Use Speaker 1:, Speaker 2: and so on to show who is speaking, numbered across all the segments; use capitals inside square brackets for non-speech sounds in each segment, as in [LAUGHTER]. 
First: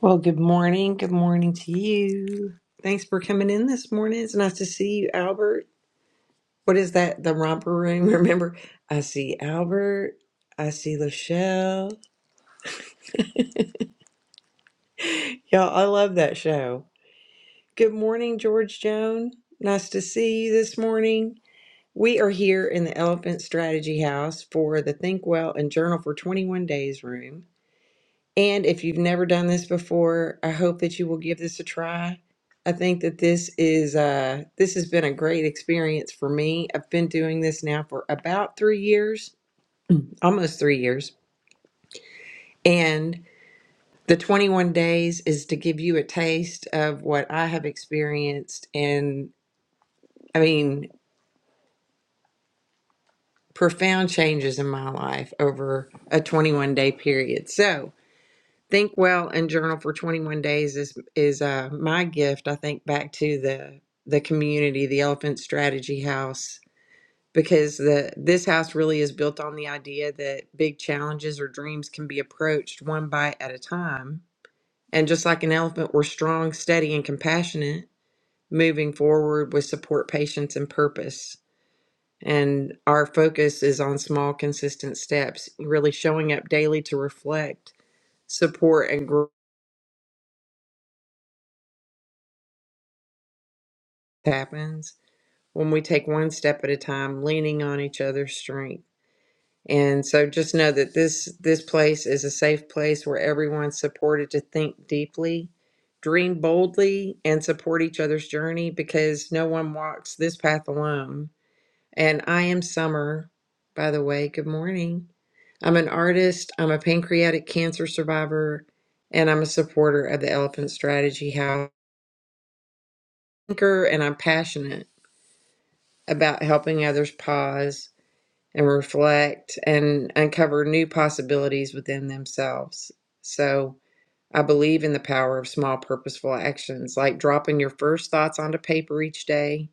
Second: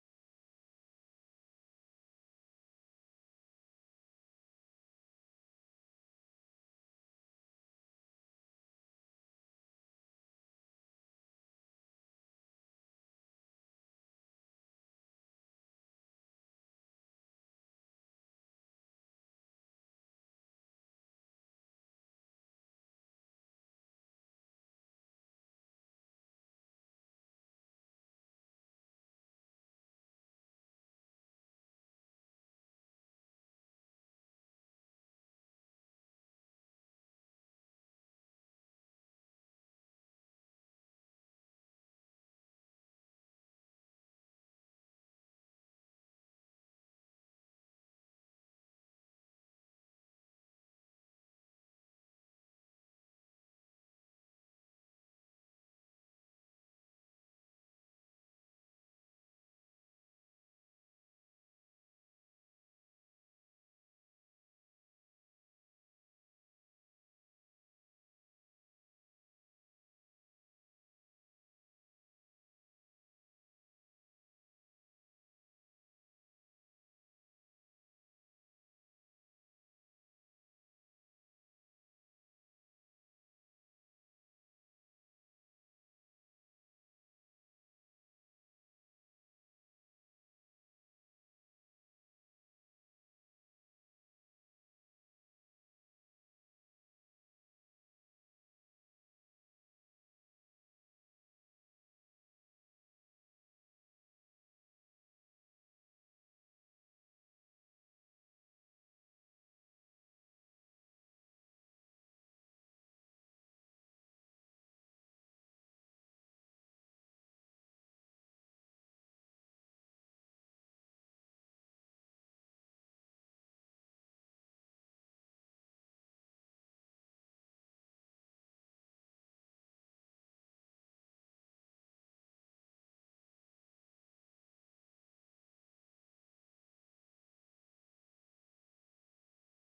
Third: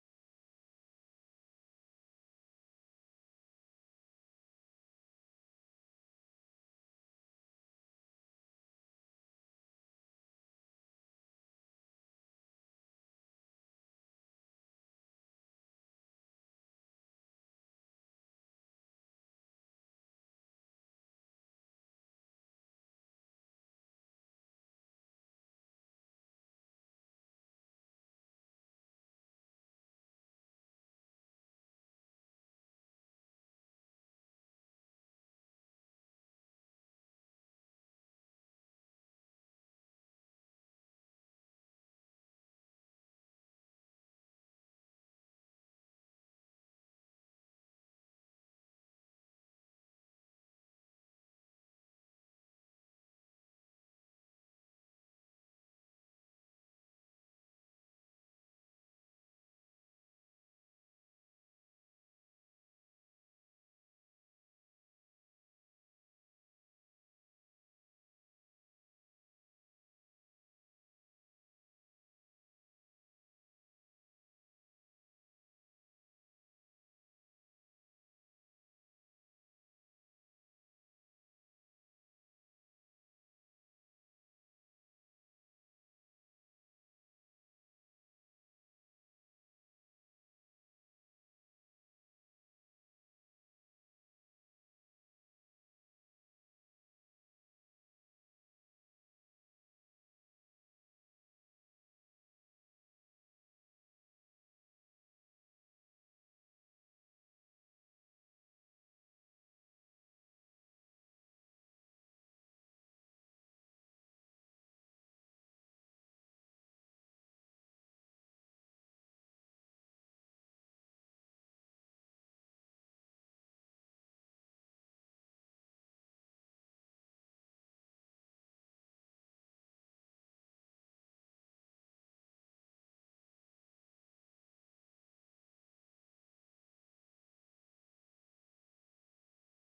Speaker 1: Well, good morning. Good morning to you. Thanks for coming in this morning. It's nice to see you, Albert. What is that? The romper room. [LAUGHS] Remember, I see Albert. I see Lachelle. Y'all, I love that show. Good morning, George Joan. Nice to see you this morning. We are here in the Elephant Strategy House for the Think Well and Journal for 21 Days room. And if you've never done this before, I hope that you will give this a try. I think that this is uh, this has been a great experience for me. I've been doing this now for about three years, almost three years, and the 21 days is to give you a taste of what I have experienced, and I mean profound changes in my life over a 21 day period. So Think well and journal for 21 days is is uh, my gift. I think back to the the community, the Elephant Strategy House, because the this house really is built on the idea that big challenges or dreams can be approached one bite at a time. And just like an elephant, we're strong, steady, and compassionate, moving forward with support, patience, and purpose. And our focus is on small, consistent steps, really showing up daily to reflect, support, and growth happens when we take one step at a time, leaning on each other's strength. And so just know that this this place is a safe place where everyone's supported to think deeply, dream boldly, and support each other's journey because no one walks this path alone. And I am Summer, by the way. Good morning. I'm an artist, I'm a pancreatic cancer survivor, and I'm a supporter of the Elephant Strategy House I'm a thinker and I'm passionate about helping others pause and reflect and uncover new possibilities within themselves. So, I believe in the power of small purposeful actions like dropping your first thoughts onto paper each day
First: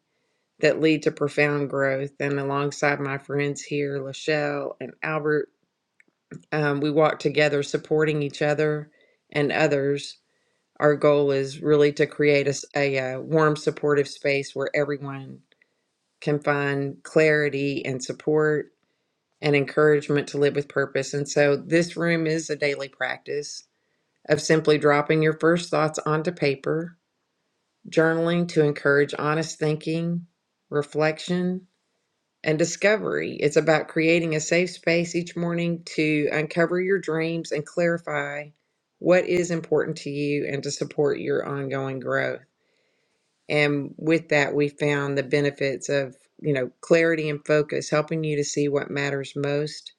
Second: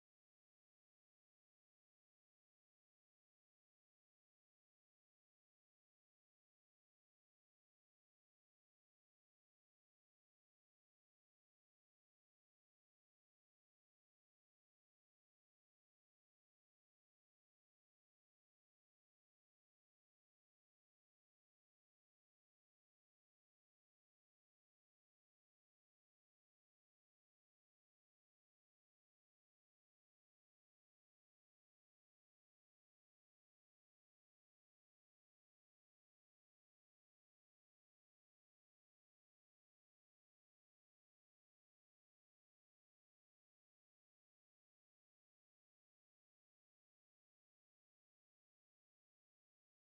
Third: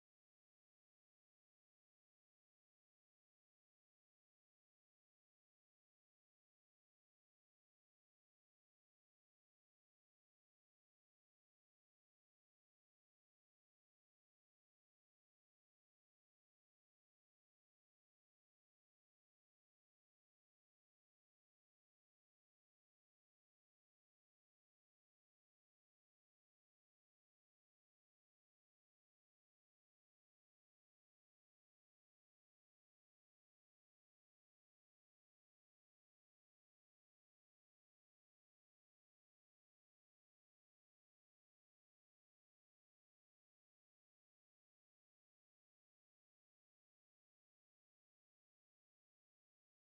Speaker 1: that lead to profound growth. And alongside my friends here, Lachelle and Albert, um, we walk together supporting each other and others. Our goal is really to create a uh, warm, supportive space where everyone can find clarity and support and encouragement to live with purpose. And so this room is a daily practice of simply dropping your first thoughts onto paper, journaling to encourage honest thinking, reflection, and discovery. It's about creating a safe space each morning to uncover your dreams and clarify what is important to you and to support your ongoing growth. And with that, we found the benefits of, you know, clarity and focus, helping you to see what matters most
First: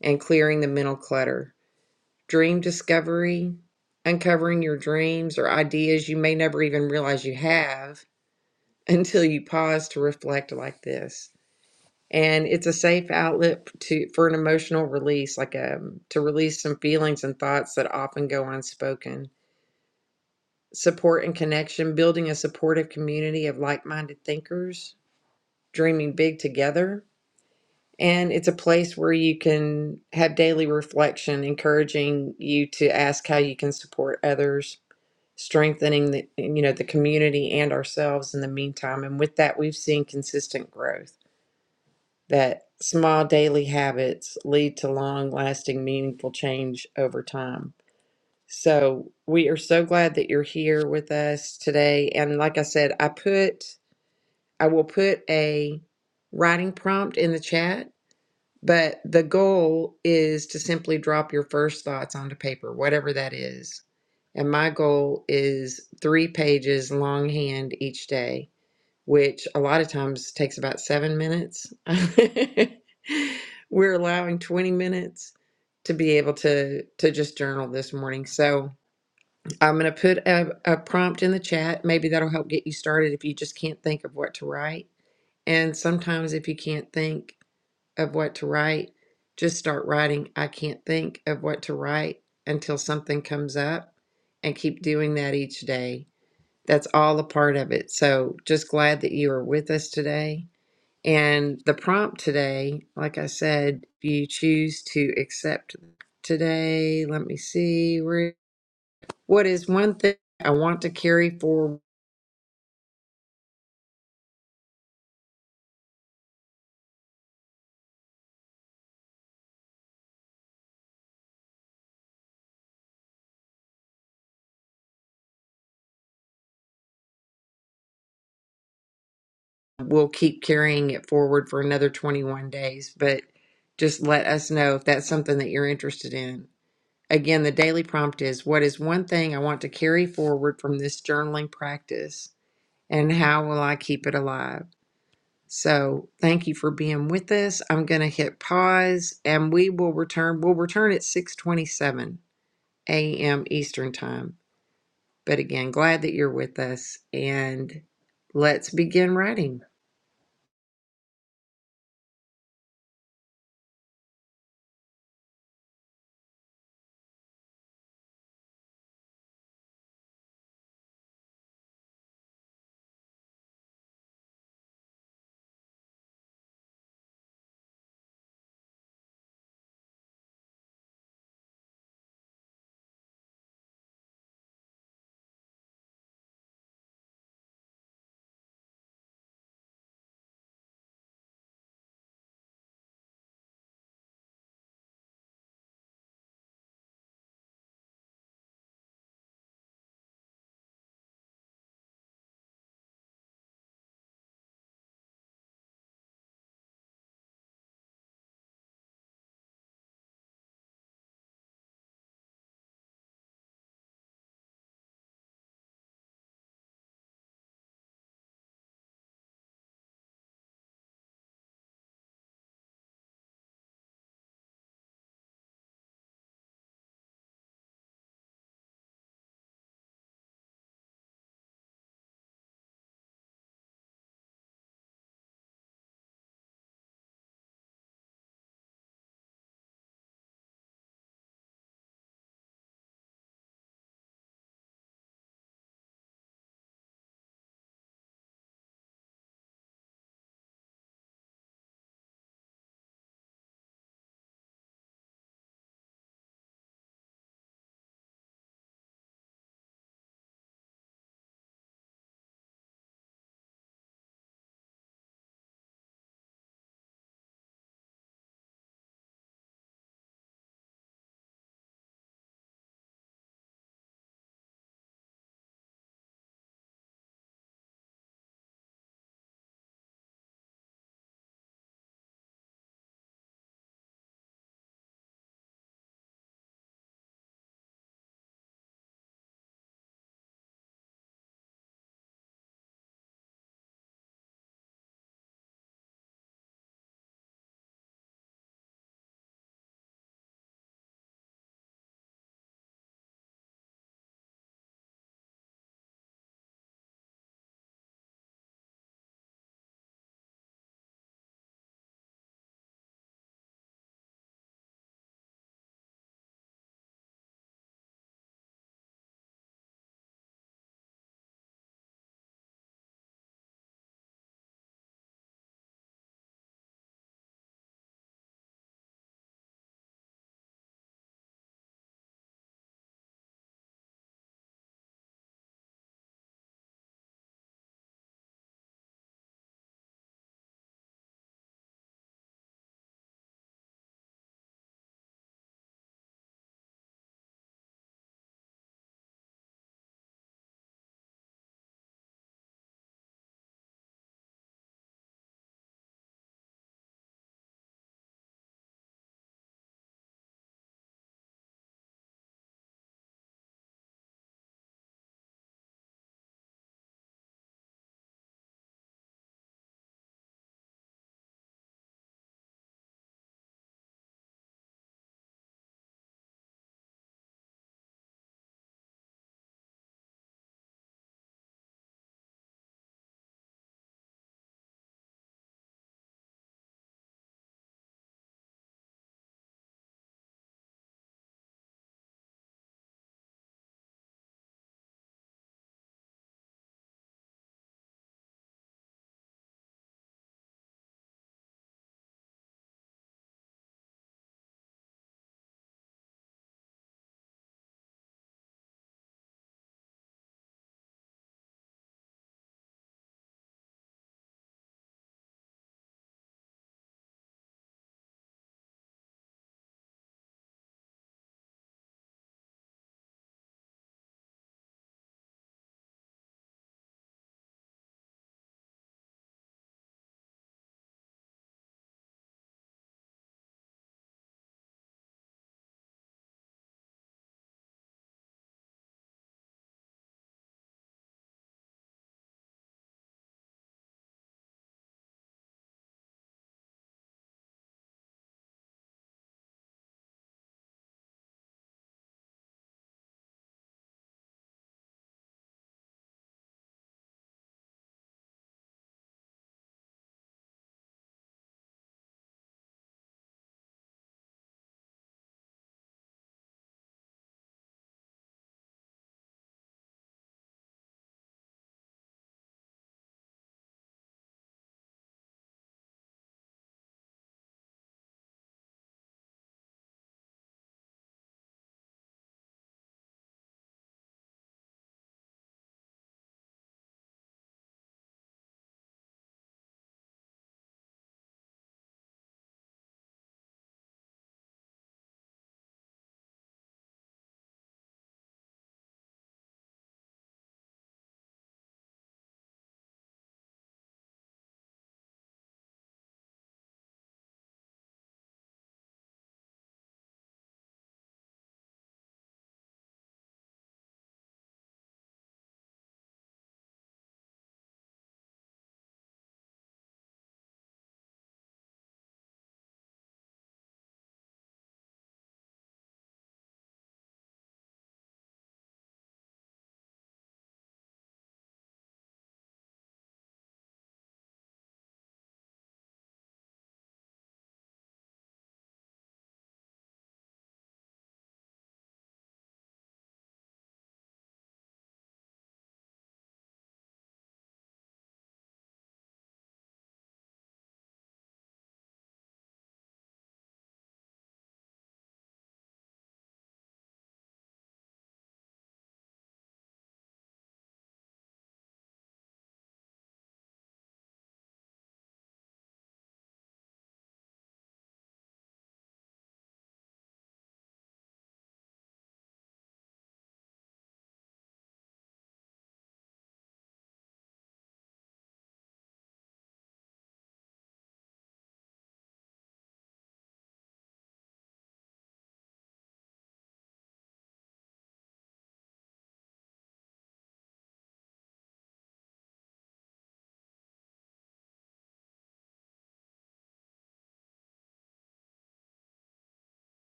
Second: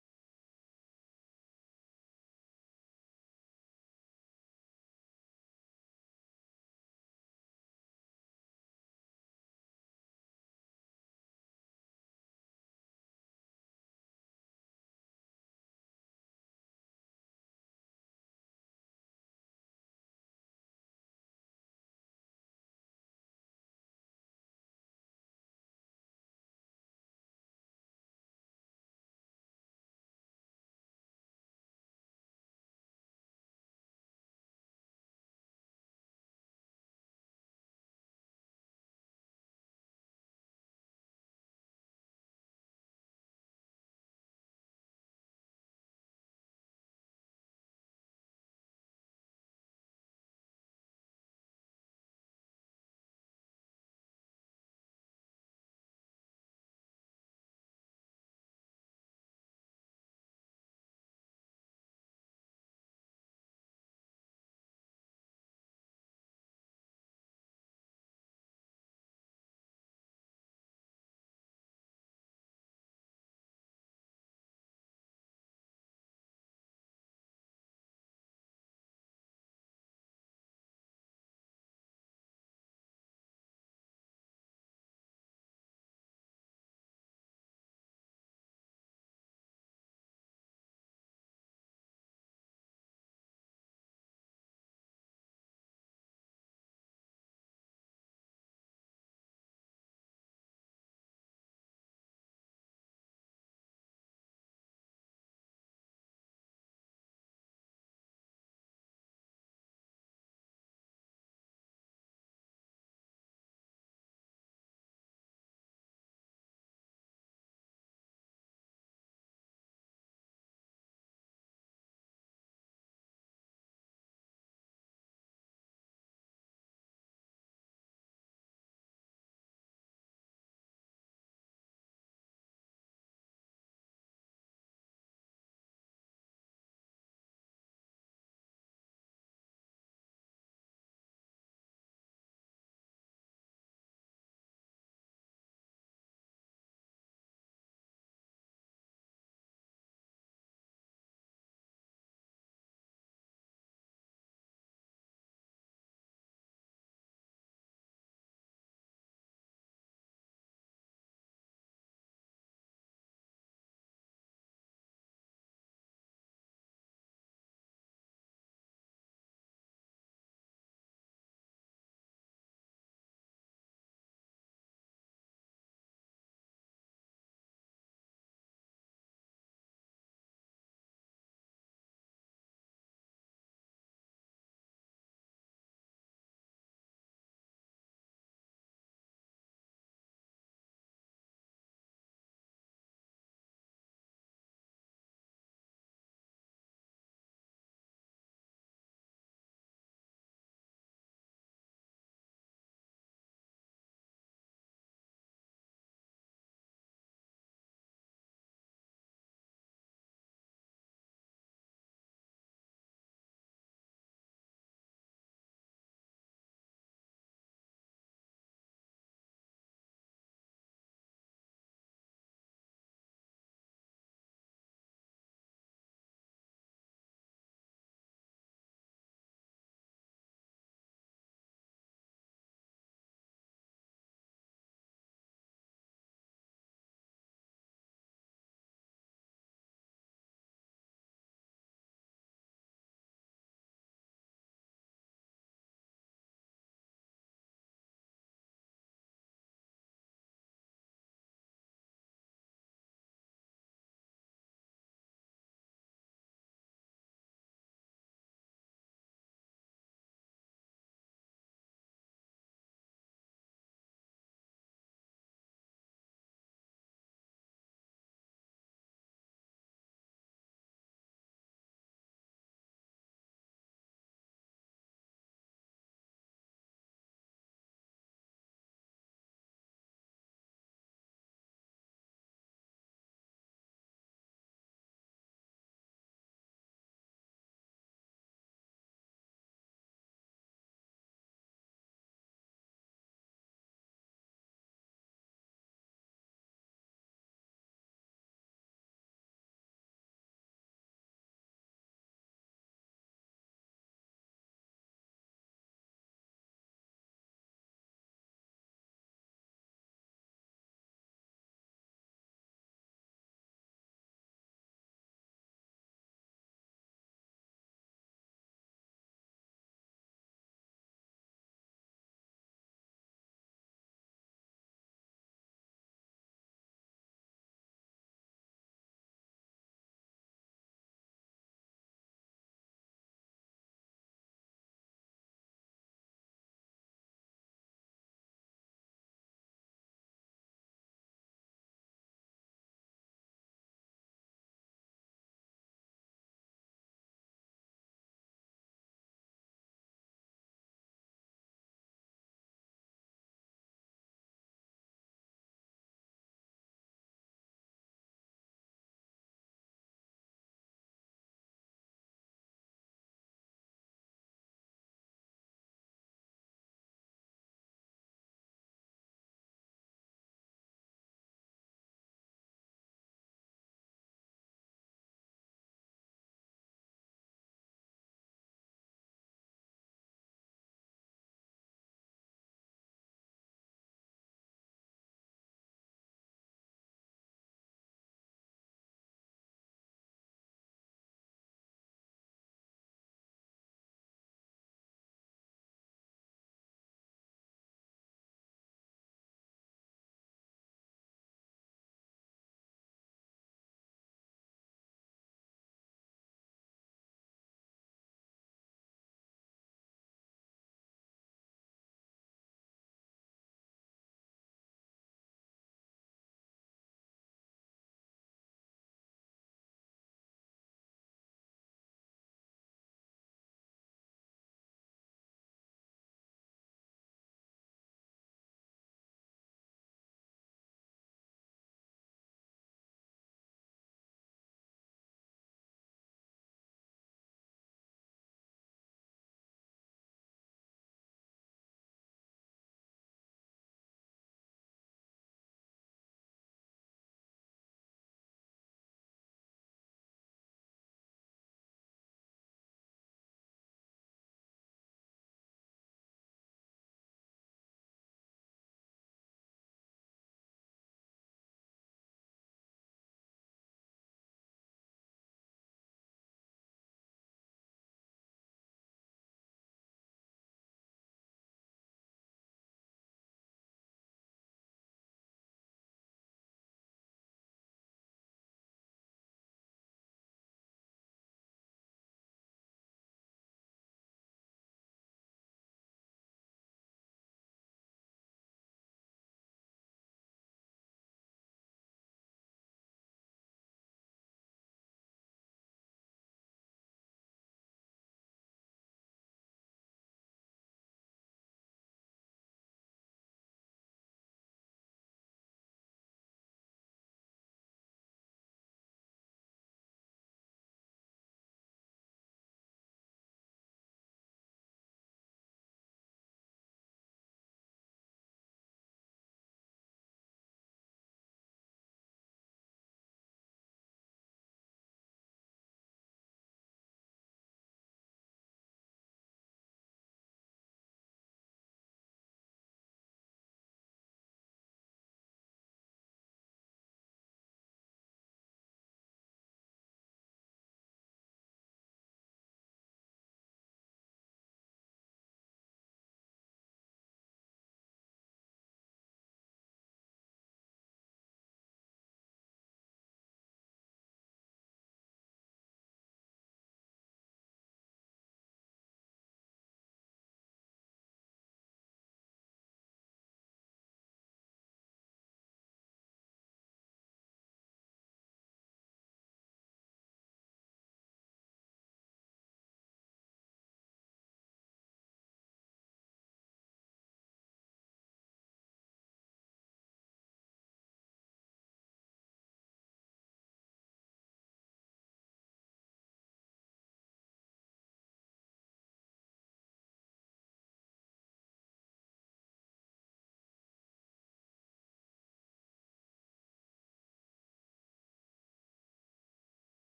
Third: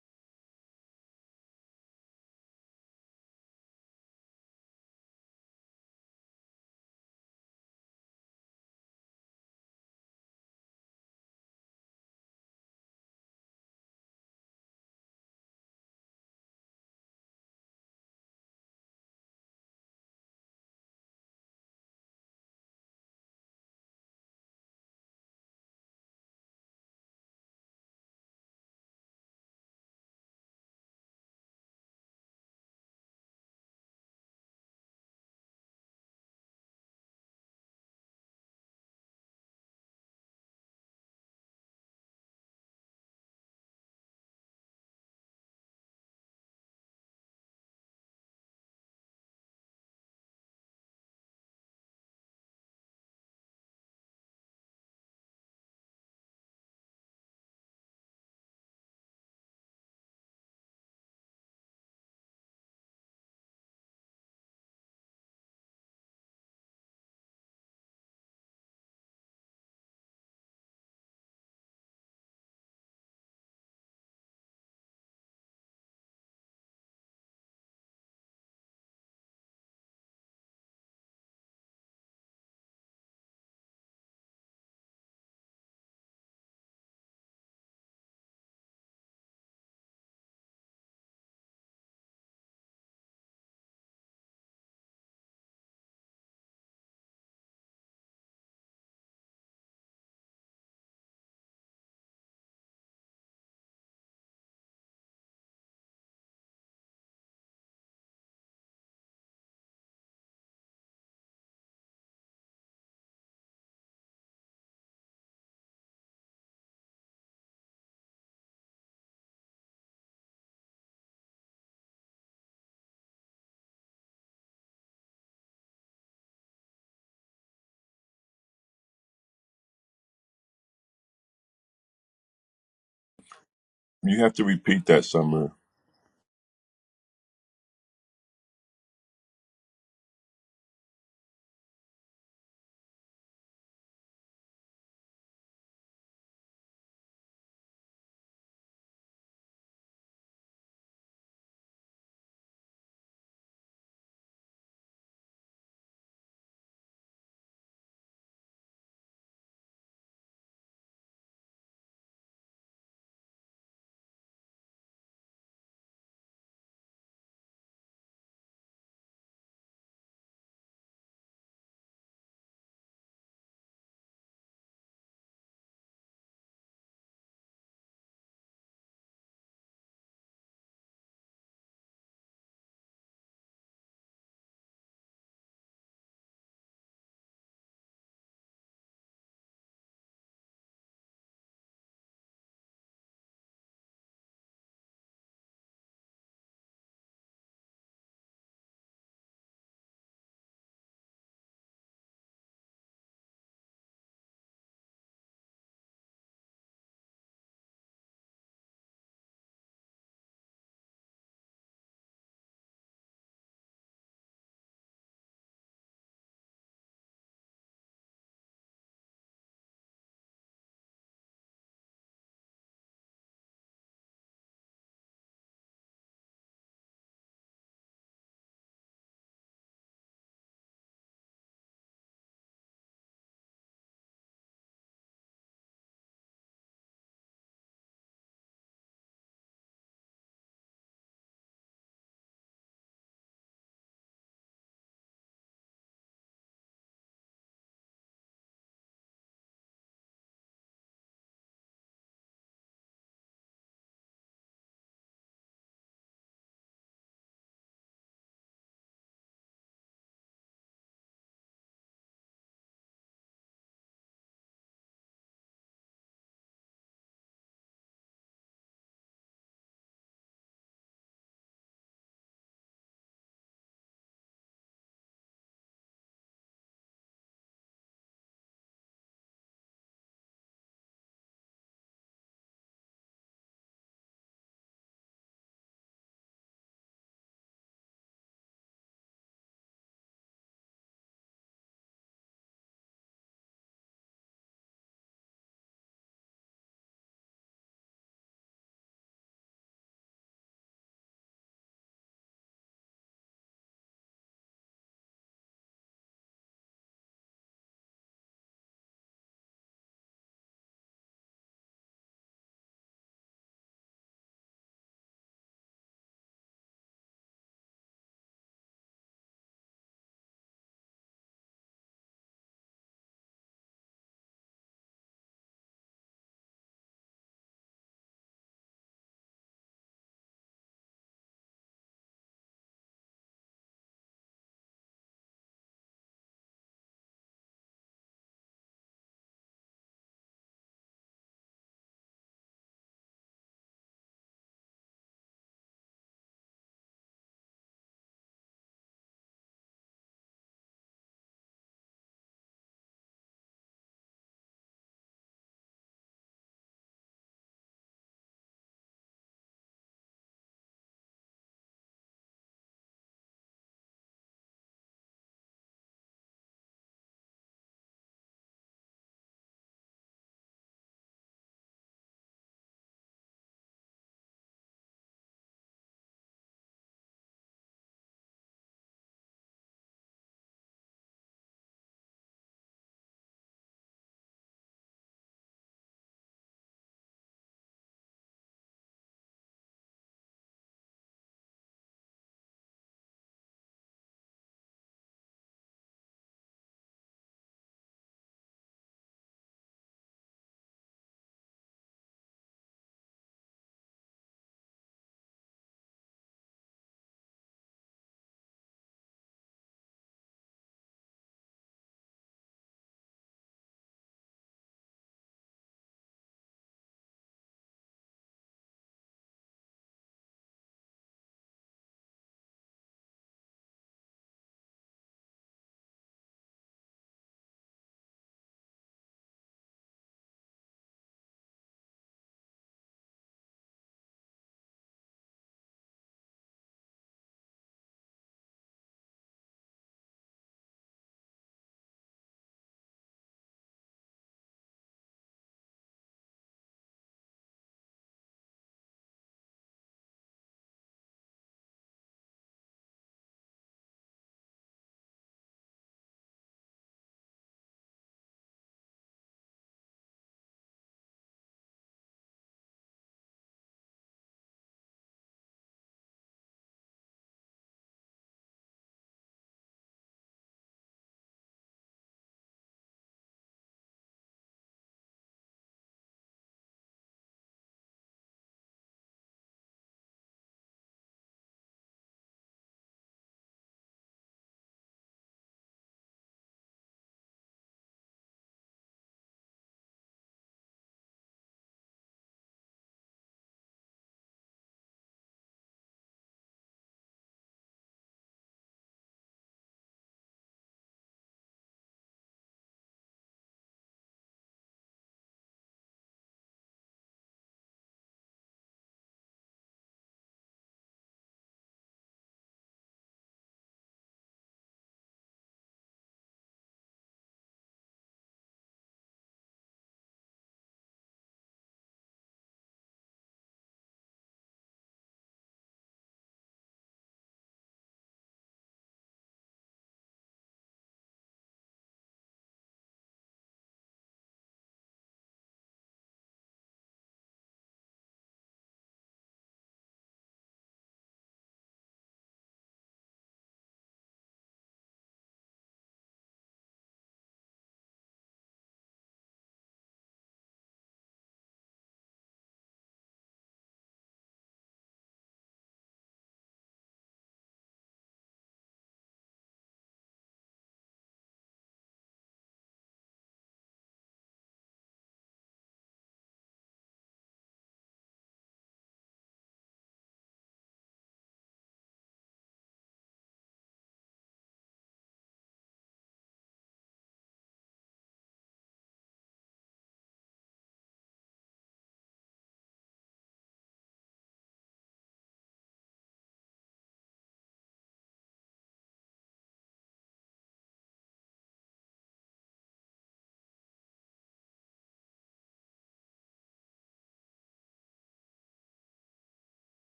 Speaker 1: and clearing the mental clutter. Dream discovery, uncovering your dreams or ideas you may never even realize you have [LAUGHS] until you pause to reflect like this. And it's a safe outlet to for an emotional release, like um to release some feelings and thoughts that often go unspoken. Support and connection, building a supportive community of like-minded thinkers, dreaming big together, And it's a place where you can have daily reflection, encouraging you to ask how you can support others, strengthening the you know the community and ourselves in the meantime. And with that, we've seen consistent growth that small daily habits lead to long-lasting, meaningful change over time. So we are so glad that you're here with us today. And like I said, I put I will put a writing prompt in the chat but the goal is to simply drop your first thoughts onto paper, whatever that is. And my goal is three pages longhand each day, which a lot of times takes about seven minutes. [LAUGHS] We're allowing 20 minutes to be able to to just journal this morning. So I'm going to put a, a prompt in the chat. Maybe that'll help get you started if you just can't think of what to write. And sometimes if you can't think, of what to write, just start writing. I can't think of what to write until something comes up and keep doing that each day. That's all a part of it. So just glad that you are with us today. And the prompt today, like I said, if you choose to accept today, let me see. What is one thing I want to carry forward? We'll keep carrying it forward for another 21 days, but just
Speaker 2: You
Speaker 1: let
Speaker 2: have to
Speaker 1: us know if
Speaker 2: repeat that,
Speaker 1: that's something that
Speaker 2: Summer.
Speaker 1: you're interested in. Again, the daily prompt is What is one thing I want to carry forward from this journaling practice, and how will I keep it alive? So, thank you for being with us. I'm going to hit pause and we will return. We'll return at 6:27 a.m. Eastern Time. But again, glad that you're with us and let's begin writing.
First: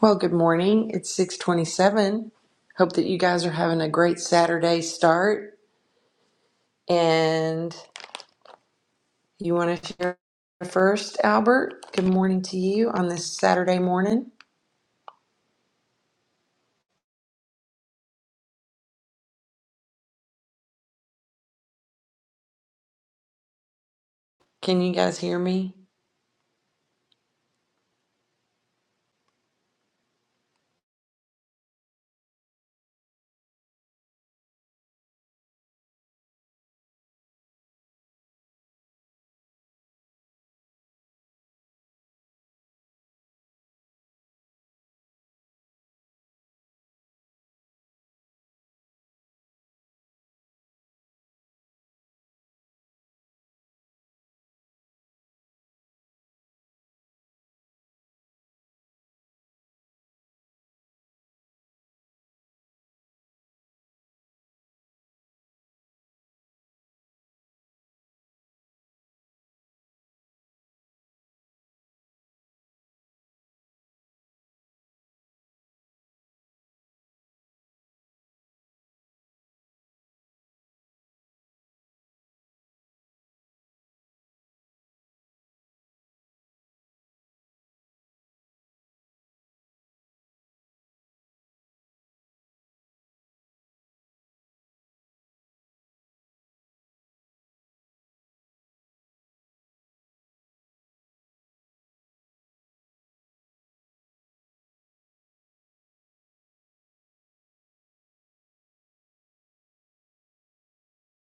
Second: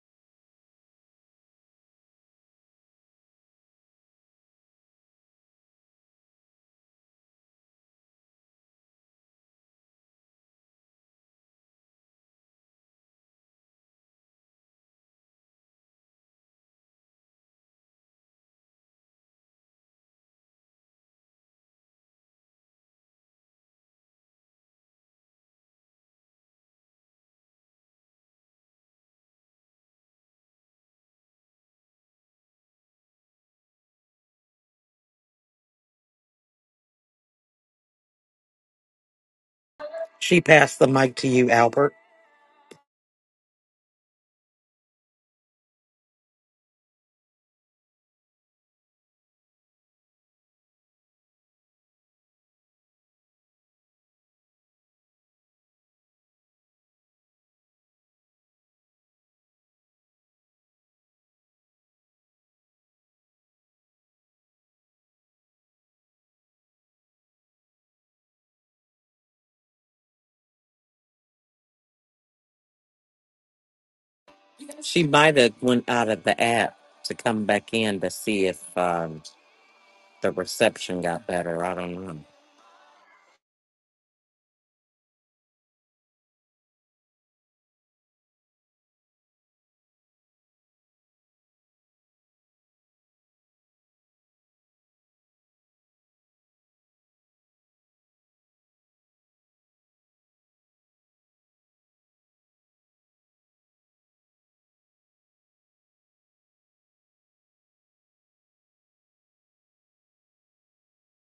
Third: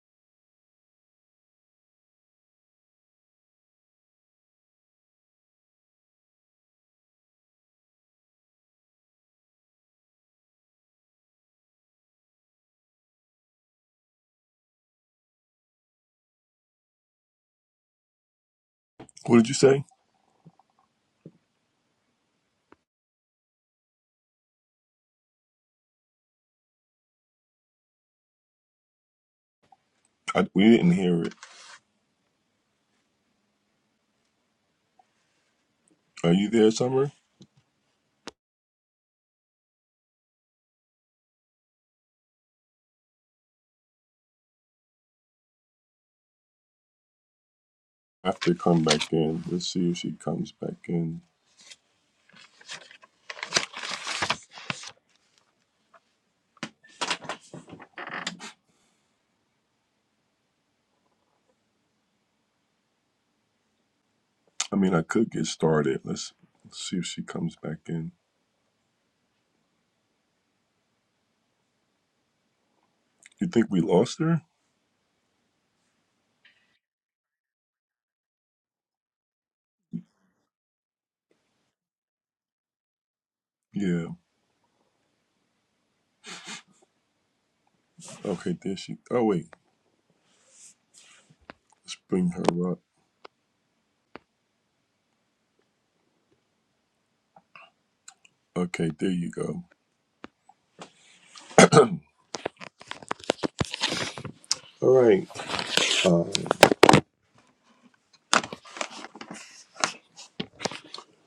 Speaker 1: Well, good morning. It's 6:27. Hope that you guys are having a great Saturday start and You want to share first, Albert? Good morning to you on this Saturday morning.
Speaker 2: What did you say?
Speaker 1: Can you guys hear me?
Speaker 2: I, we didn't hear it. Are you there, Summer?
Speaker 3: She passed the mic to you, Albert.
Speaker 2: I have to come back in. Let's see if she comes back in. I mean, I could get started. Let's, let's see if she comes back in. You think we lost her?
Speaker 3: She might have went out of the app to come back in to see if um, the reception got better. I don't know.
Speaker 2: Yeah. Okay, there she. Oh wait, let's bring her up. Okay, there you go. All right. Uh,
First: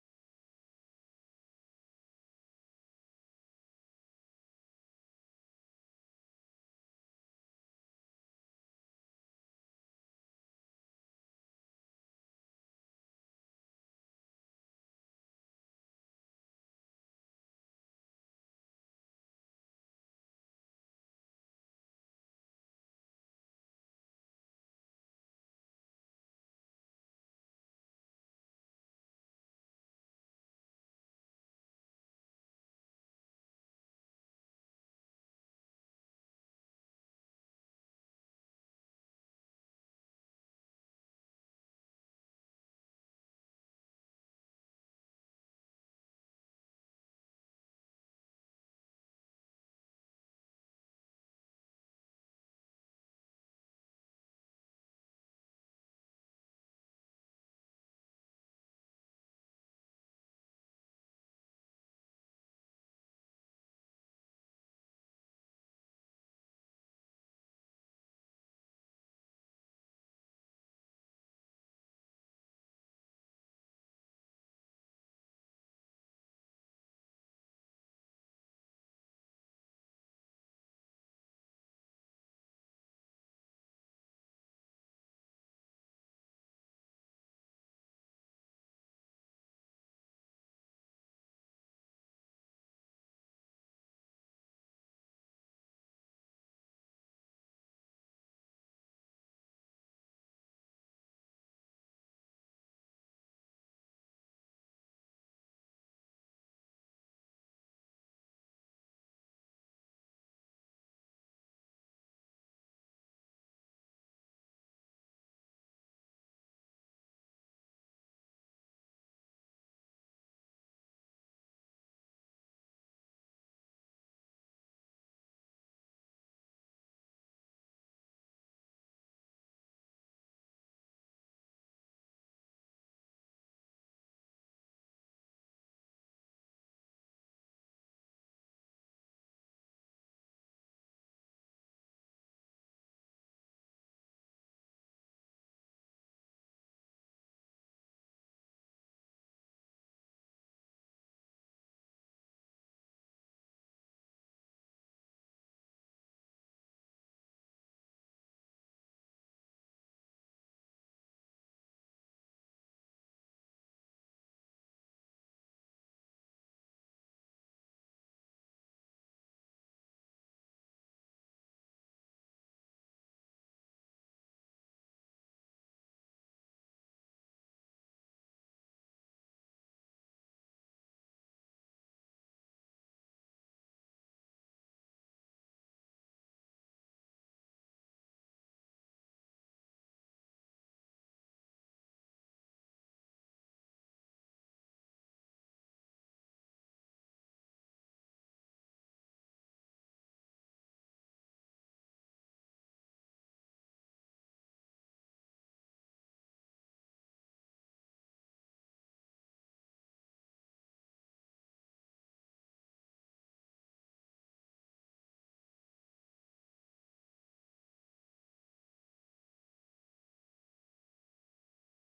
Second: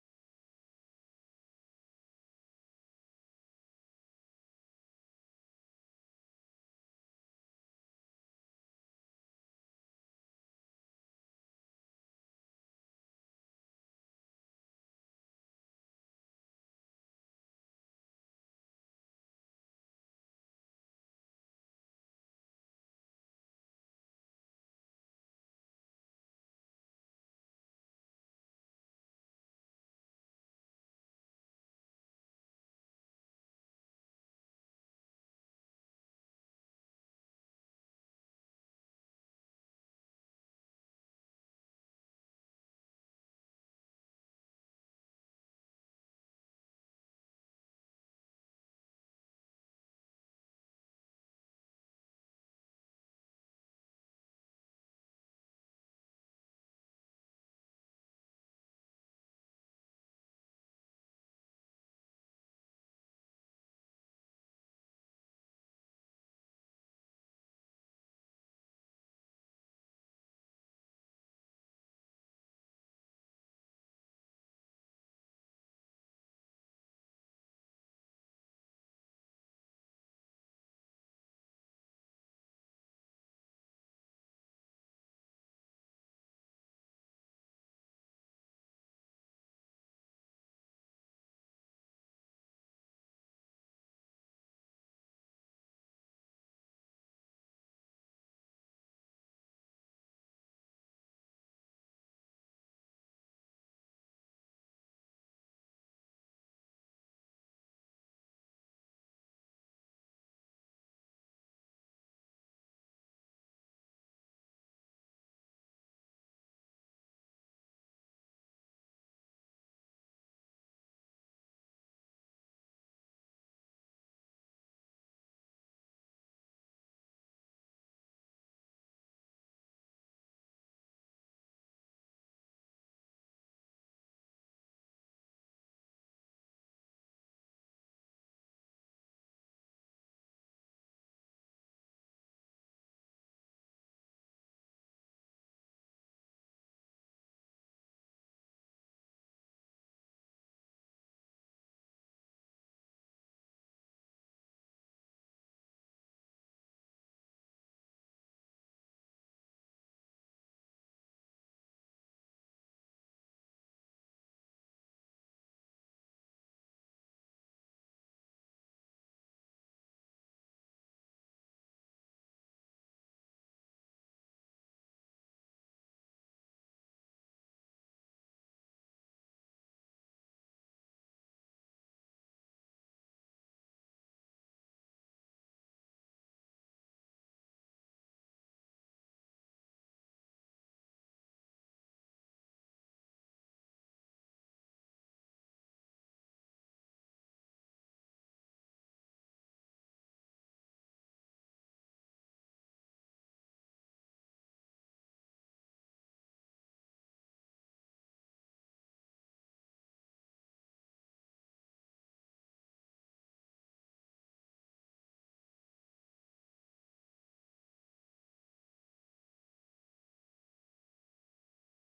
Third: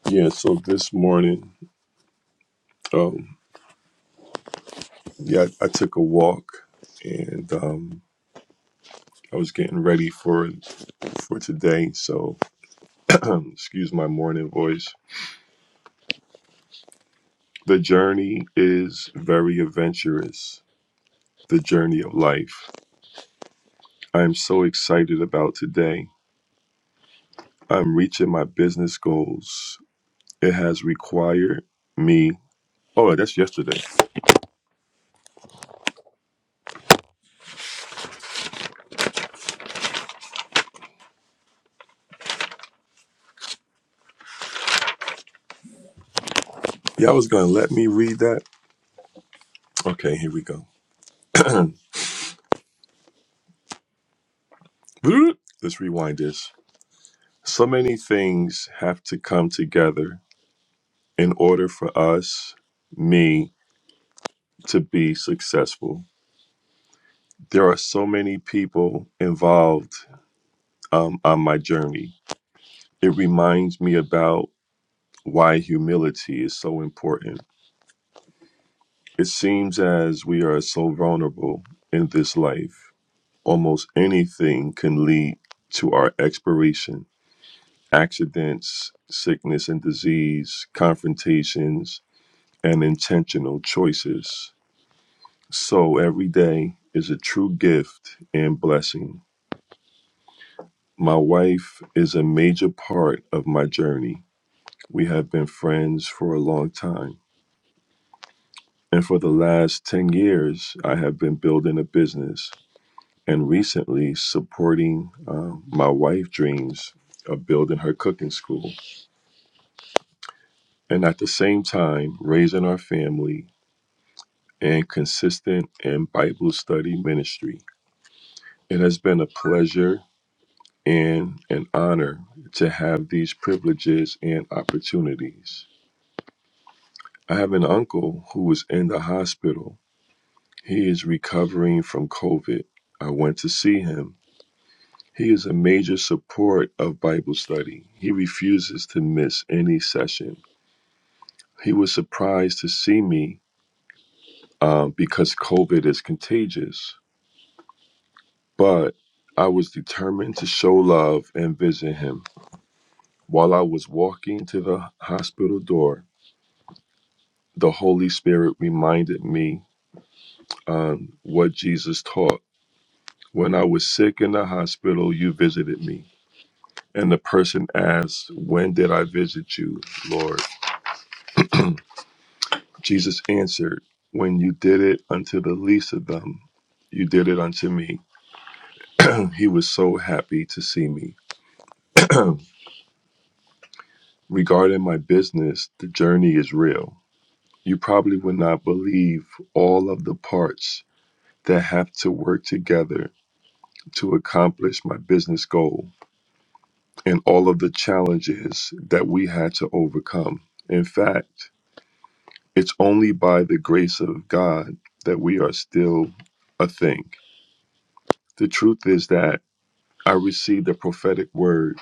Speaker 2: yeah. So this morning, um, yeah, I I took a walk and um, I was getting ready for for today. So [CLEARS THROAT] excuse my morning voice The journey is very adventurous, the journey of life. I am so excited about today. I'm reaching my business goals. It has required me. Oh, that's yesterday. Y'all was going to let me read that? Okay, here we go. [CLEARS THROAT] Let's rewind this. So many things have to come together in order for us, me, to be successful. There are so many people involved um, on my journey it reminds me about why humility is so important. It seems as we are so vulnerable in this life, almost anything can lead to our expiration accidents, sickness and disease, confrontations, and intentional choices. So every day is a true gift and blessing. My wife is a major part of my journey. We have been friends for a long time. And for the last 10 years, I have been building a business and recently supporting um, my wife' dreams of building her cooking school. And at the same time, raising our family and consistent in Bible study ministry. It has been a pleasure and an honor to have these privileges and opportunities. I have an uncle who is in the hospital. He is recovering from COVID. I went to see him He is a major support of Bible study. He refuses to miss any session. He was surprised to see me um, because COVID is contagious, but I was determined to show love and visit him. While I was walking to the hospital door, the Holy Spirit reminded me um, what Jesus taught. When I was sick in the hospital, you visited me. And the person asked, When did I visit you, Lord? Jesus answered, When you did it unto the least of them, you did it unto me. He was so happy to see me. [CLEARS THROAT] Regarding my business, the journey is real. You probably would not believe all of the parts that have to work together to accomplish my business goal and all of the challenges that we had to overcome. In fact, it's only by the grace of God that we are still a thing. The truth is that I received a prophetic word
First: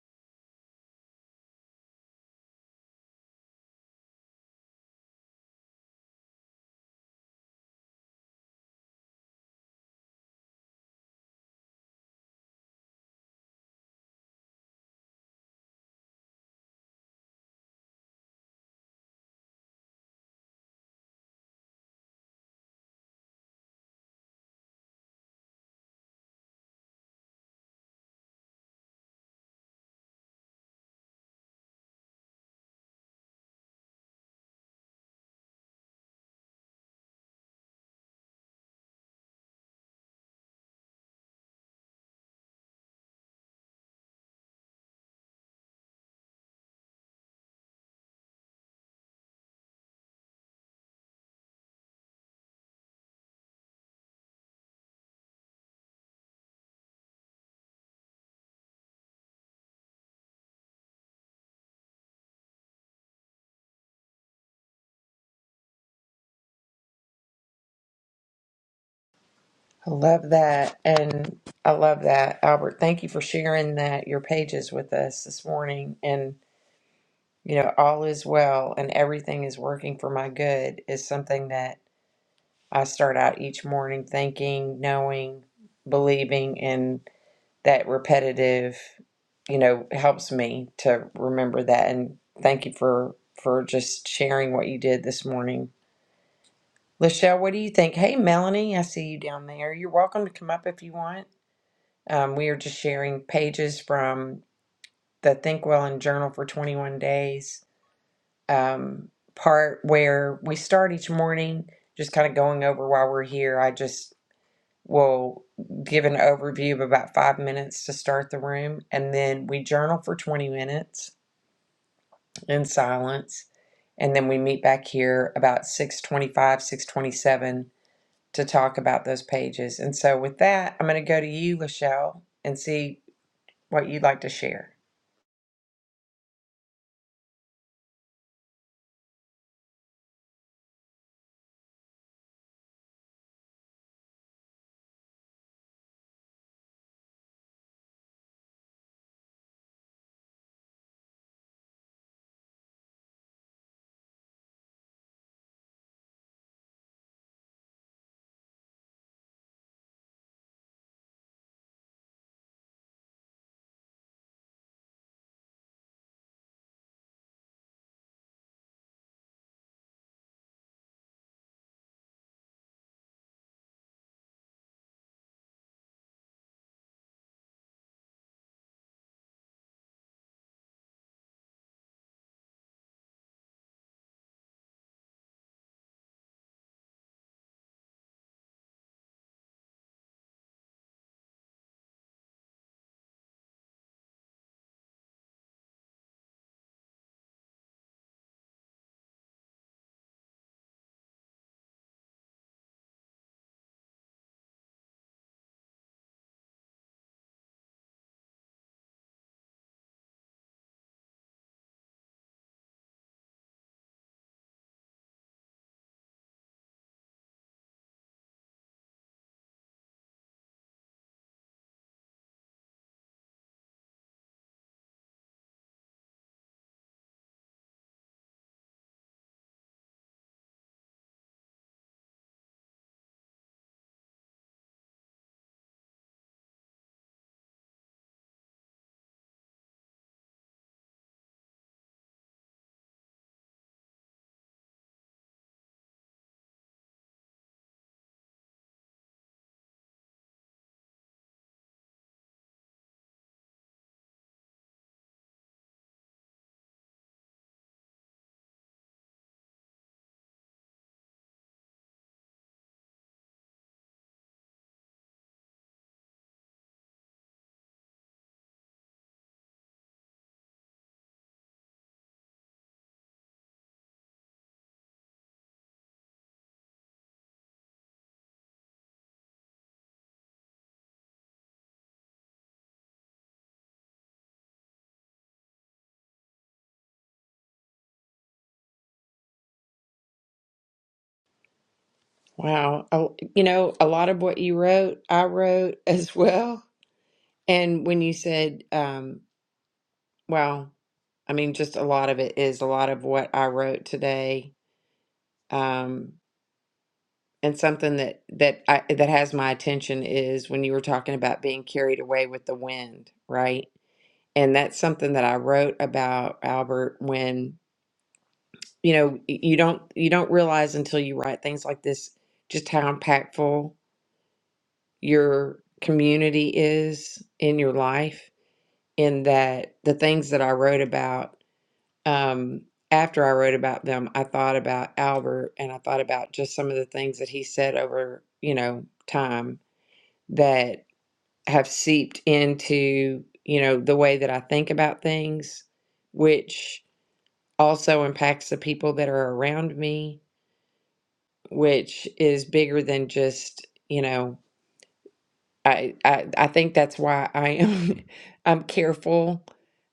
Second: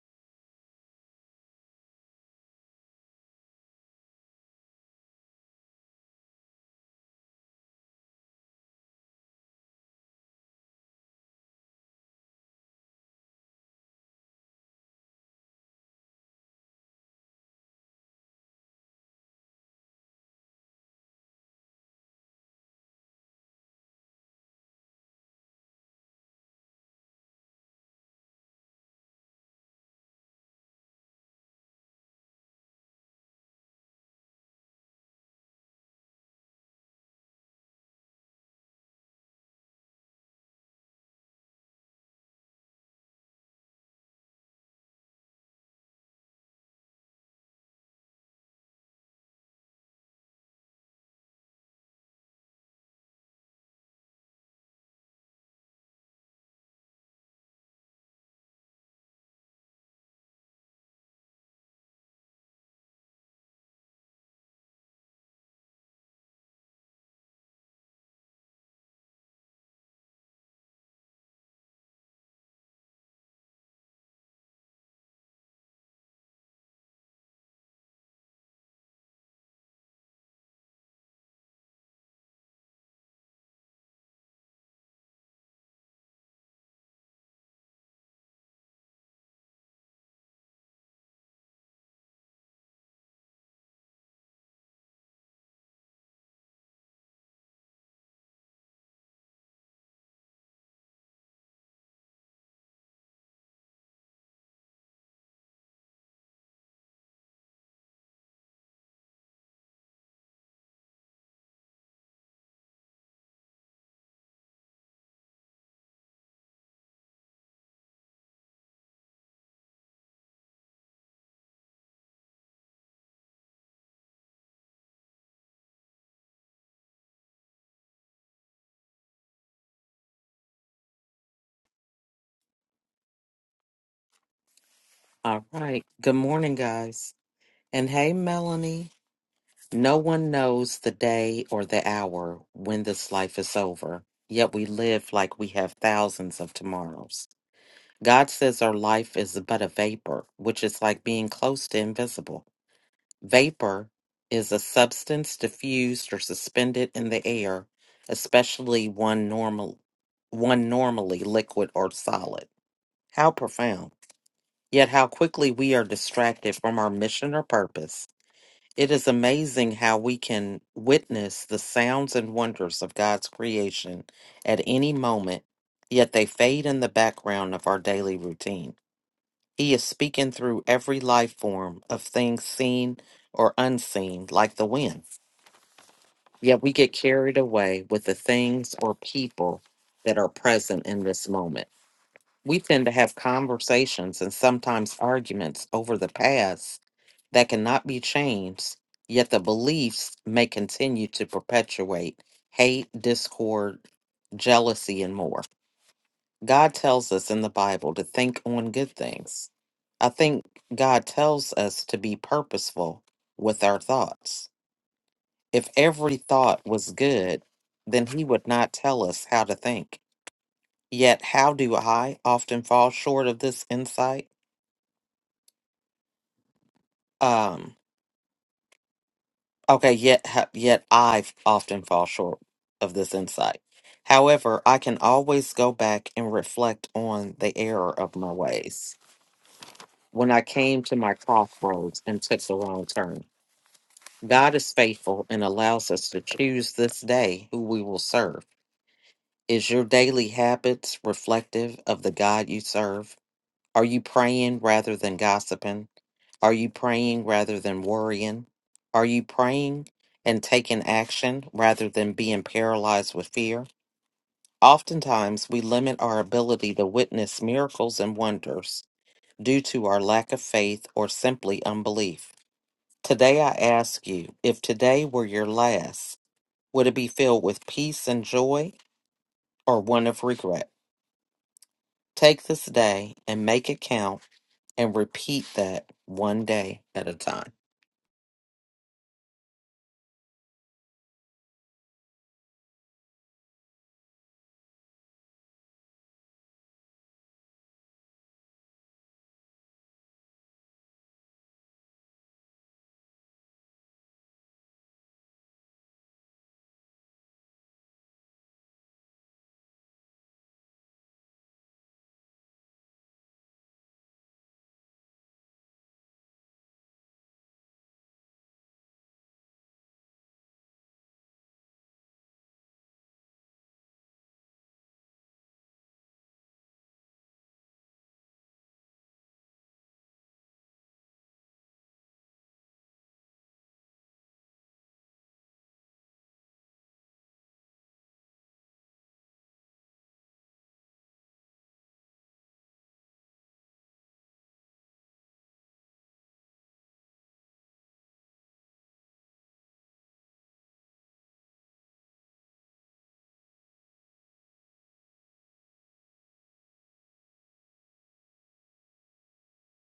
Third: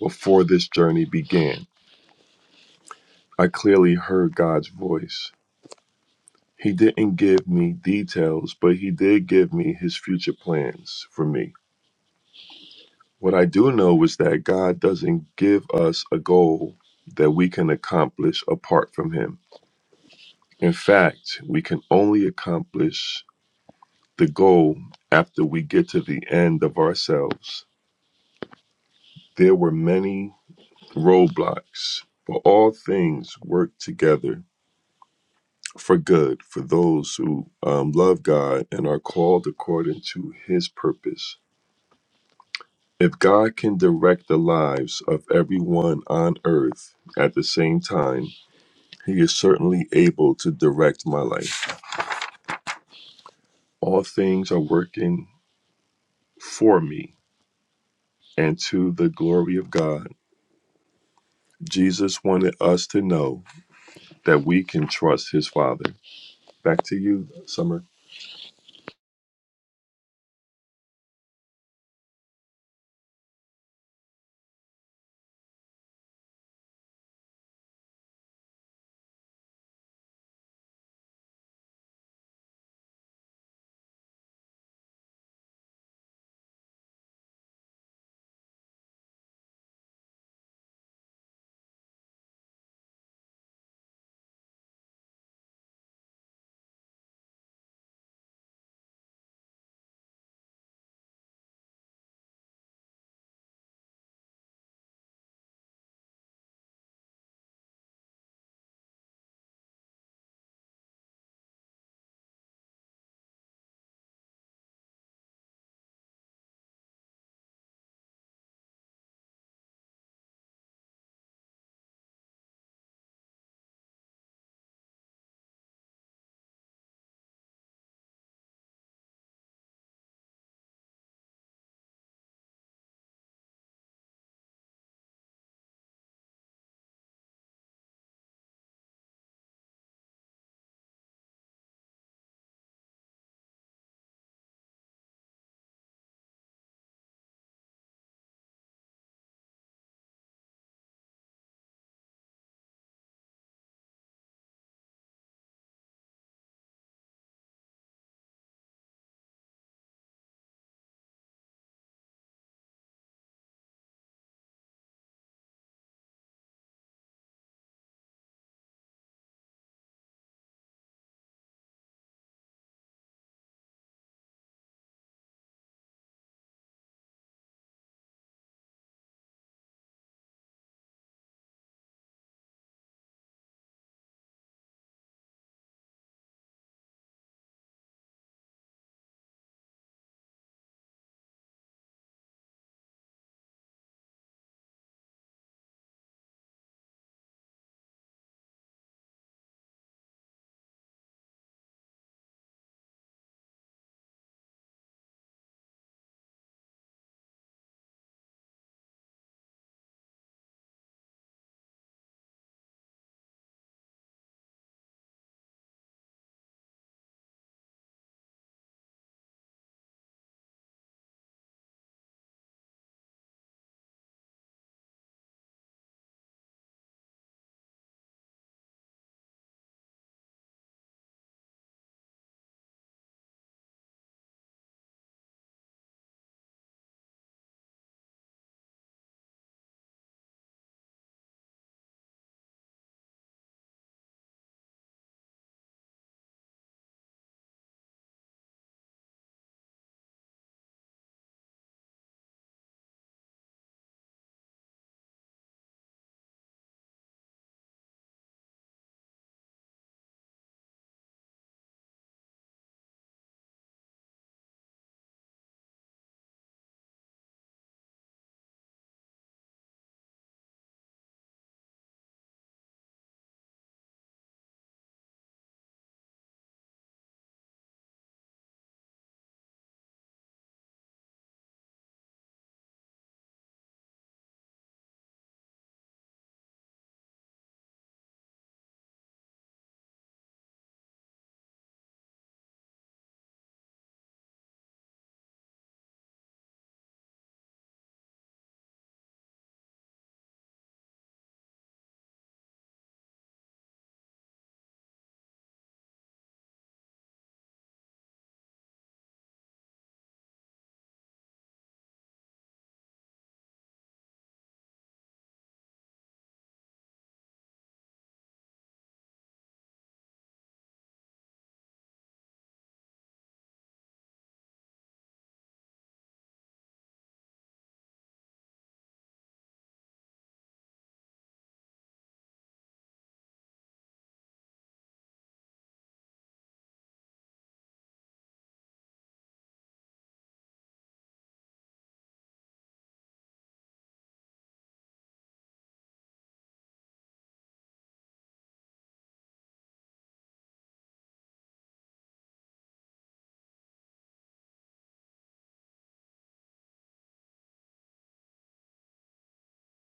Speaker 2: before this journey began. I clearly heard God's voice. He didn't give me details, but He did give me His future plans for me. What I do know is that God doesn't give us a goal that we can accomplish apart from Him. In fact, we can only accomplish the goal after we get to the end of ourselves. There were many roadblocks, but all things work together for good for those who um, love God and are called according to his purpose. If God can direct the lives of everyone on earth at the same time, he is certainly able to direct my life. All things are working for me and to the glory of God. Jesus wanted us to know that we can trust his Father. Back to you, Summer.
Speaker 1: I love that. And I love that, Albert. Thank you for sharing that, your pages with us this morning. And, you know, all is well and everything is working for my good is something that I start out each morning thinking, knowing, believing in. that repetitive, you know, helps me to remember that. And thank you for for just sharing what you did this morning. Lachelle, what do you think? Hey, Melanie, I see you down there. You're welcome to come up if you want. Um, we are just sharing pages from the Think Well and Journal for 21 Days um, part where we start each morning, just kind of going over why we're here. I just We'll give an overview of about five minutes to start the room, and then we journal for 20 minutes in silence, and then we meet back here about 625, 627 to talk about those pages. And so with that, I'm going to go to you, Lachelle, and see what you'd like to share.
Speaker 3: All right. Good morning, guys. And hey, Melanie. No one knows the day or the hour when this life is over, yet we live like we have thousands of tomorrows. God says our life is but a vapor, which is like being close to invisible. Vapor is a substance diffused or suspended in the air, especially one normal one normally liquid or solid. How profound. Yet how quickly we are distracted from our mission or purpose. It is amazing how we can witness the sounds and wonders of God's creation at any moment, yet they fade in the background of our daily routine. He is speaking through every life form of things seen or unseen, like the wind. Yet we get carried away with the things or people that are present in this moment. We tend to have conversations and sometimes arguments over the past that cannot be changed, yet the beliefs may continue to perpetuate hate, discord, jealousy, and more. God tells us in the Bible to think on good things. I think God tells us to be purposeful with our thoughts. If every thought was good, then He would not tell us how to think. Yet, how do I often fall short of this insight? Um, okay, yet, ha- yet I often fall short of this insight. However, I can always go back and reflect on the error of my ways. when I came to my crossroads and took the wrong turn. God is faithful and allows us to choose this day who we will serve. Is your daily habits reflective of the God you serve? Are you praying rather than gossiping? Are you praying rather than worrying? Are you praying and taking action rather than being paralyzed with fear? Oftentimes, we limit our ability to witness miracles and wonders due to our lack of faith or simply unbelief. Today I ask you, if today were your last, would it be filled with peace and joy or one of regret? Take this day and make it count and repeat that one day at a time.
Speaker 1: Wow. A- You know, a lot of what you wrote, I wrote [LAUGHS] as well. And when you said, um, well, I mean, just a lot of it is a lot of what I wrote today Um, and something that that I, that has my attention is when you were talking about being carried away with the wind, right? And that's something that I wrote about Albert when you know y- you don't you don't realize until you write things like this just how impactful your community is in your life. In that the things that I wrote about um, after I wrote about them, I thought about Albert and I thought about just some of the things that he said over, you know, time that have seeped into, you know, the way that I think about things, which also impacts the people that are around me, which is bigger than just, you know, I, I I think that's why I am [LAUGHS] I'm careful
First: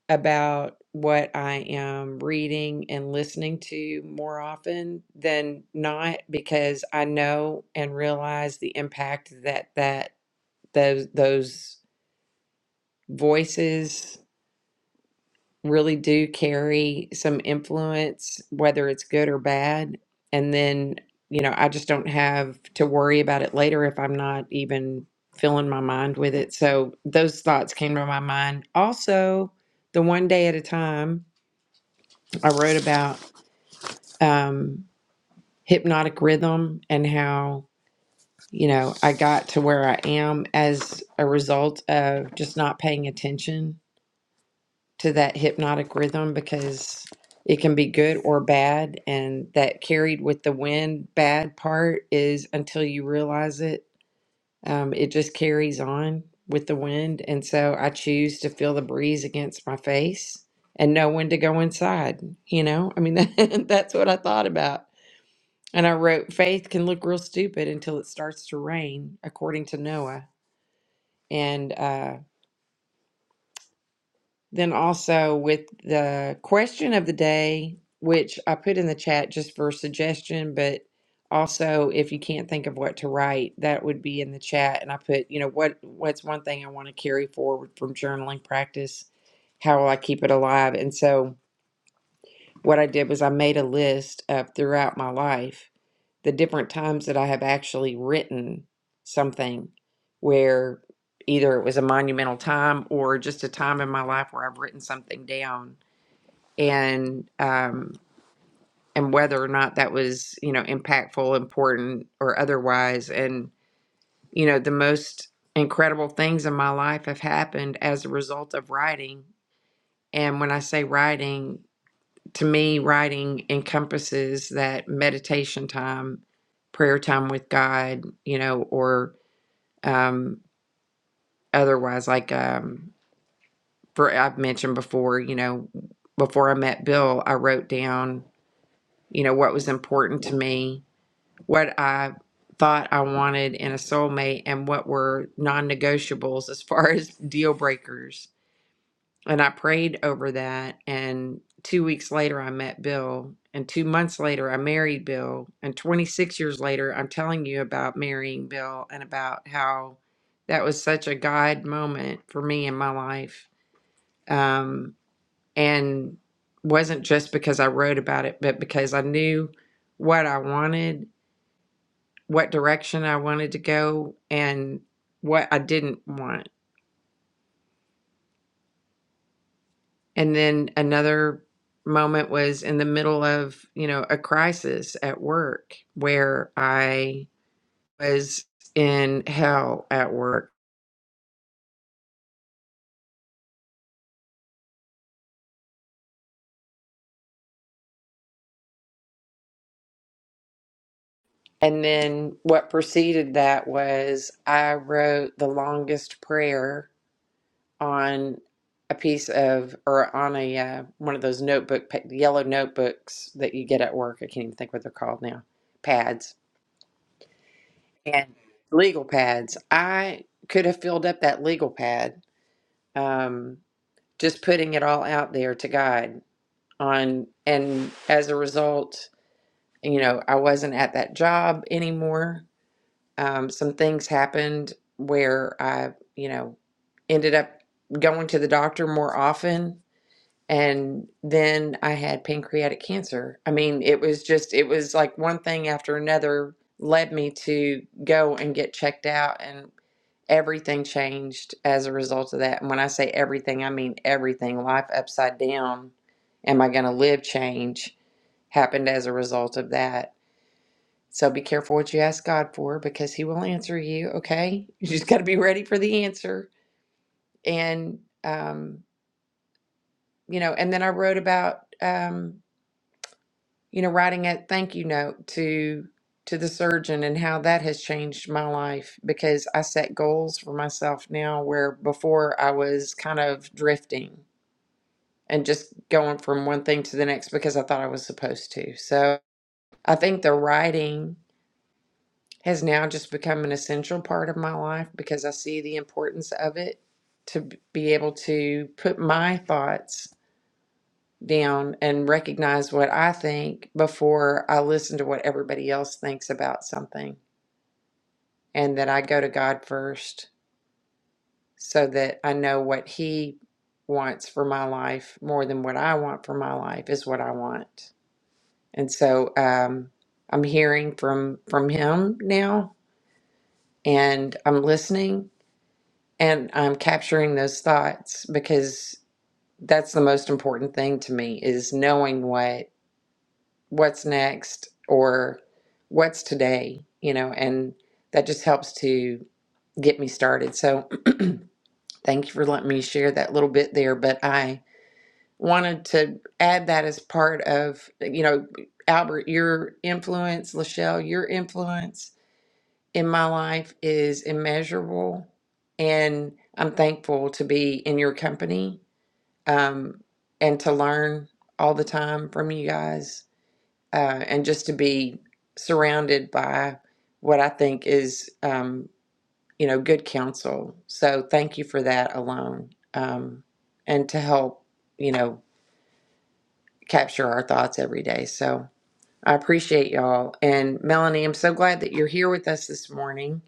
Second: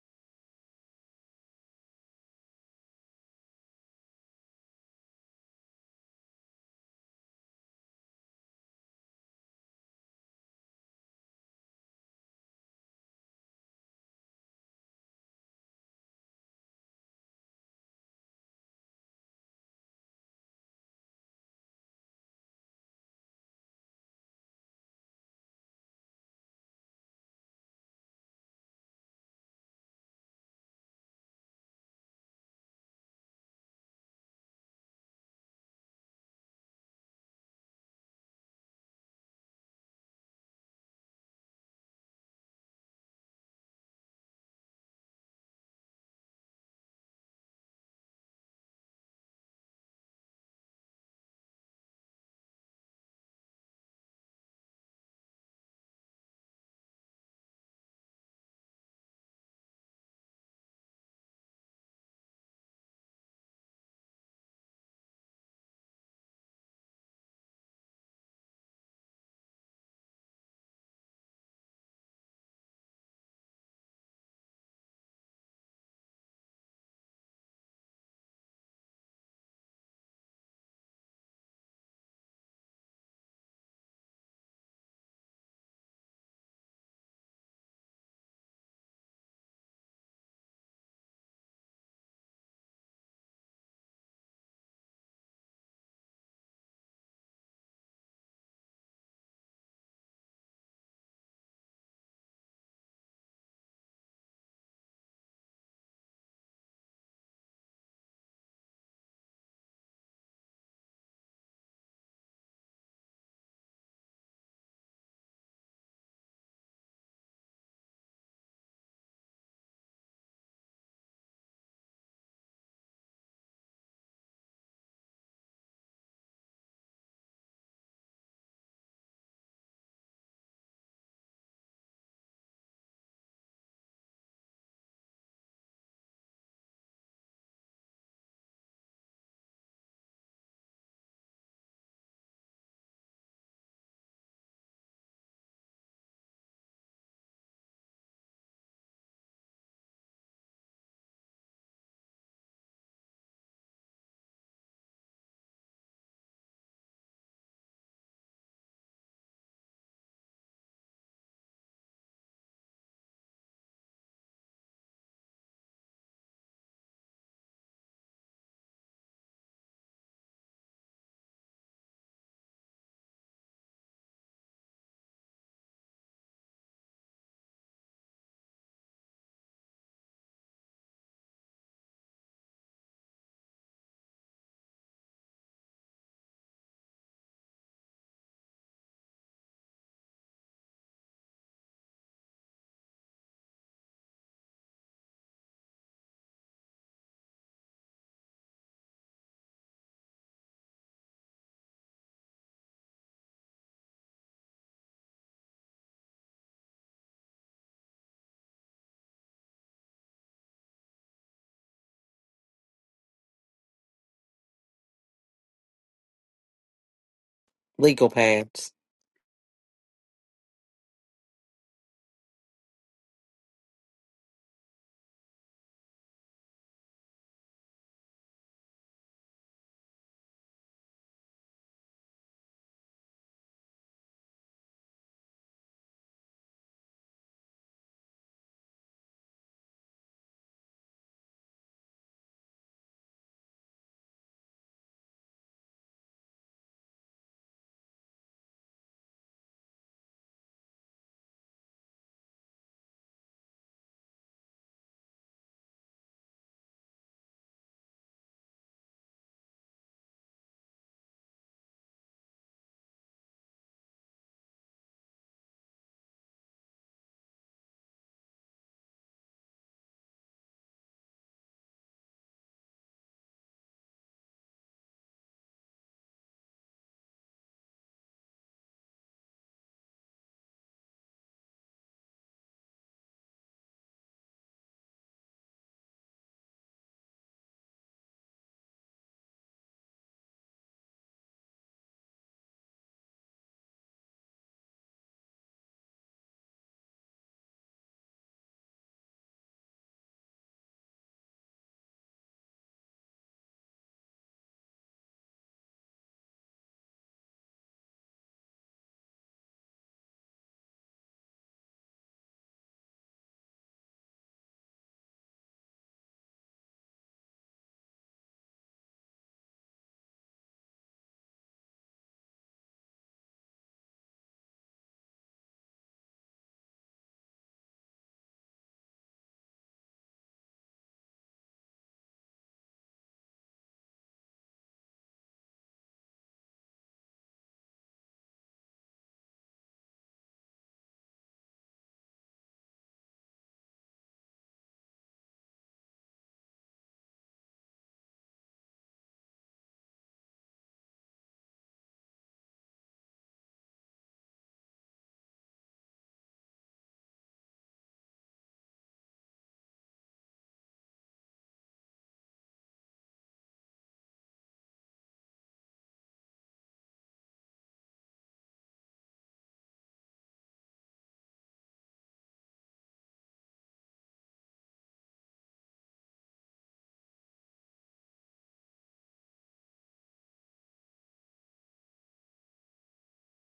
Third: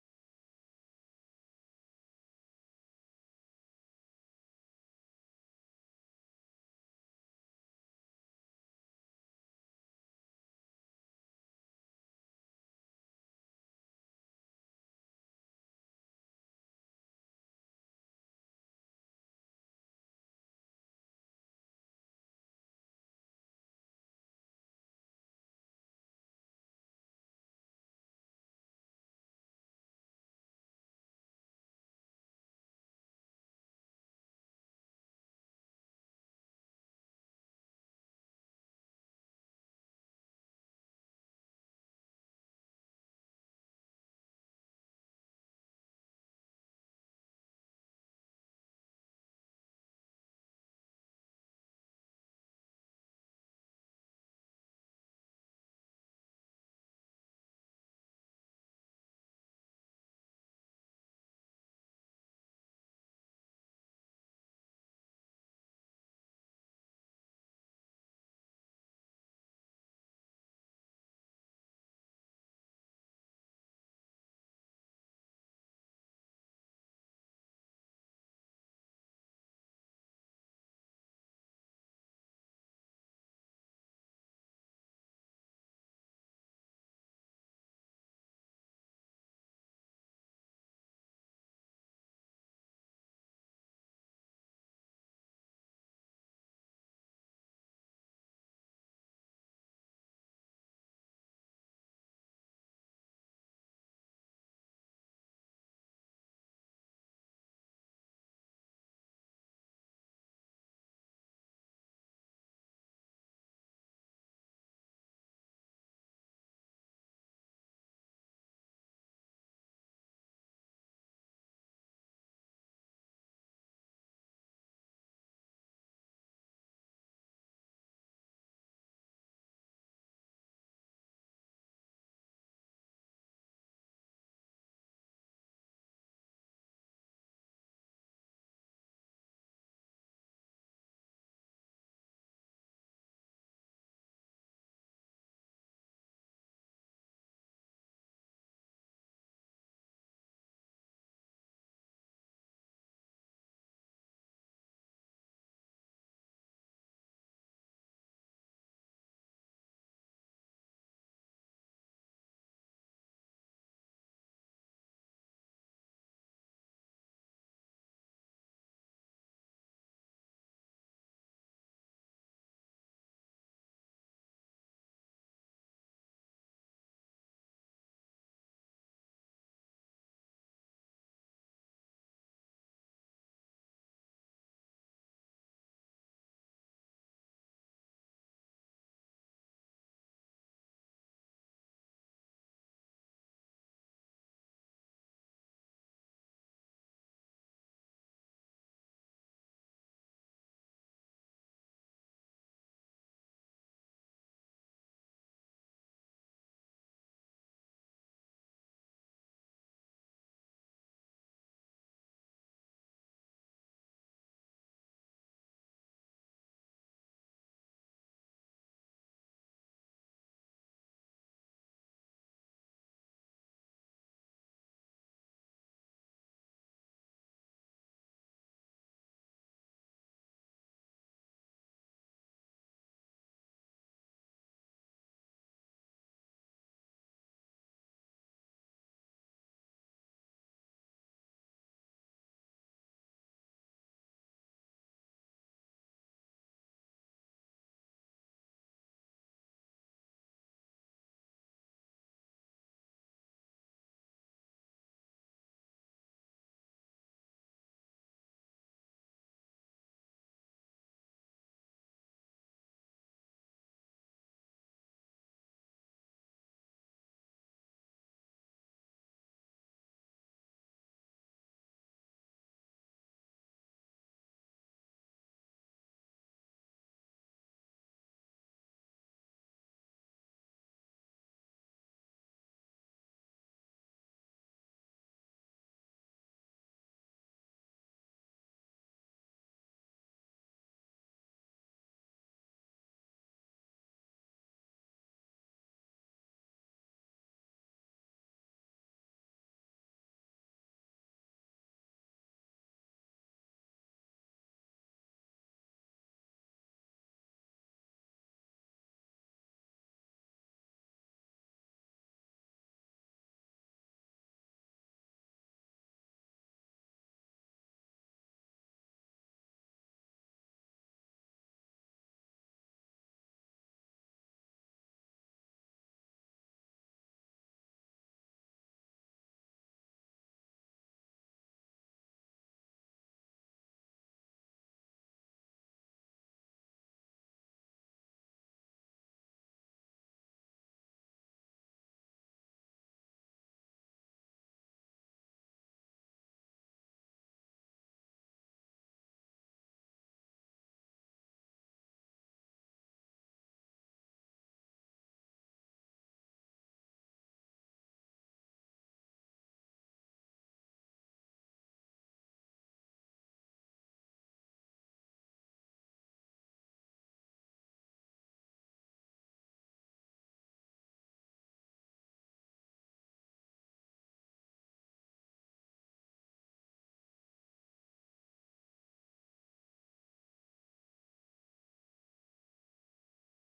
Speaker 1: about what I am reading and listening to more often than not because I know and realize the impact that that those those voices really do carry some influence, whether it's good or bad. And then, you know, I just don't have to worry about it later if I'm not even filling my mind with it. So those thoughts came to my mind. Also, the one day at a time, I wrote about um, hypnotic rhythm and how, you know, I got to where I am as a result of just not paying attention to that hypnotic rhythm because it can be good or bad and that carried with the wind bad part is until you realize it um, it just carries on with the wind and so i choose to feel the breeze against my face and know when to go inside you know i mean [LAUGHS] that's what i thought about and i wrote faith can look real stupid until it starts to rain according to noah and uh Then also with the question of the day, which I put in the chat just for suggestion, but also if you can't think of what to write, that would be in the chat. And I put, you know, what what's one thing I want to carry forward from journaling practice? How will I keep it alive? And so what I did was I made a list of throughout my life the different times that I have actually written something where either it was a monumental time or just a time in my life where I've written something down and um and whether or not that was, you know, impactful, important or otherwise and you know, the most incredible things in my life have happened as a result of writing. And when I say writing, to me, writing encompasses that meditation time, prayer time with God, you know, or um, otherwise, like um, for I've mentioned before, you know, before I met Bill, I wrote down, you know, what was important to me, what I thought I wanted in a soulmate, and what were non negotiables as far [LAUGHS] as deal breakers And I prayed over that. And two weeks later, I met Bill. And two months later, I married Bill. And 26 years later, I'm telling you about marrying Bill and about how that was such a God moment for me in my life. Um, and wasn't just because I wrote about it, but because I knew what I wanted, what direction I wanted to go, and what I didn't want And then another moment was in the middle of, you know, a crisis at work where I was in hell at work. And then what preceded that was I wrote the longest prayer on a piece of, or on a uh, one of those notebook, pa- yellow notebooks that you get at work. I can't even think what they're called now, pads
Speaker 3: Legal
Speaker 1: and
Speaker 3: pads.
Speaker 1: legal pads. I could have filled up that legal pad. Um, just putting it all out there to God on and as a result, you know, I wasn't at that job anymore. Um, some things happened where I, you know, ended up going to the doctor more often and then I had pancreatic cancer. I mean, it was just, it was like one thing after another led me to go and get checked out. And everything changed as a result of that. And when I say everything, I mean everything. Life upside down. Am I going to live change happened as a result of that. So be careful what you ask God for because He will answer you. Okay. [LAUGHS] You just got to be ready for the answer. And, um, you know, and then I wrote about, um, you know, writing a thank you note to to the surgeon and how that has changed my life because I set goals for myself now where before I was kind of drifting and just going from one thing to the next because I thought I was supposed to. So I think the writing has now just become an essential part of my life because I see the importance of it to b- be able to put my thoughts down and recognize what I think before I listen to what everybody else thinks about something, and that I go to God first so that I know what He wants for my life more than what I want for my life is what I want. And so um, I'm hearing from from Him now, and I'm listening, and I'm capturing those thoughts because that's the most important thing to me is knowing what what's next or what's today, you know, and that just helps to get me started. So [CLEARS THROAT] thank you for letting me share that little bit there. But I wanted to add that as part of, you know, Albert, your influence, Lachelle, your influence in my life is immeasurable. And I'm thankful to be in your company um, and to learn all the time from you guys uh, and just to be surrounded by what I think is, um, you know, good counsel. So thank you for that alone, um, and to help, you know, capture our thoughts every day. So I appreciate y'all. And Melanie, I'm so glad that you're here with us this morning.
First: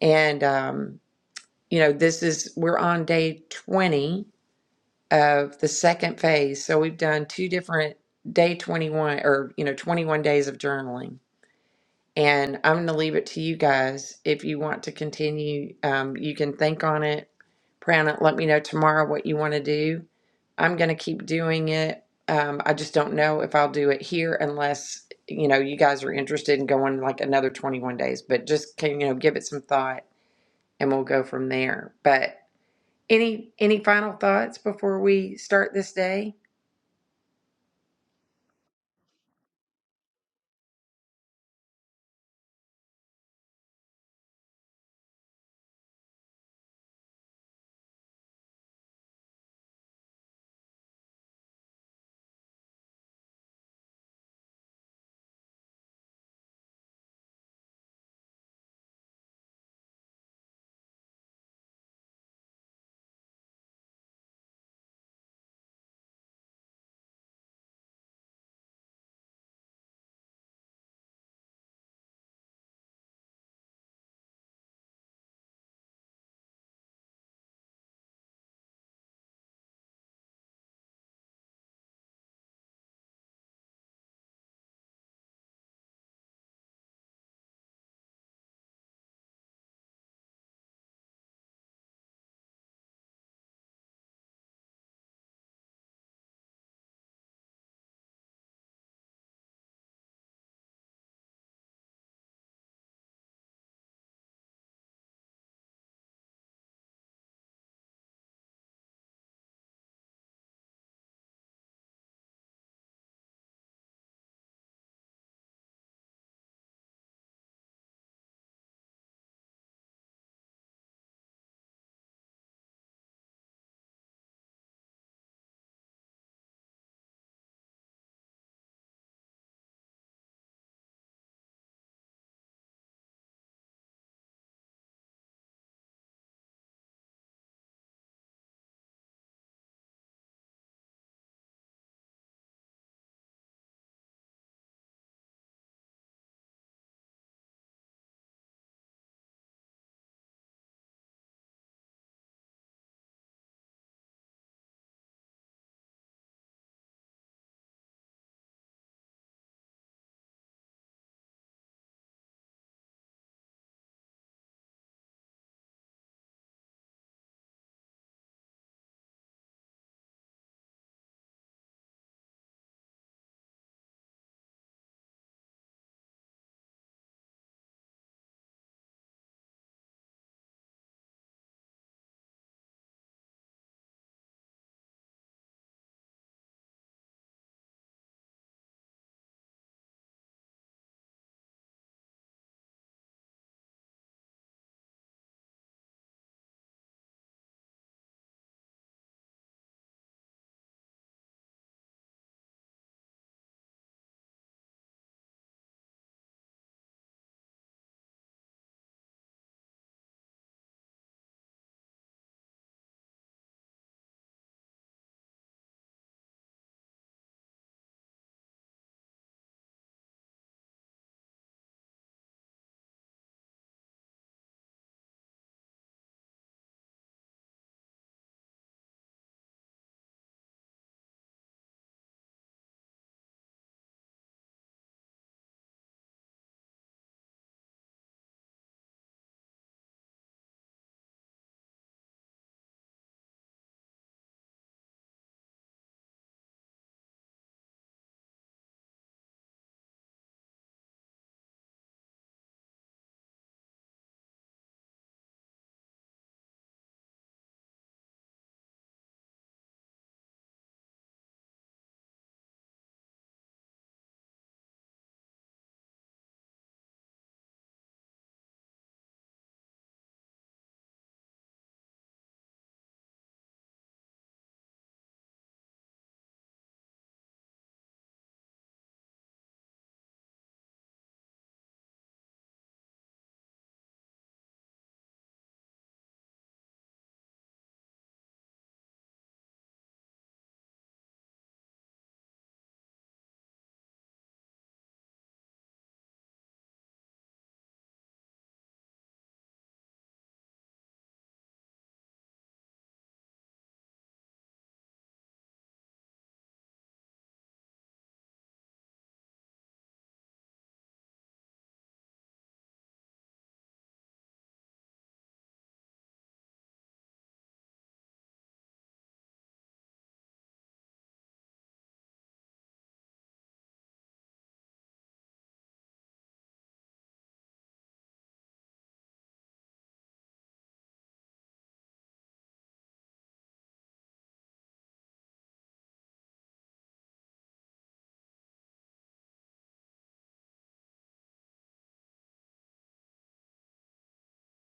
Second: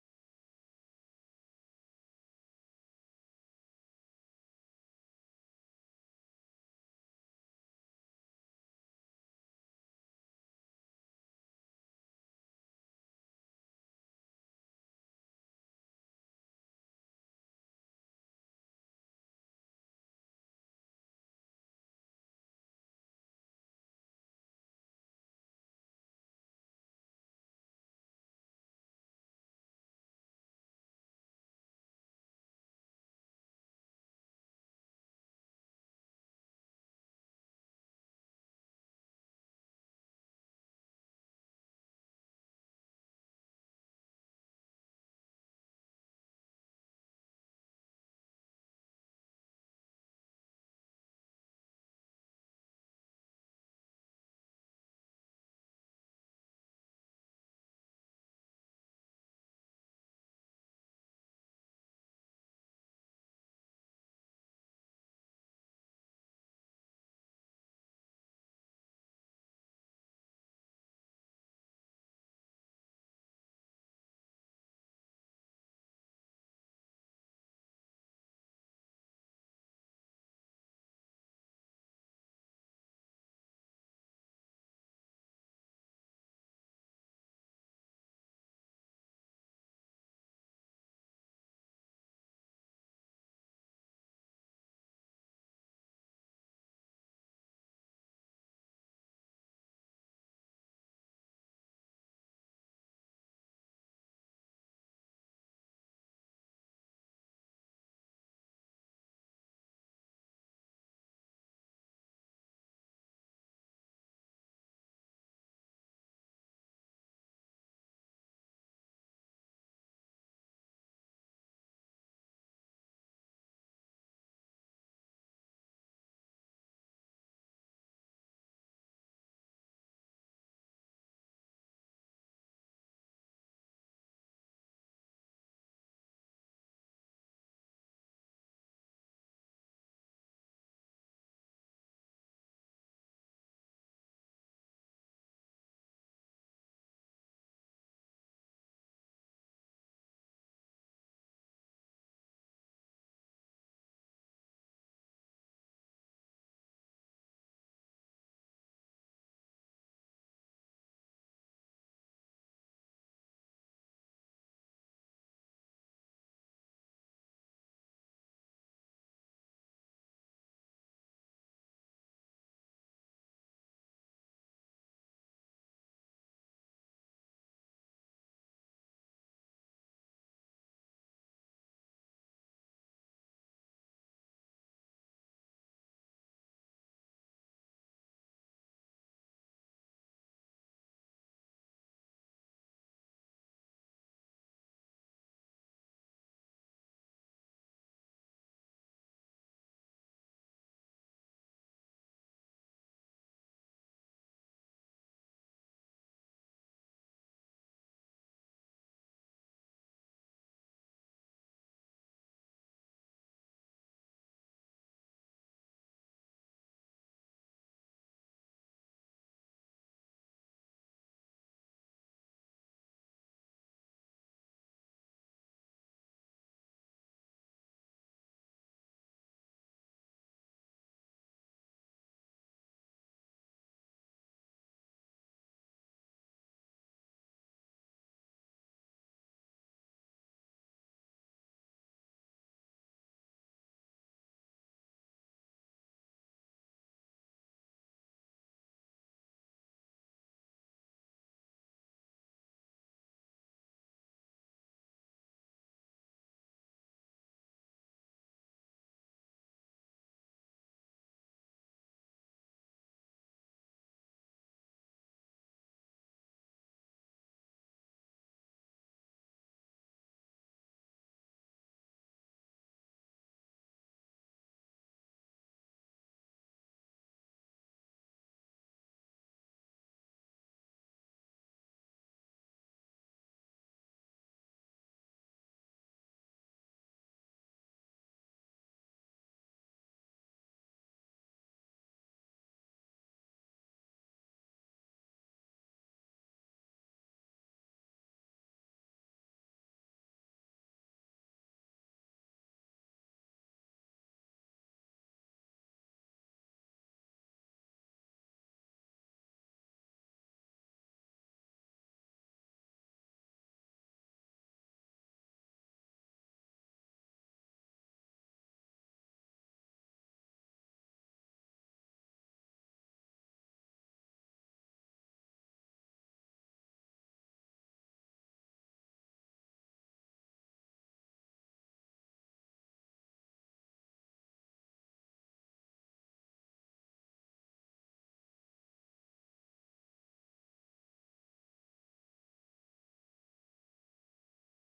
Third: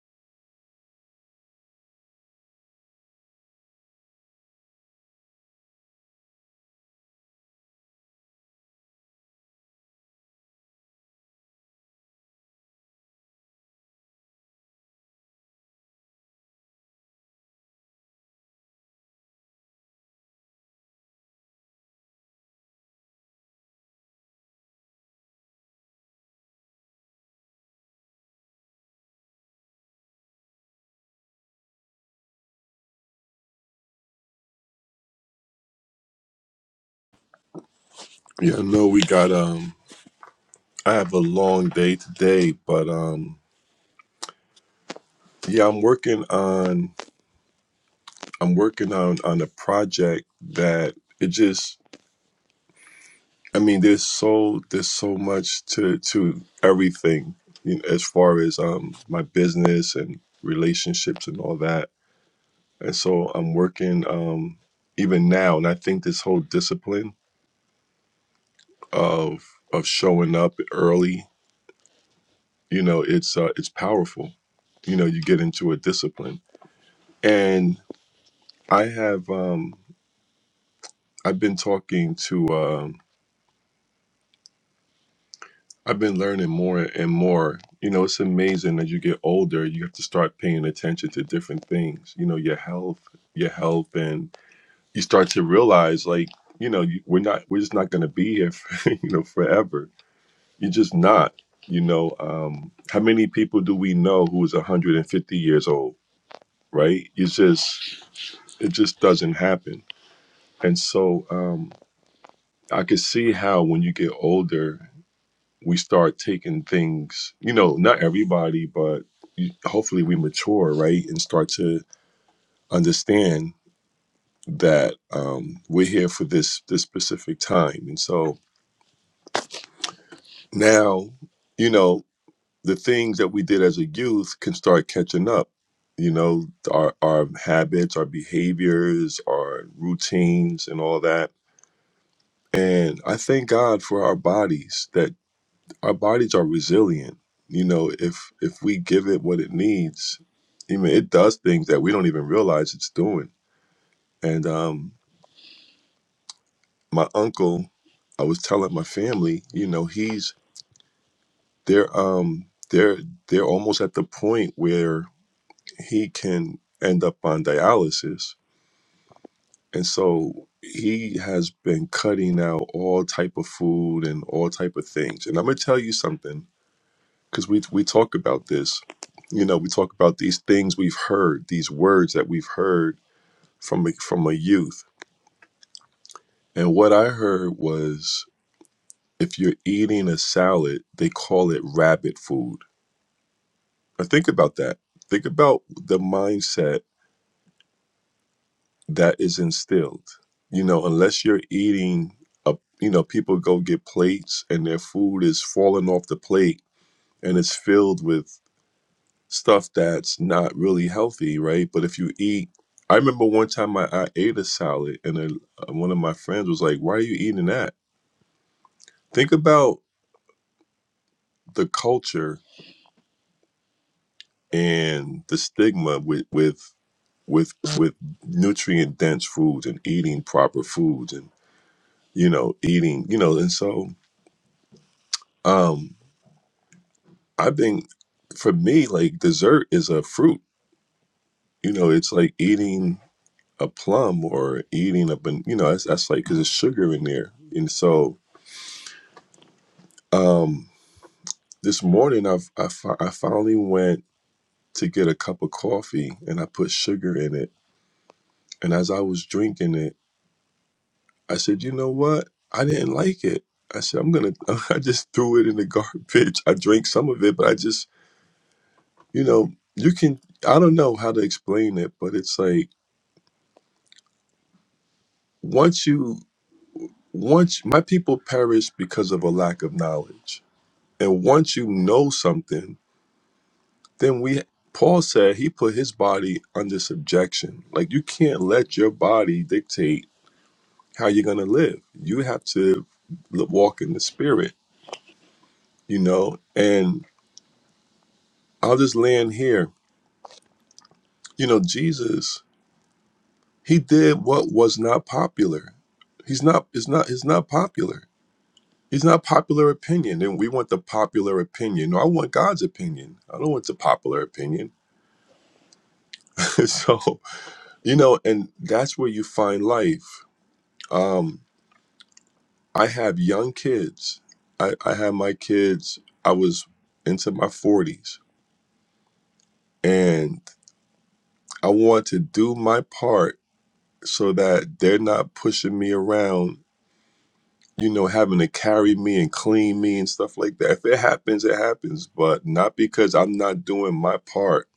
Speaker 1: And um, you know, this is we're on day 20 of the second phase. So we've done two different day 21 or you know 21 days of journaling And I'm going to leave it to you guys. If you want to continue, um, you can think on it, pray on it. Let me know tomorrow what you want to do. I'm going to keep doing it. Um, I just don't know if I'll do it here unless you know you guys are interested in going like another 21 days. But just can you know give it some thought, and we'll go from there. But any any final thoughts before we start this day?
Speaker 2: Yeah, no, we got um I have a long day today, but um Yeah, I'm working on I'm working on on a project that it just I mean there's so there's so much to to everything you know, as far as um my business and relationships and all that. And so I'm working um even now and I think this whole discipline of of showing up early, you know, it's uh, it's powerful. You know, you get into a discipline. And I have um I've been talking to um. I've been learning more and more. You know, it's amazing as you get older, you have to start paying attention to different things. You know, your health, your health, and you start to realize, like, you know, you, we're not, we're just not going to be here, for, [LAUGHS] you know, forever. You're just not. You know, um, how many people do we know who is 150 years old? Right? It's just, it just doesn't happen. And so, um, I could see how when you get older we start taking things, you know, not everybody, but you- hopefully we mature, right, and start to understand that um, we're here for this this specific time, and so now, you know, the things that we did as a youth can start catching up. You know, our our habits, our behaviors, our routines, and all that. And I thank God for our bodies that our bodies are resilient. You know, if if we give it what it needs, I mean, it does things that we don't even realize it's doing. And um, my uncle, I was telling my family, you know, he's they're um they're they're almost at the point where he can end up on dialysis, and so he has been cutting out all type of food and all type of things. And I'm gonna tell you something because we we talk about this you know we talk about these things we've heard these words that we've heard from a, from a youth and what i heard was if you're eating a salad they call it rabbit food now think about that think about the mindset that is instilled you know unless you're eating a you know people go get plates and their food is falling off the plate and it's filled with stuff that's not really healthy, right? But if you eat, I remember one time I, I ate a salad and then uh, one of my friends was like, Why are you eating that? Think about the culture and the stigma with, with, with, with nutrient dense foods and eating proper foods and, you know, eating, you know, and so, um, I think for me, like dessert is a fruit, you know, it's like eating a plum or eating a ban- you know that's, that's like because there's sugar in there and so um this morning I've, I, fi- I finally went to get a cup of coffee and i put sugar in it and as i was drinking it i said you know what i didn't like it i said i'm gonna [LAUGHS] i just threw it in the garbage i drank some of it but i just you know you can i don't know how to explain it but it's like once you once my people perish because of a lack of knowledge And once you know something, then we Paul said he put his body under subjection. Like you can't let your body dictate how you're going to live. You have to l- walk in the spirit, you know? And I'll just land here. You know, Jesus, he did what was not popular. He's not it's not it's not popular. He's not popular opinion and we want the popular opinion. No, I want God's opinion. I don't want the popular opinion. [LAUGHS] so You know, and that's where you find life. Um, I have young kids. I, I had my kids, I was into my 40s, and I want to do my part so that they're not pushing me around, you know, having to carry me and clean me and stuff like that. If it happens, it happens, but not because I'm not doing my part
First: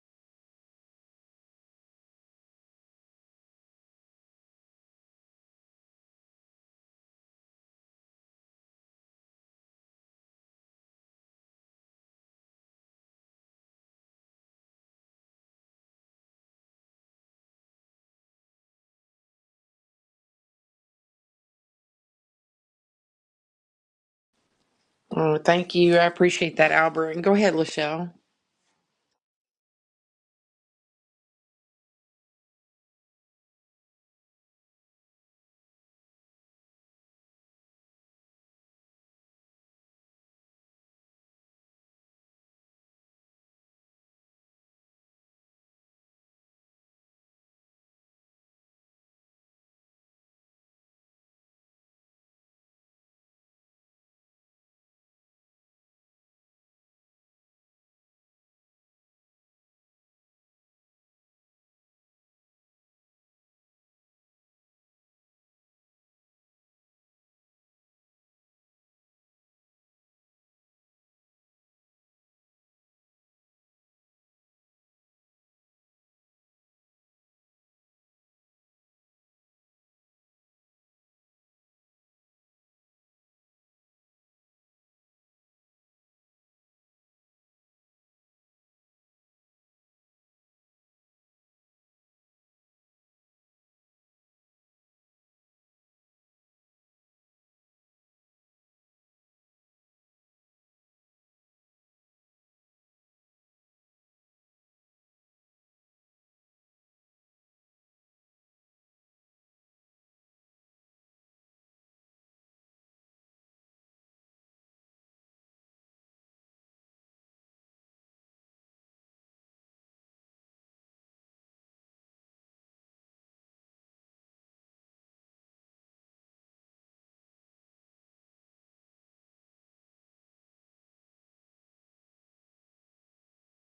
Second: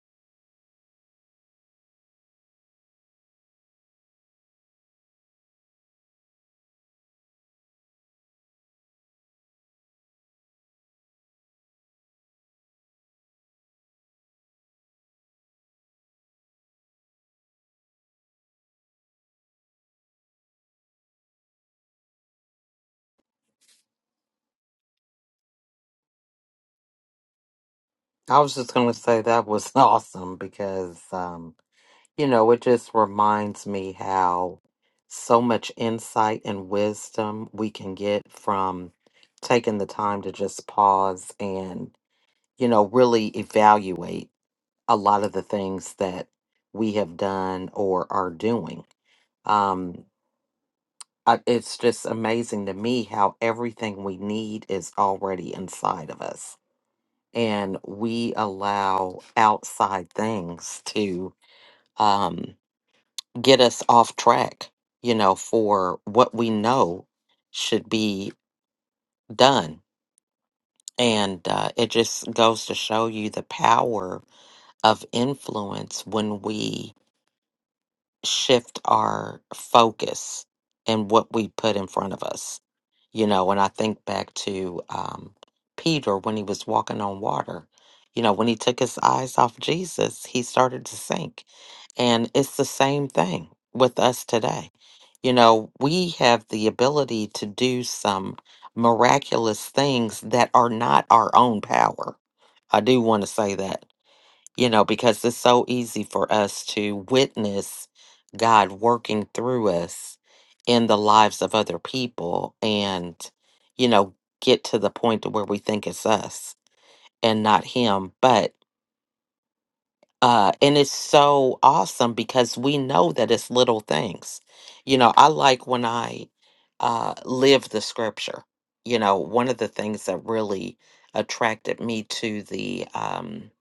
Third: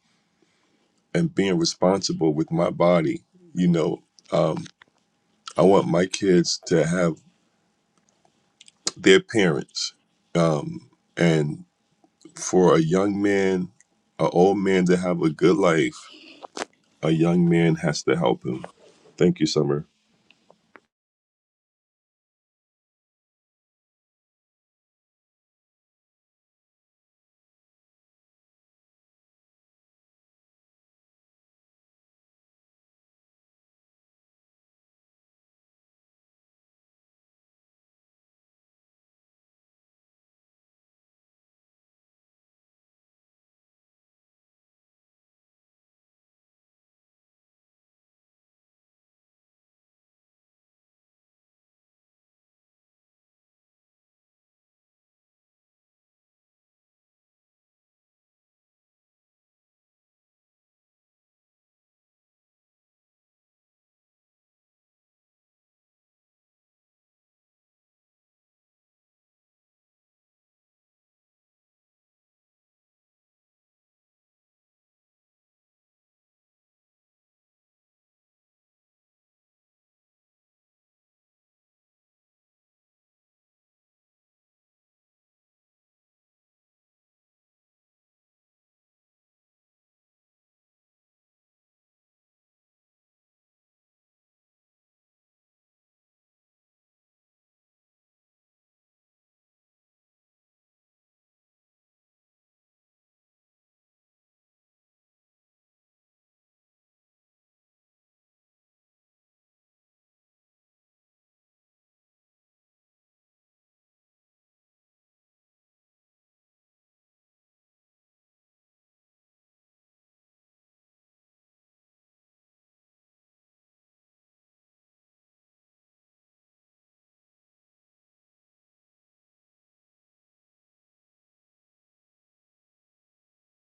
Speaker 2: and being responsible with my body, you know. Um, I want my kids to have their parents. Um, and for a young man, an old man to have a good life, a young man has to help him. Thank you, Summer.
Speaker 1: Oh, thank you. I appreciate that, Albert. And go ahead, Lachelle.
Speaker 3: I was just going to say that was [LAUGHS] awesome because, um, you know, it just reminds me how so much insight and wisdom we can get from taking the time to just pause and, you know, really evaluate. a lot of the things that we have done or are doing. Um, I, it's just amazing to me how everything we need is already inside of us, and we allow outside things to um, get us off track. You know, for what we know should be done. And uh, it just goes to show you the power of influence when we shift our focus and what we put in front of us. You know, and I think back to um, Peter when he was walking on water. You know, when he took his eyes off Jesus, he started to sink. And it's the same thing with us today. You know, we have the ability to do some miraculous things that are not our own power. I do want to say that you know, because it's so easy for us to witness God working through us in the lives of other people and, you know, get to the point to where we think it's us and not Him. But, uh, and it's so awesome because we know that it's little things. You know, I like when I uh, live the scripture. You know, one of the things that really attracted me to the um,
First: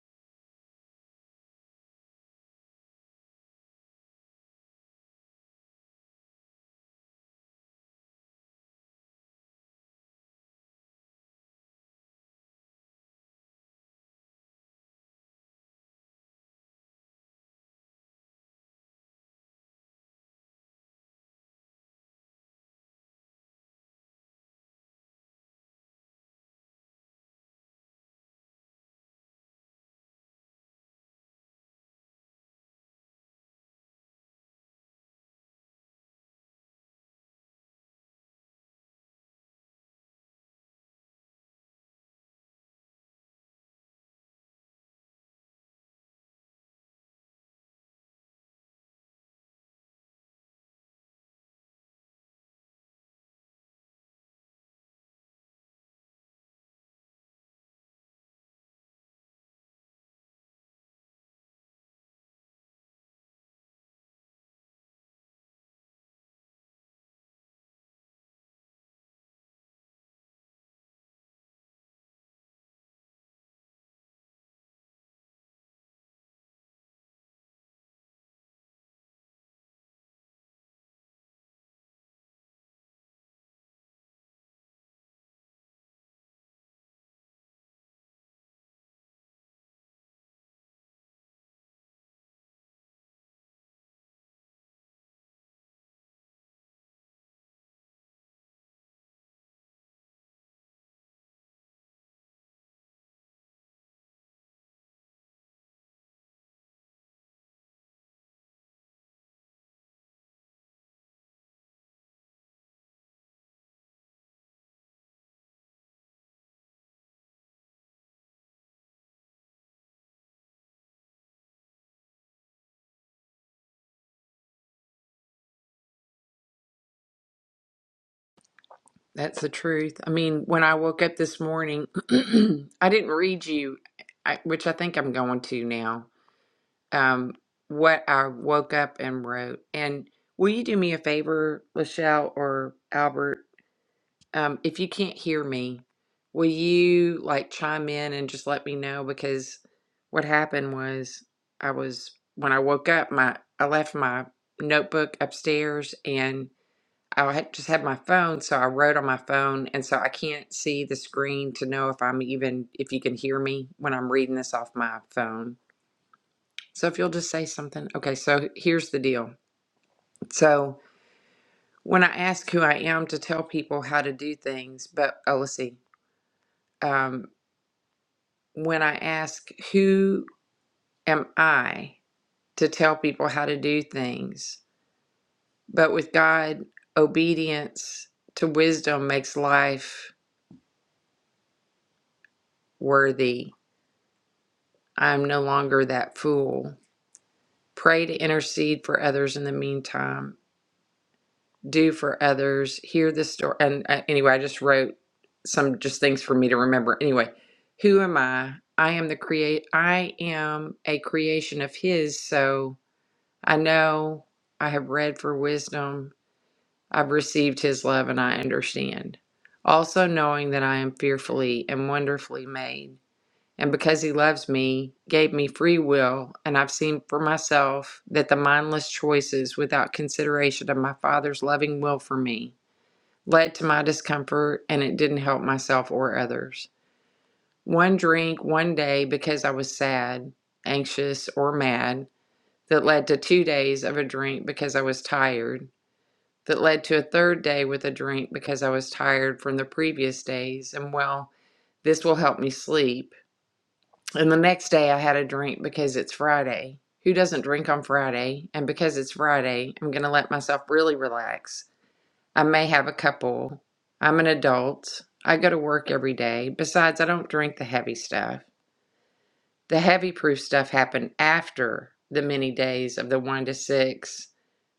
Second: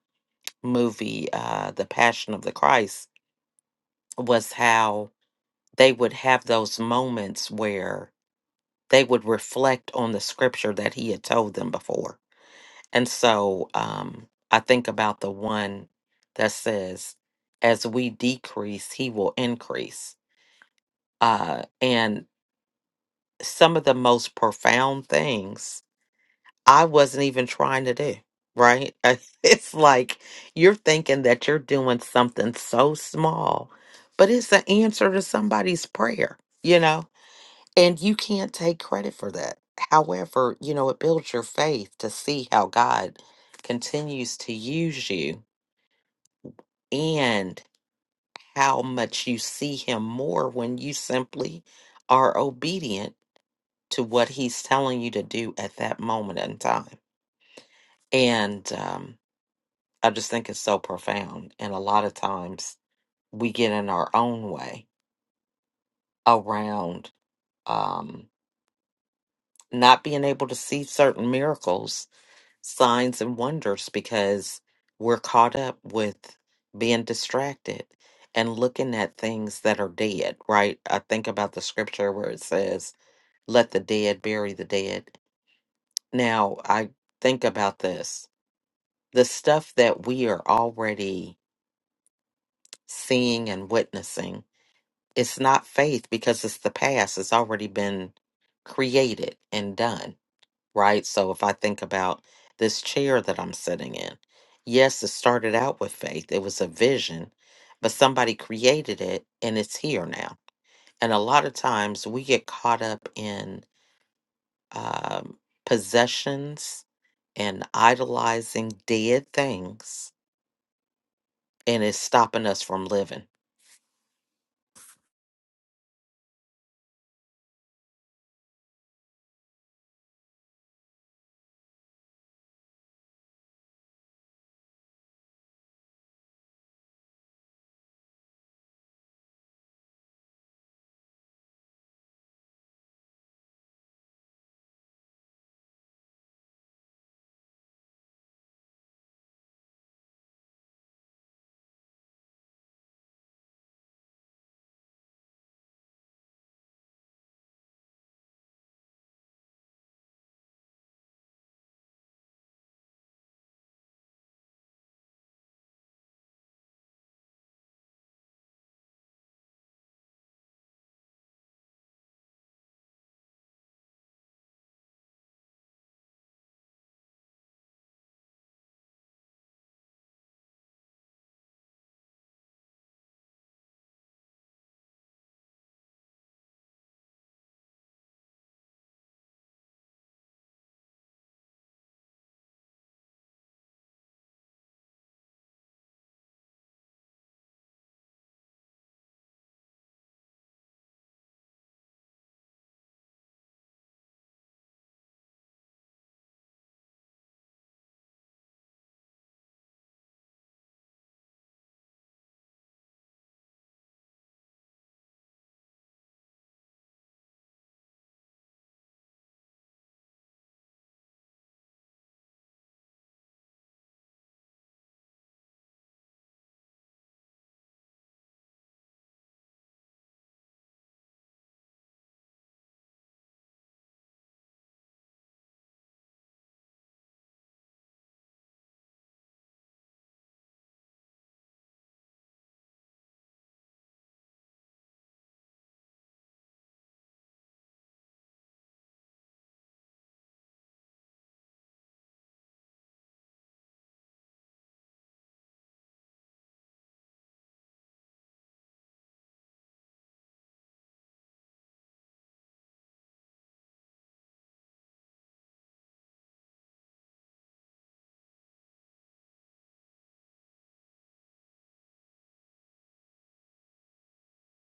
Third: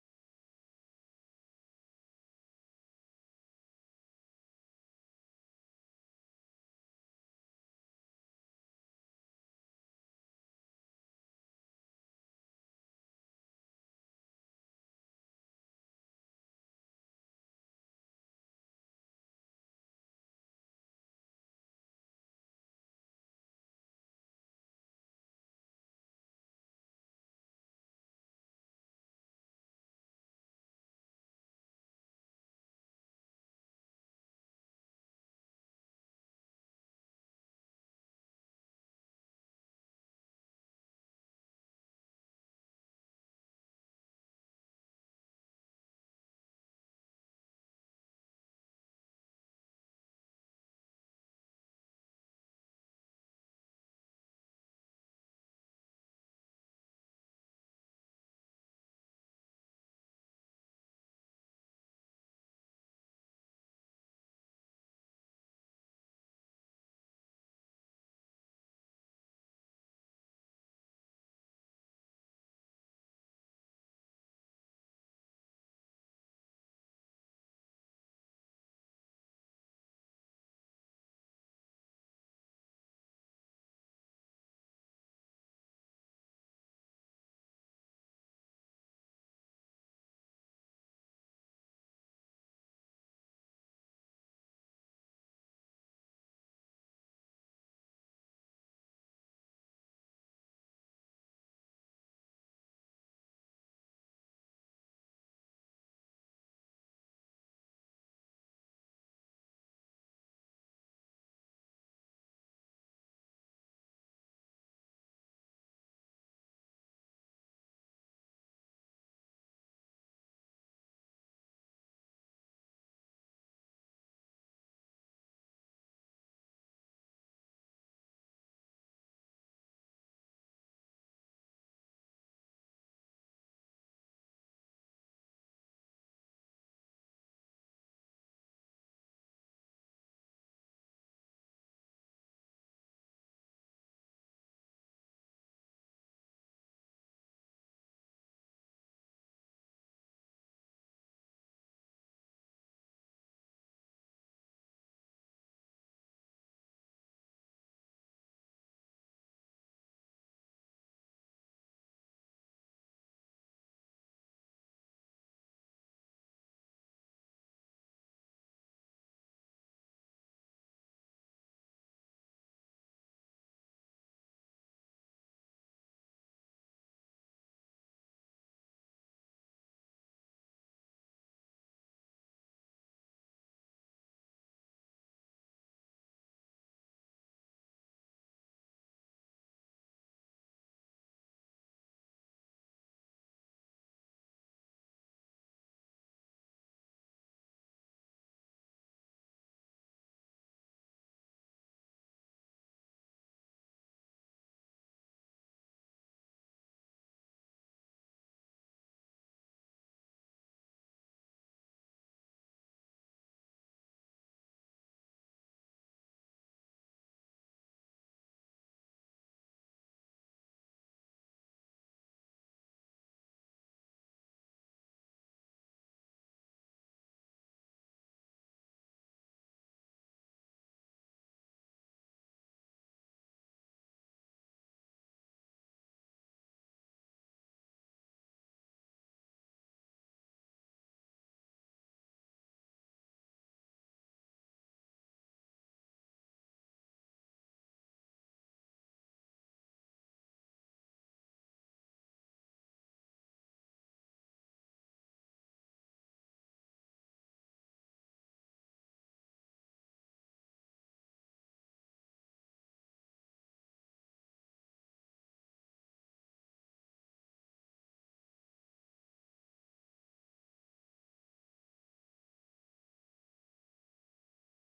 Speaker 3: movie, uh, The Passion of the Christ was how they would have those moments where they would reflect on the scripture that he had told them before. And so um, I think about the one that says, as we decrease, he will increase. Uh, and some of the most profound things I wasn't even trying to do, right? [LAUGHS] It's like you're thinking that you're doing something so small, but it's the answer to somebody's prayer, you know? And you can't take credit for that. However, you know, it builds your faith to see how God continues to use you and how much you see Him more when you simply are obedient to what He's telling you to do at that moment in time. And um, I just think it's so profound. And a lot of times we get in our own way around um, not being able to see certain miracles signs and wonders because we're caught up with being distracted and looking at things that are dead, right? I think about the scripture where it says, let the dead bury the dead. Now, I think about this the stuff that we are already seeing and witnessing, it's not faith because it's the past, it's already been created and done right? So if I think about this chair that I'm sitting in, yes, it started out with faith, it was a vision, but somebody created it and it's here now. And a lot of times we get caught up in um, possessions and idolizing dead things, and it's stopping us from living.
Speaker 1: That's the truth. I mean, when I woke up this morning, [CLEARS THROAT] I didn't read you, I, which I think I'm going to now, um, what I woke up and wrote. And will you do me a favor, Lachelle or Albert? Um, if you can't hear me, will you like chime in and just let me know? Because what happened was I was, when I woke up, my I left my notebook upstairs and. I had just had my phone, so I wrote on my phone, and so I can't see the screen to know if I'm even if you can hear me when I'm reading this off my phone. So if you'll just say something. Okay, so here's the deal. So when I ask who I am to tell people how to do things, but oh, let's see. Um, when I ask who am I to tell people how to do things, but with God, obedience to wisdom makes life worthy I am no longer that fool. Pray to intercede for others in the meantime. Do for others. Hear the story. And uh, anyway, I just wrote some just things for me to remember. Anyway, who am I? I am the create. I am a creation of His. So I know I have read for wisdom. I've received His love, and I understand. Also knowing that I am fearfully and wonderfully made. and because he loves me, gave me free will, and I've seen for myself that the mindless choices without consideration of my Father's loving will for me led to my discomfort, and it didn't help myself or others. One drink one day because I was sad, anxious, or mad, that led to two days of a drink because I was tired, that led to a third day with a drink because I was tired from the previous days, and well, this will help me sleep and the next day I had a drink because it's Friday. Who doesn't drink on Friday? And because it's Friday, I'm going to let myself really relax. I may have a couple. I'm an adult. I go to work every day. Besides, I don't drink the heavy stuff. The heavy proof stuff happened after the many days of the one to six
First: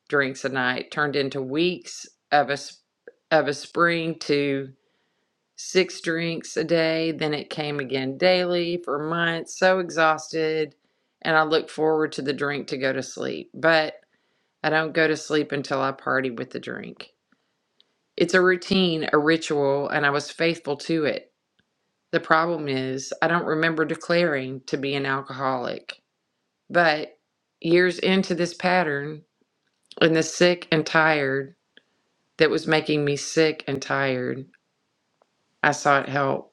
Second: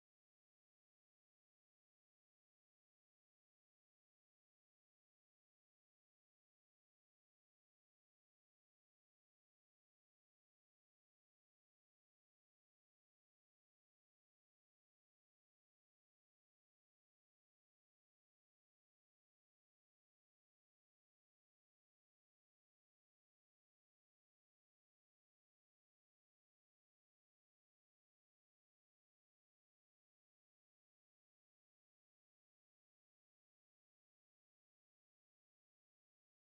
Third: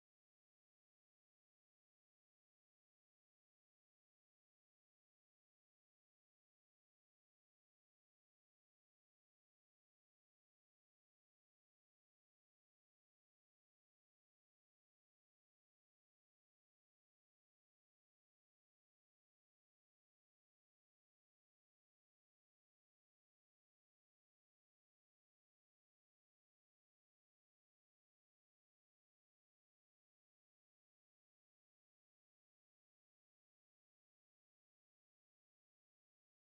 Speaker 1: drinks a night turned into weeks of a, of a spring to six drinks a day. Then it came again daily for months. So exhausted. And I look forward to the drink to go to sleep. But I don't go to sleep until I party with the drink. It's a routine, a ritual, and I was faithful to it. The problem is, I don't remember declaring to be an alcoholic. But years into this pattern, and the sick and tired that was making me sick and tired, I sought help.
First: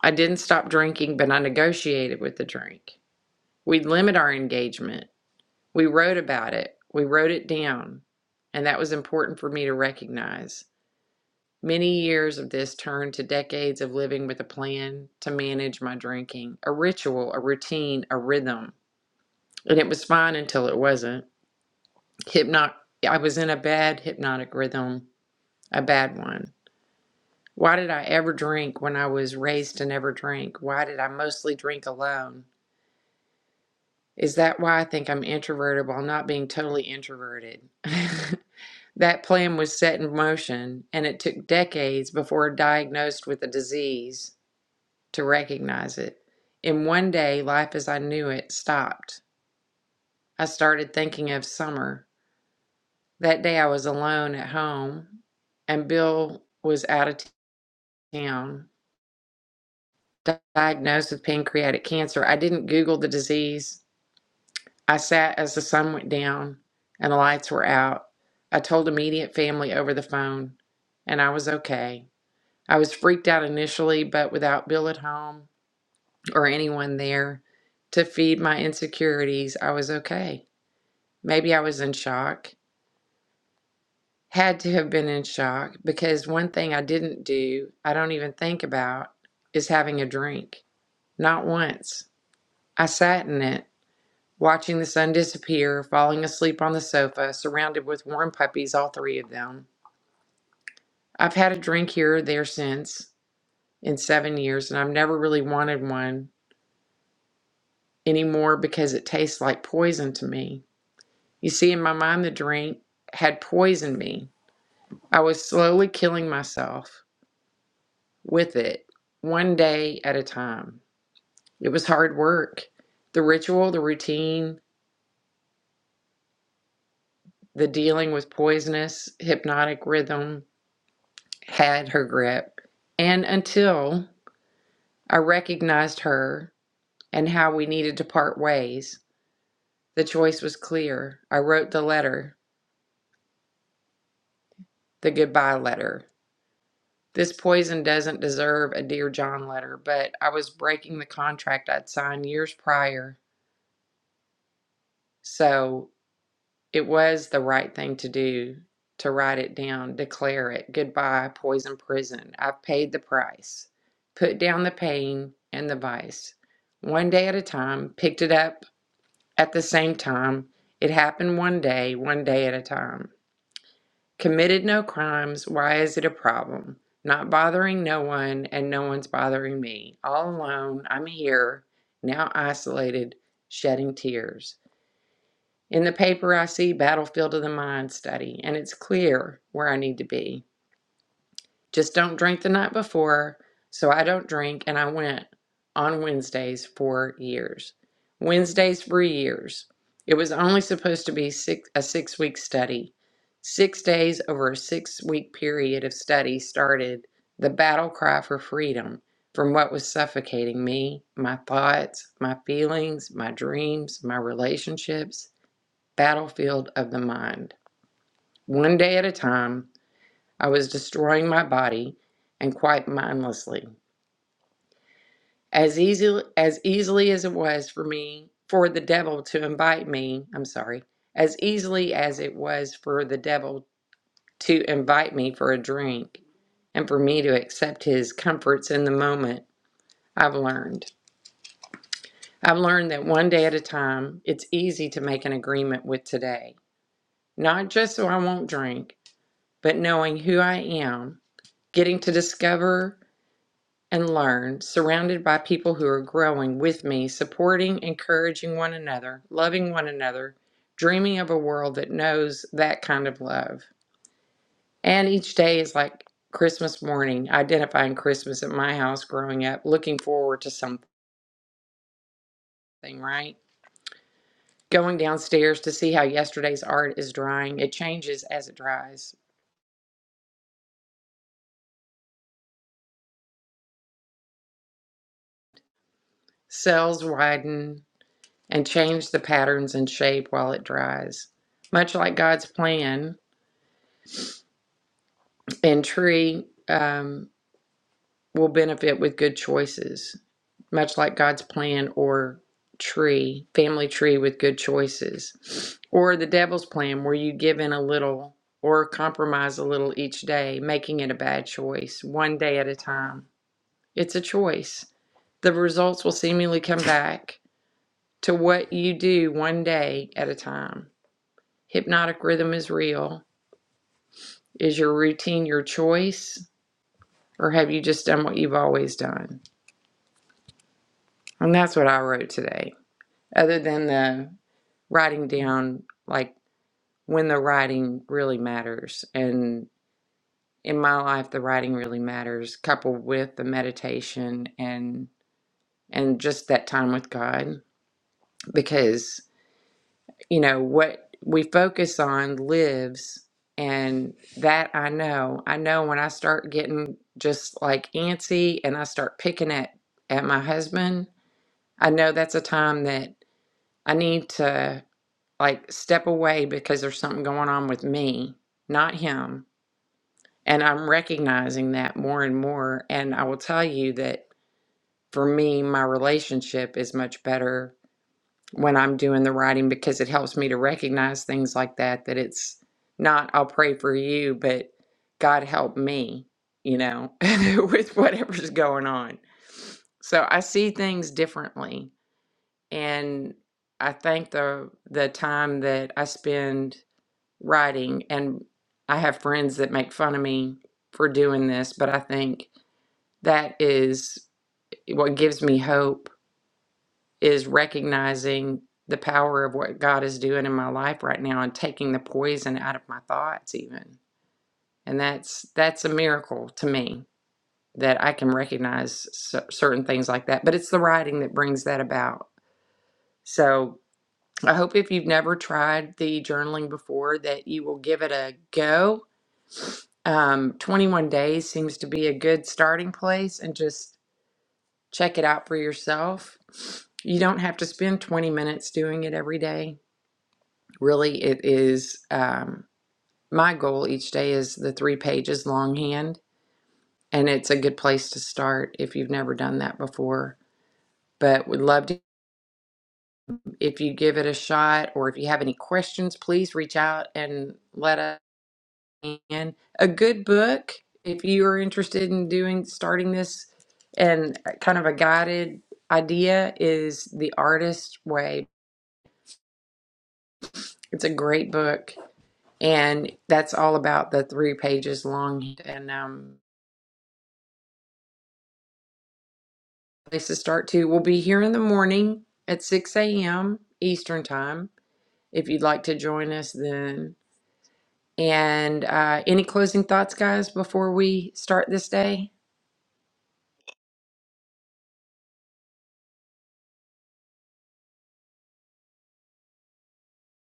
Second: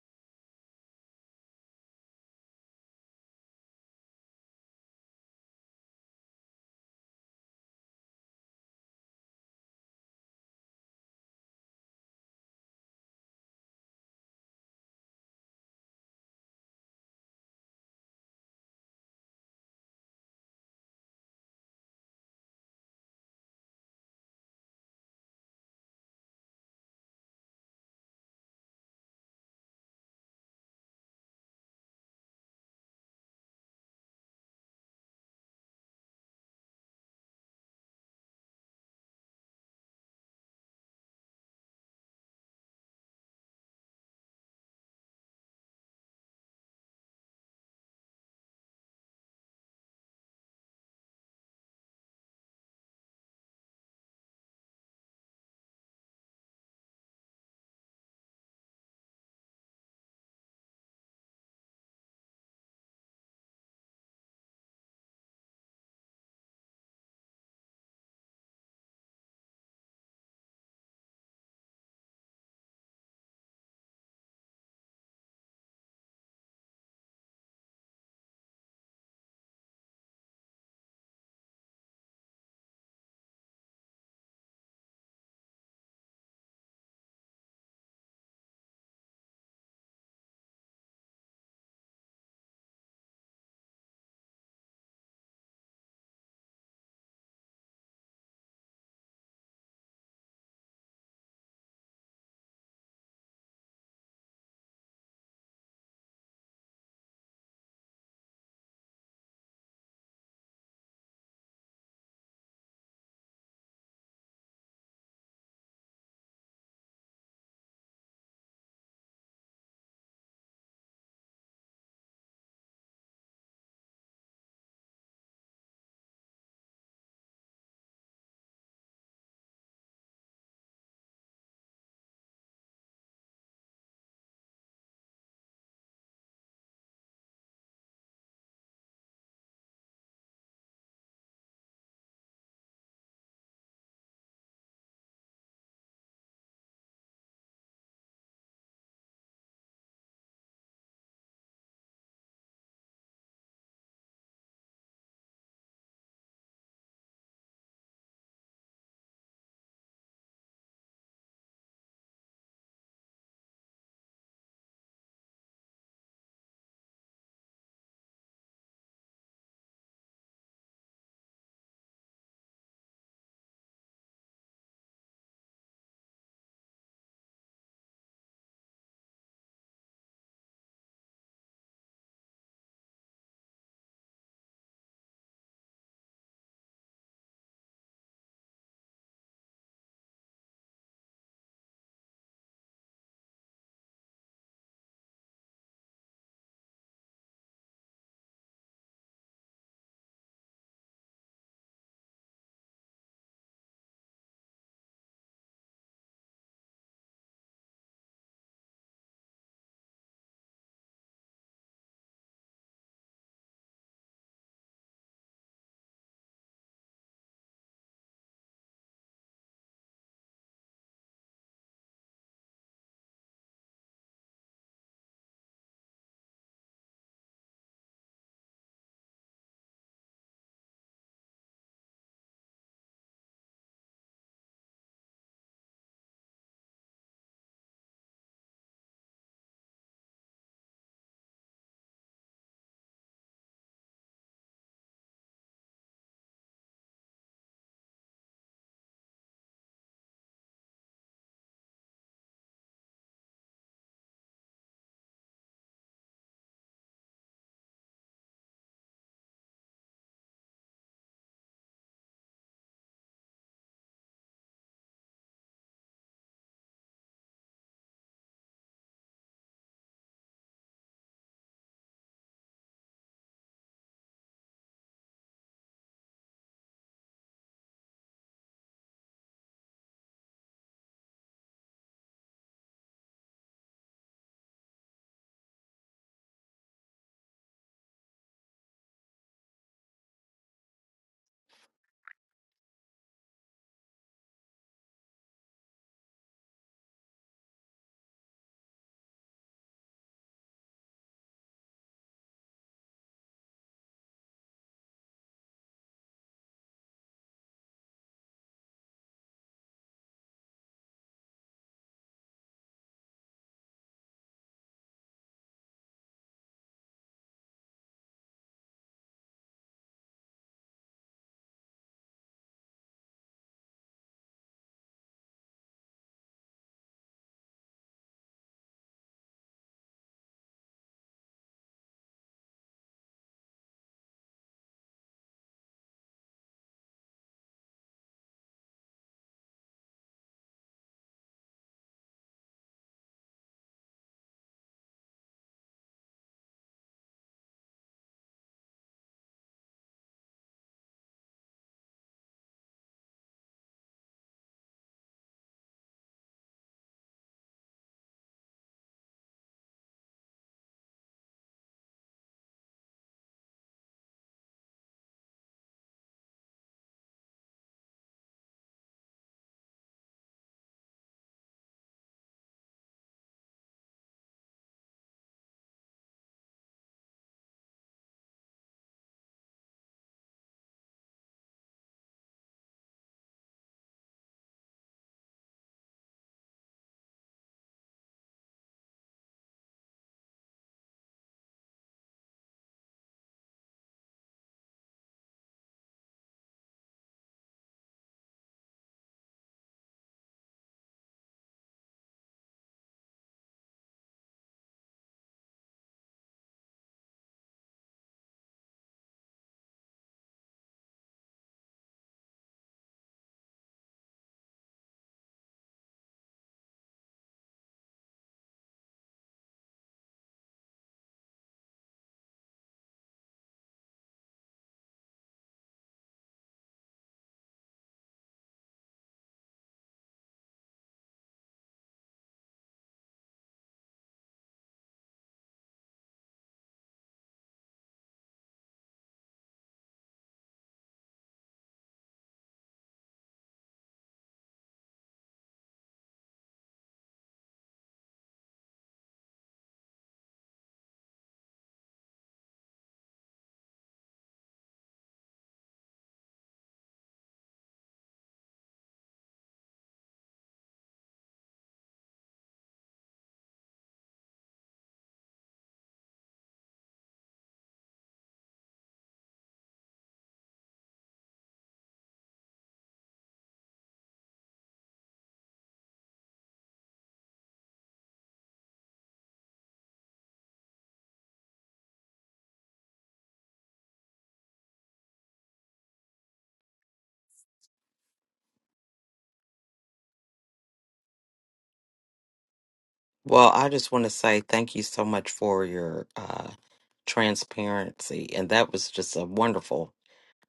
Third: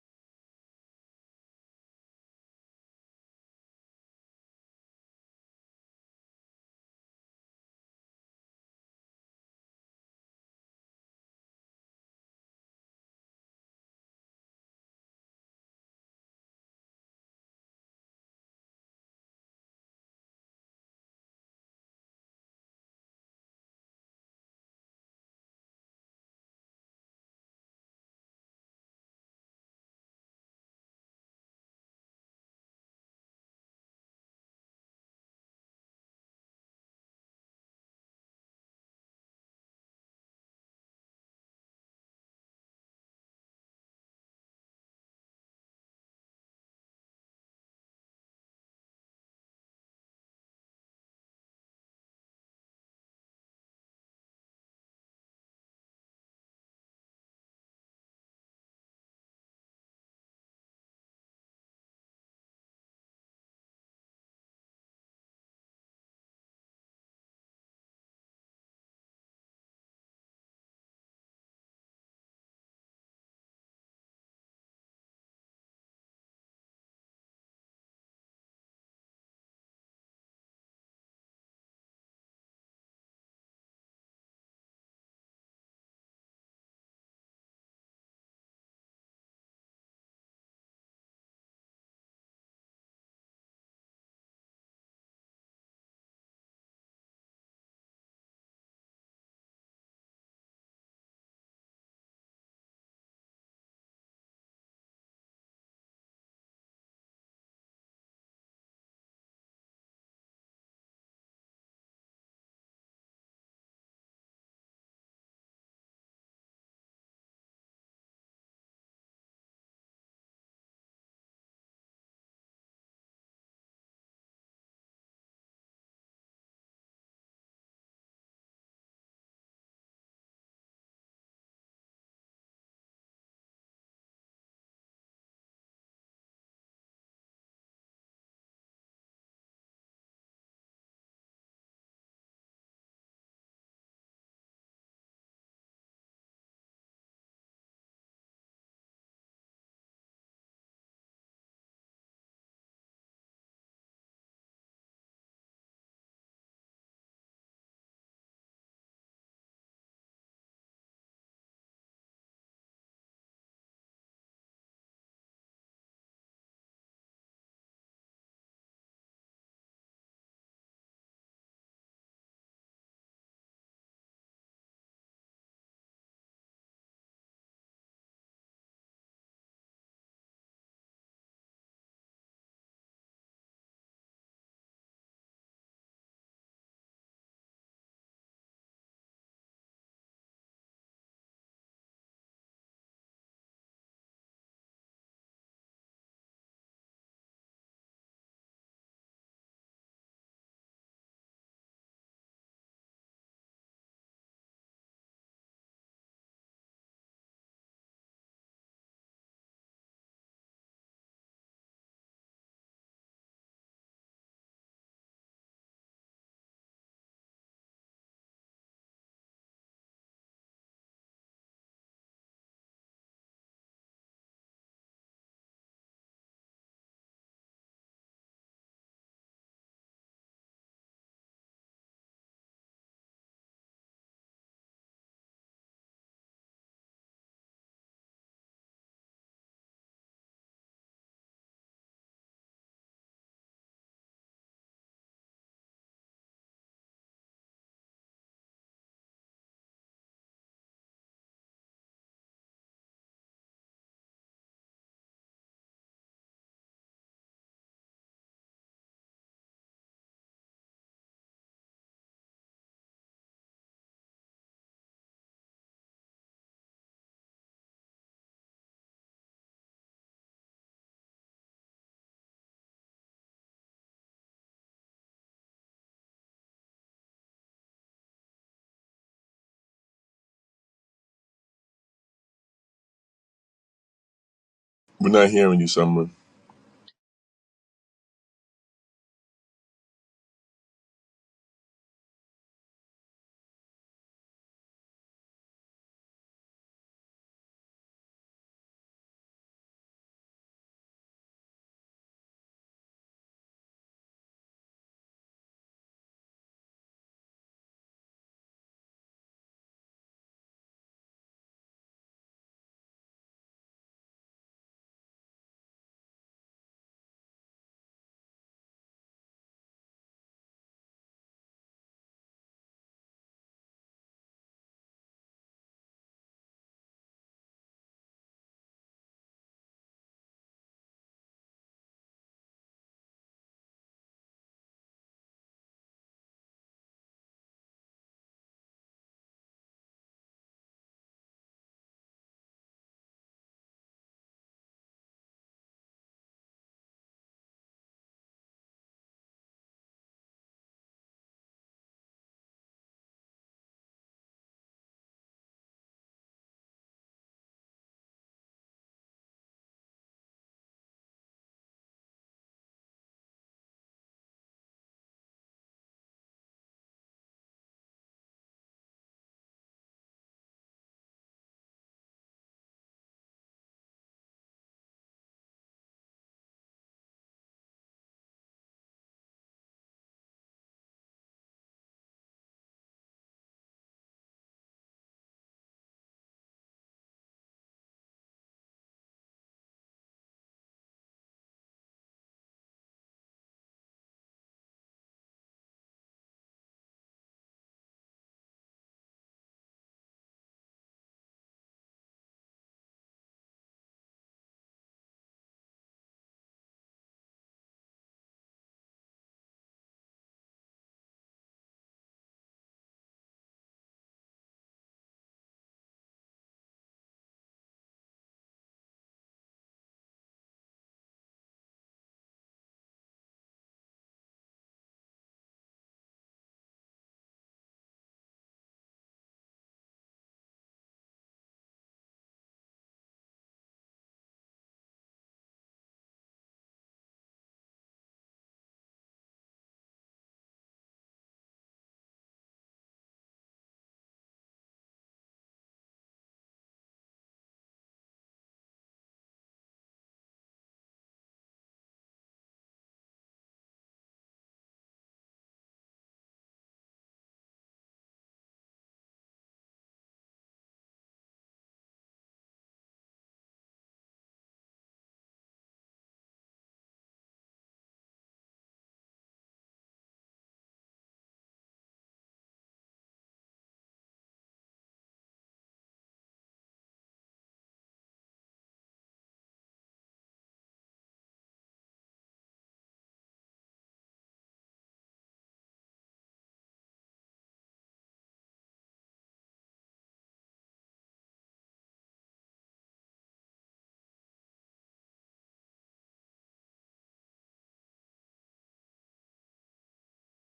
Speaker 1: I didn't stop drinking, but I negotiated with the drink. We'd limit our engagement. We wrote about it. We wrote it down. And that was important for me to recognize. Many years of this turned to decades of living with a plan to manage my drinking, a ritual, a routine, a rhythm. And it was fine until it wasn't. Hypno- I was in a bad hypnotic rhythm, a bad one. Why did I ever drink when I was raised to never drink? Why did I mostly drink alone? Is that why I think I'm introverted while not being totally introverted? [LAUGHS] that plan was set in motion, and it took decades before diagnosed with a disease to recognize it. In one day, life as I knew it stopped. I started thinking of summer. That day, I was alone at home, and Bill was out of town, diagnosed with pancreatic cancer. I didn't Google the disease. I sat as the sun went down and the lights were out. I told immediate family over the phone, and I was okay. I was freaked out initially, but without Bill at home or anyone there to feed my insecurities, I was okay. Maybe I was in shock. Had to have been in shock because one thing I didn't do, I don't even think about, is having a drink. Not once. I sat in it watching the sun disappear, falling asleep on the sofa, surrounded with warm puppies, all three of them. I've had a drink here or there since in seven years, and I've never really wanted one anymore because it tastes like poison to me. You see, in my mind, the drink had poisoned me. I was slowly killing myself with it, one day at a time. It was hard work. The ritual, the routine, the dealing with poisonous, hypnotic rhythm, had her grip, and until I recognized her and how we needed to part ways, the choice was clear. I wrote the letter, the goodbye letter. This poison doesn't deserve a Dear John letter, but I was breaking the contract I'd signed years prior. So It was the right thing to do to write it down, declare it. Goodbye, poison prison. I've paid the price. Put down the pain and the vice. One day at a time, picked it up at the same time. It happened one day, one day at a time. Committed no crimes. Why is it a problem? Not bothering no one, and no one's bothering me. All alone, I'm here, now isolated, shedding tears. In the paper, I see Battlefield of the Mind study, and it's clear where I need to be. Just don't drink the night before, so I don't drink, and I went on Wednesdays for years. Wednesdays for years. It was only supposed to be six, a six week study. Six days over a six week period of study started the battle cry for freedom from what was suffocating me, my thoughts, my feelings, my dreams, my relationships battlefield of the mind. One day at a time, I was destroying my body and quite mindlessly. As easily as easily as it was for me for the devil to invite me, I'm sorry, as easily as it was for the devil to invite me for a drink and for me to accept his comforts in the moment, I've learned. I've learned that one day at a time, it's easy to make an agreement with today. Not just so I won't drink, but knowing who I am getting to discover and learn, surrounded by people who are growing with me, supporting, encouraging one another, loving one another, dreaming of a world that knows that kind of love. And each day is like Christmas morning, identifying Christmas at my house growing up, looking forward to something, right? Going downstairs to see how yesterday's art is drying. It changes as it dries.
Speaker 2: We're not hearing you, Summer.
Speaker 1: Cells widen and change the patterns and shape while it dries. Much like God's plan, and tree um, will benefit with good choices, much like God's plan or tree, family tree with good choices, or the devil's plan where you give in a little or compromise a little each day, making it a bad choice, one day at a time. It's a choice. The results will seemingly come back to what you do one day at a time. Hypnotic rhythm is real. Is your routine your choice, or have you just done what you've always done? And that's what I wrote today. Other than the writing down, like when the writing really matters. And in my life, the writing really matters, coupled with the meditation and and just that time with God, because you know what we focus on lives, and that I know. I know when I start getting just like antsy and I start picking at at my husband, I know that's a time that I need to. like step away because there's something going on with me, not him. And I'm recognizing that more and more. And I will tell you that for me, my relationship is much better when I'm doing the writing because it helps me to recognize things like that, that it's not, I'll pray for you, but God help me, you know, [LAUGHS] with whatever's going on. So I see things differently. And I think the the time that I spend writing and I have friends that make fun of me for doing this, but I think that is eh, what gives me hope is recognizing the power of what God is doing in my life right now and taking the poison out of my thoughts even. And that's that's a miracle to me that I can recognize cer- certain things like that, but it's the writing that brings that about. So, I hope if you've never tried the journaling before that you will give it a go Um, 21 days seems to be a good starting place and just check it out for yourself. You don't have to spend 20 minutes doing it every day. Really, it is um, my goal each day is the three pages longhand, and it's a good place to start if you've never done that before. But would love to if you give it a shot or if you have any questions, please reach out and let us. And a good book, if you are interested in doing starting this and uh, kind of a guided idea, is The Artist's Way. It's a great book, and that's all about the three pages long. And um, place to start too. We'll be here in the morning at 6 a.m. Eastern Time if you'd like to join us then. And uh, any closing thoughts, guys, before we start this day?
Speaker 3: Well, I just want to say thank you so much for your uh, transparency. And that was just a wonderful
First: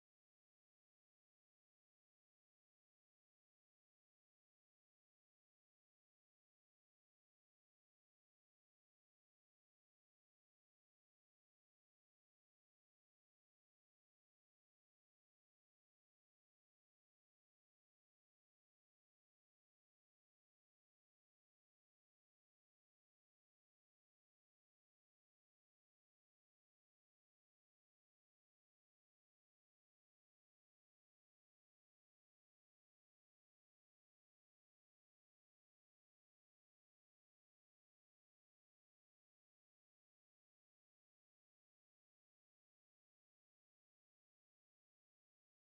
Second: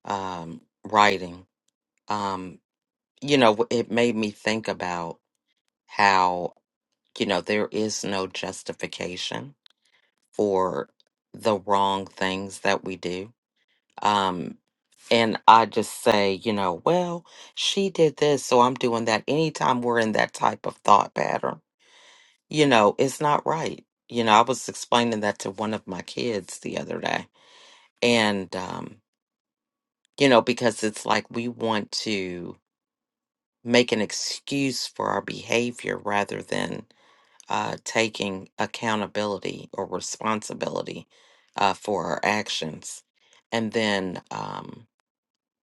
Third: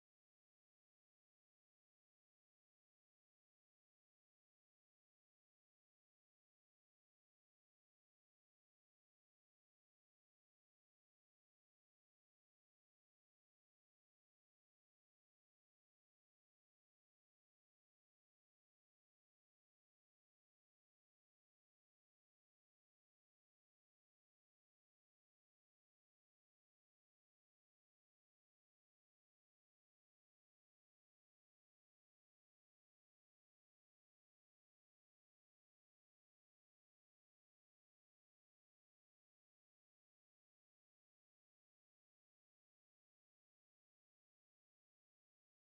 Speaker 3: um, writing. Um, you know, it made me think about how, you know, there is no justification for the wrong things that we do. Um, and I just say, you know, well, she did this, so I'm doing that. Anytime we're in that type of thought pattern, you know, it's not right. You know, I was explaining that to one of my kids the other day. And, um, you know, because it's like we want to make an excuse for our behavior rather than uh, taking accountability or responsibility uh, for our actions. And then um,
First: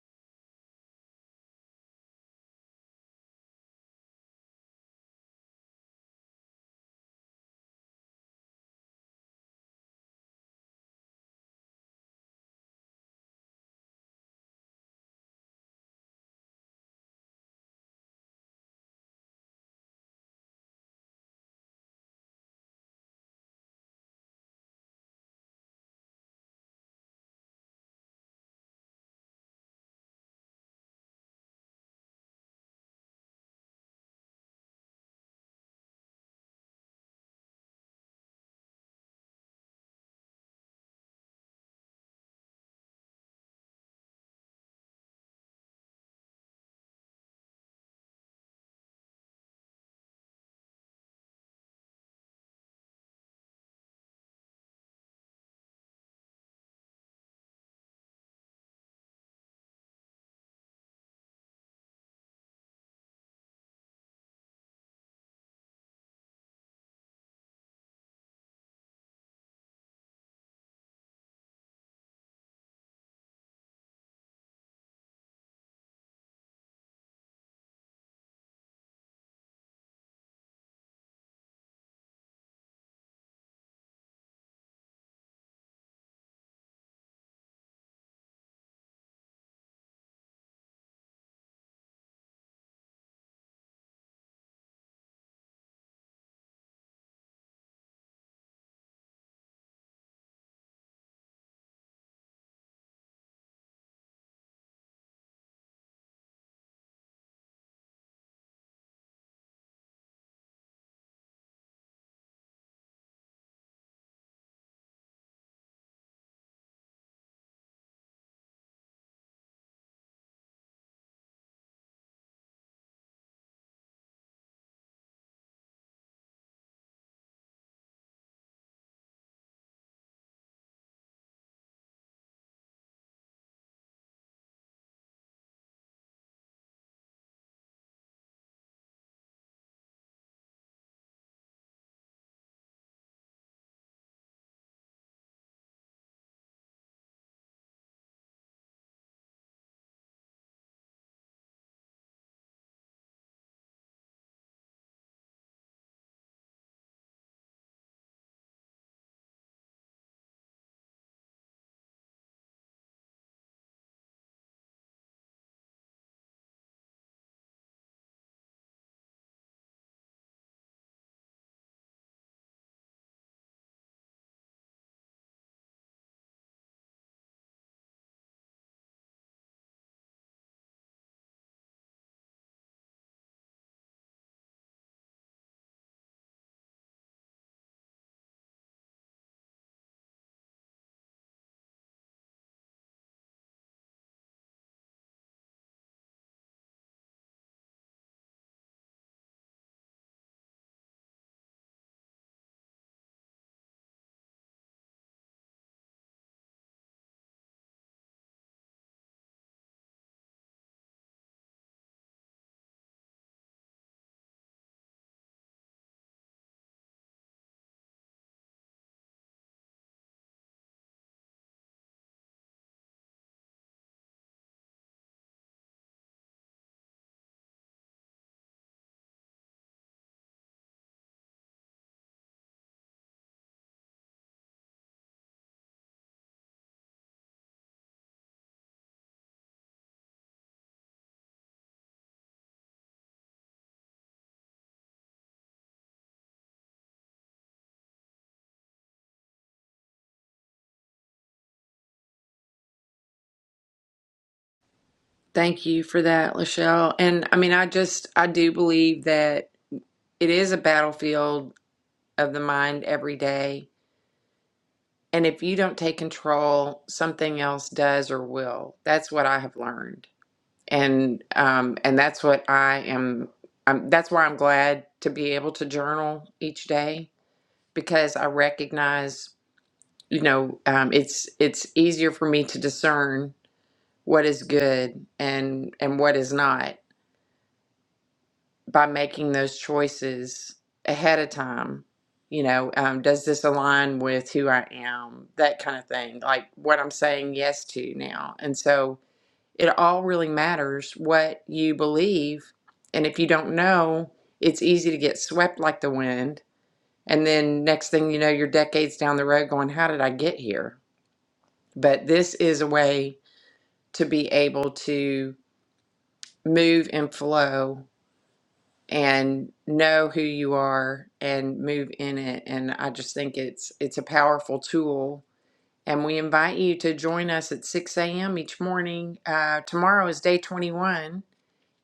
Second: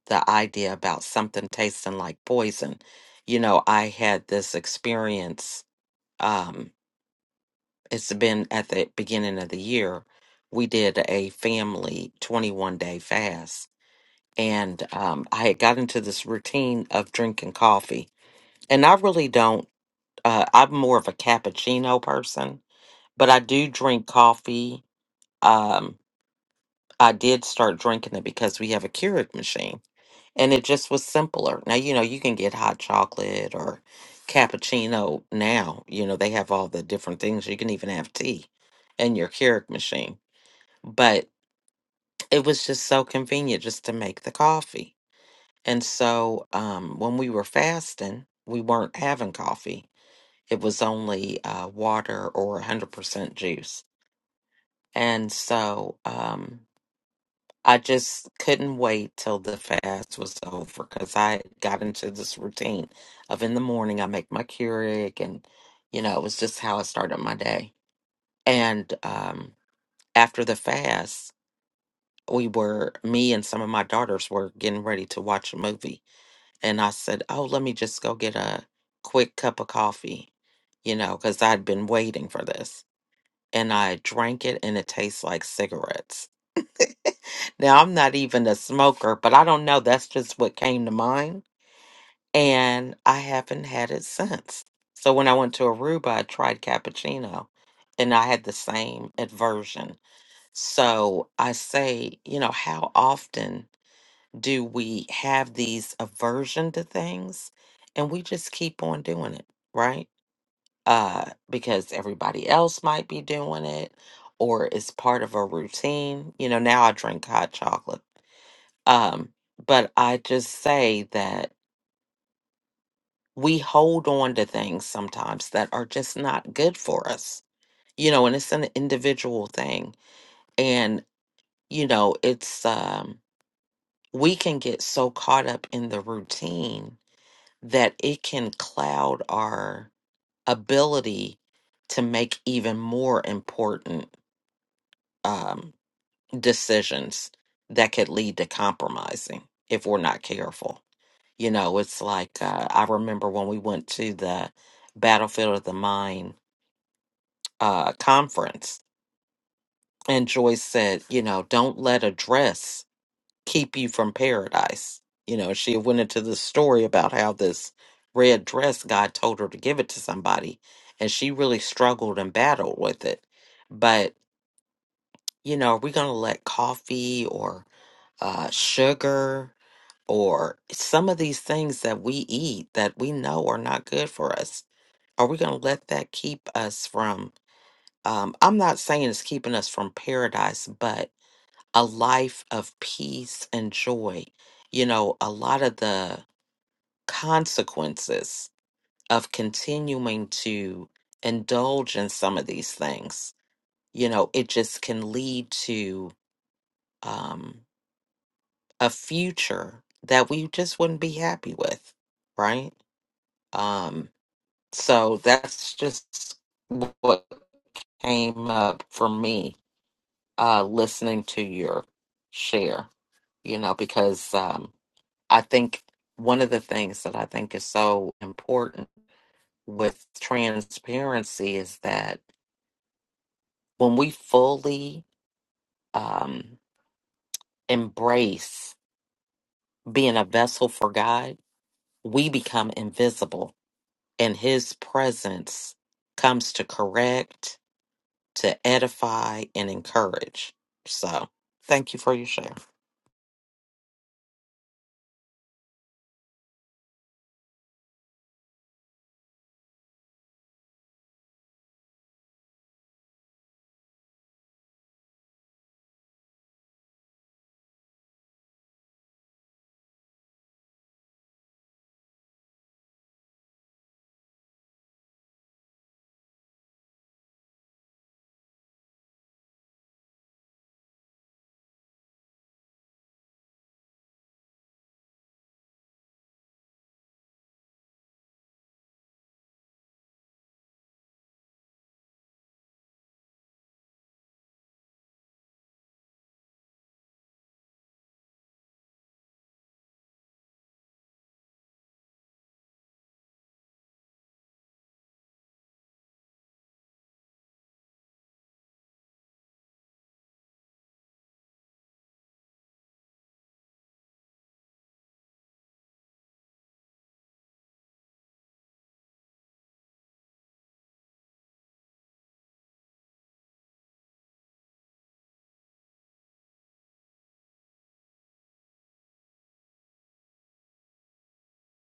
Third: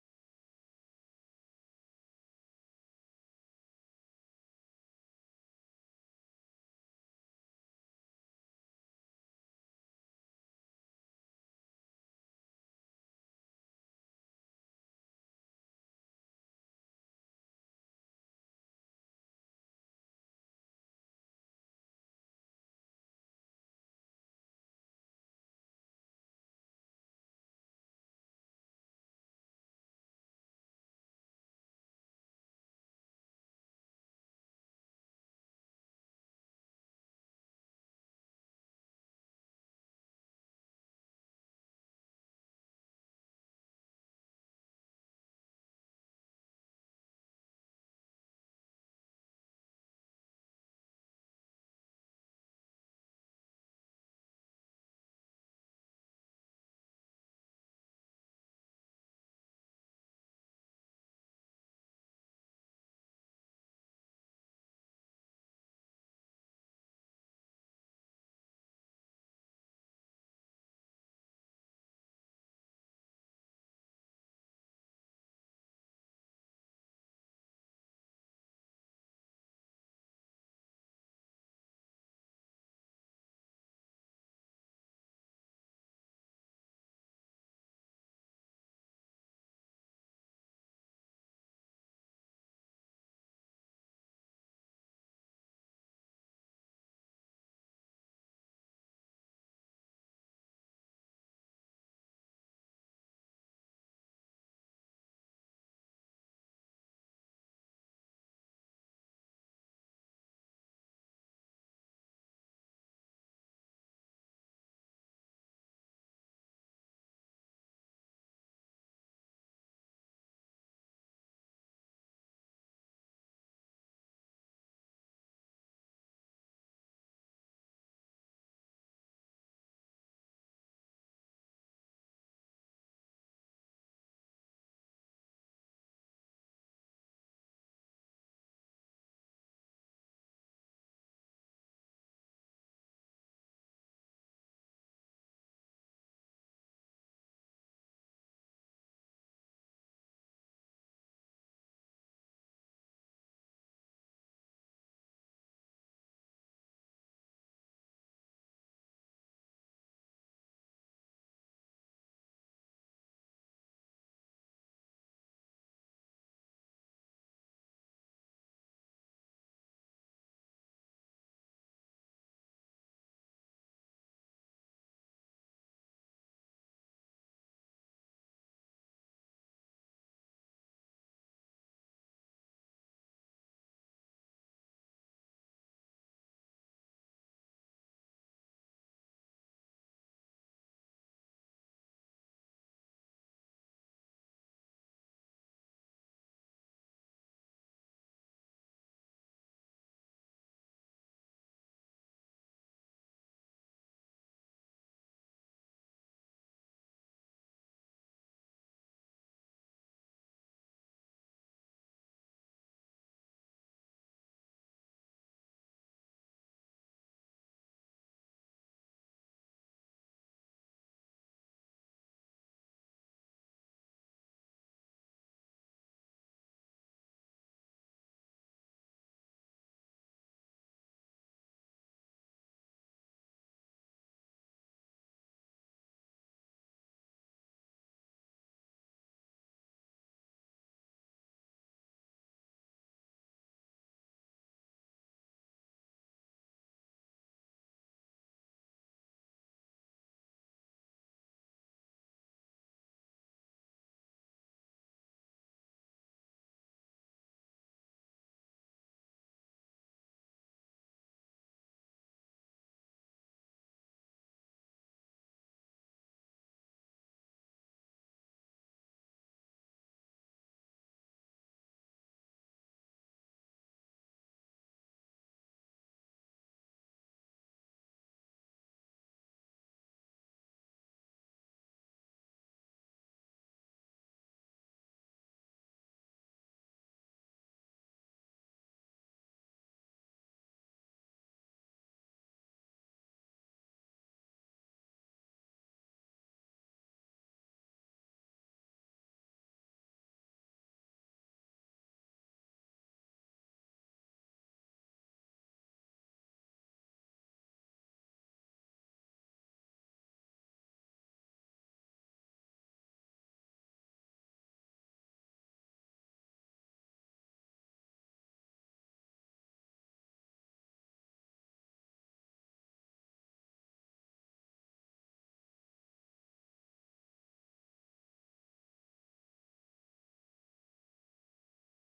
Speaker 3: the idea about something tasting like poison. You know, I had this experience, um, it's been at the beginning of the year. We did a family 21 day fast. And um, I had got into this routine of drinking coffee. And I really don't, uh, I'm more of a cappuccino person but I do drink coffee. Um, I did start drinking it because we have a Keurig machine, and it just was simpler. Now you know you can get hot chocolate or cappuccino. Now you know they have all the different things. You can even have tea in your Keurig machine, but it was just so convenient just to make the coffee. And so um, when we were fasting, we weren't having coffee. It was only uh, water or 100% juice. And so um, I just couldn't wait till the fast was over because I got into this routine of in the morning I make my Keurig and you know it was just how I started my day. And um, after the fast, we were me and some of my daughters were getting ready to watch a movie, and I said, "Oh, let me just go get a quick cup of coffee," you know, because I'd been waiting for this. And I drank it, and it tastes like cigarettes. Now, I'm not even a smoker, but I don't know. That's just what came to mind. And I haven't had it since. So when I went to Aruba, I tried cappuccino and I had the same aversion. So I say, you know, how often do we have these aversion to things and we just keep on doing it, right? Uh, because everybody else might be doing it or it's part of a routine. You know, now I drink hot chocolate um, but I just say that we hold on to things sometimes that are just not good for us, you know, and it's an individual thing. And, you know, it's, um, we can get so caught up in the routine that it can cloud our ability to make even more important um, decisions that could lead to compromising if we're not careful. You know, it's like uh, I remember when we went to the Battlefield of the Mind uh, conference, and Joyce said, you know, don't let a dress keep you from paradise. You know, she went into the story about how this red dress, God told her to give it to somebody, and she really struggled and battled with it. But, you know, are we going to let coffee or uh, sugar or some of these things that we eat that we know are not good for us? Are we going to let that keep us from? Um, I'm not saying it's keeping us from paradise, but a life of peace and joy. You know, a lot of the consequences of continuing to indulge in some of these things, you know, it just can lead to um, a future that we just wouldn't be happy with, right? Um, so that's just what came up for me uh, listening to your share, you know, because um, I think one of the things that I think is so important with transparency is that when we fully um, embrace being a vessel for God, we become invisible and His presence comes to correct, to edify, and encourage. So thank you for your share.
Speaker 1: Thank you for that, Lachelle. And I mean, I just, I do believe that it is a battlefield of the mind every day. And if you don't take control, something else does or will. That's what I have learned. And, um, and that's what I am, I'm, that's why I'm glad to be able to journal each day because I recognize, you know, um, it's, it's easier for me to discern what is good and, and what is not by making those choices ahead of time you know um, does this align with who i am that kind of thing like what i'm saying yes to now and so it all really matters what you believe and if you don't know it's easy to get swept like the wind and then next thing you know you're decades down the road going how did i get here but this is a way to be able to move and flow and know who you are and move in it and i just think it's it's a powerful tool and we invite you to join us at 6 a.m each morning uh, tomorrow is day 21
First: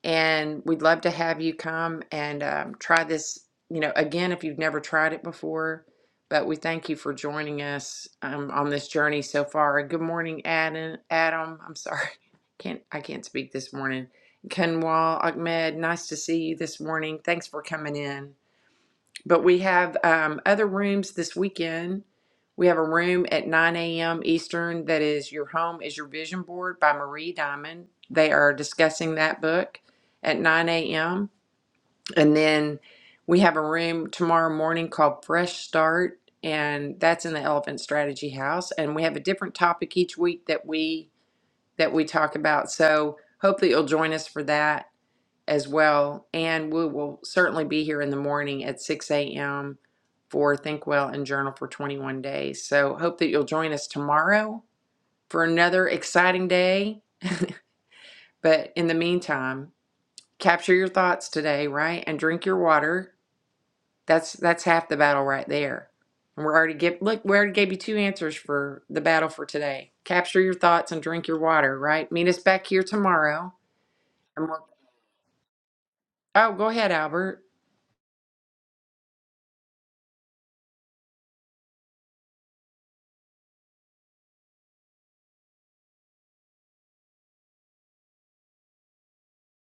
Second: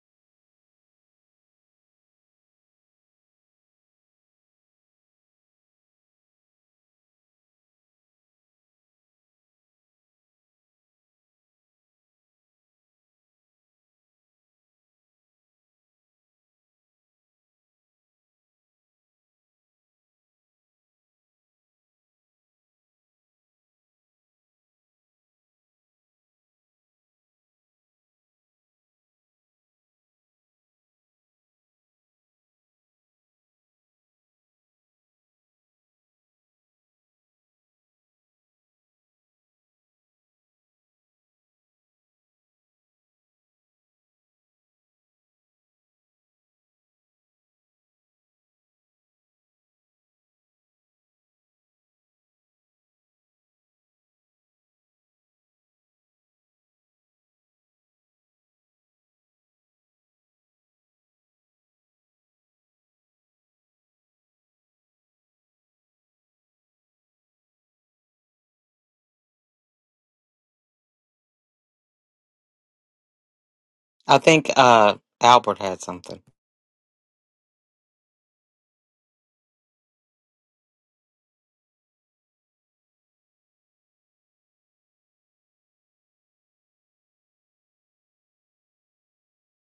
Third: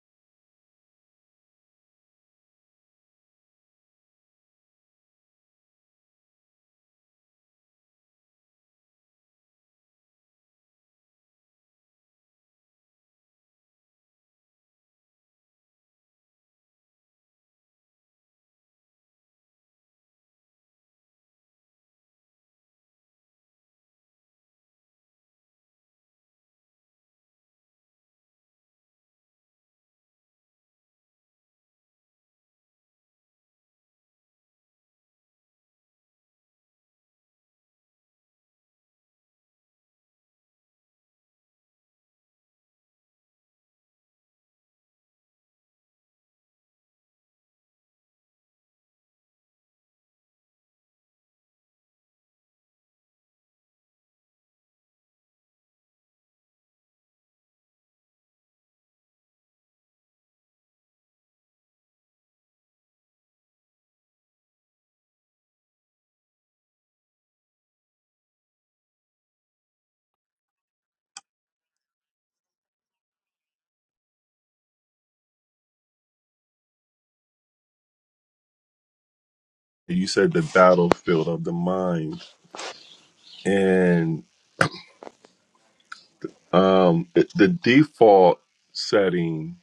Speaker 1: and we'd love to have you come and um, try this you know again if you've never tried it before but we thank you for joining us um, on this journey so far good morning adam adam i'm sorry [LAUGHS] can't i can't speak this morning kenwal ahmed nice to see you this morning thanks for coming in but we have um, other rooms this weekend. We have a room at 9 a.m. Eastern that is Your Home is Your Vision Board by Marie Diamond. They are discussing that book at 9 a.m. And then we have a room tomorrow morning called Fresh Start, and that's in the Elephant Strategy House. And we have a different topic each week that we that we talk about. So hopefully you'll join us for that as well. And we will certainly be here in the morning at 6 a.m. for Think Well and Journal for 21 Days. So hope that you'll join us tomorrow for another exciting day. But in the meantime, capture your thoughts today, right? And drink your water. That's that's half the battle right there. And we're already give look, we already gave you two answers for the battle for today. Capture your thoughts and drink your water, right? Meet us back here tomorrow.
Speaker 3: I
Speaker 1: And
Speaker 3: think
Speaker 1: we're,
Speaker 3: uh, Albert had something.
Speaker 1: oh, go ahead, Albert.
Speaker 2: You said the battlefield of the mind, and um, it, the default setting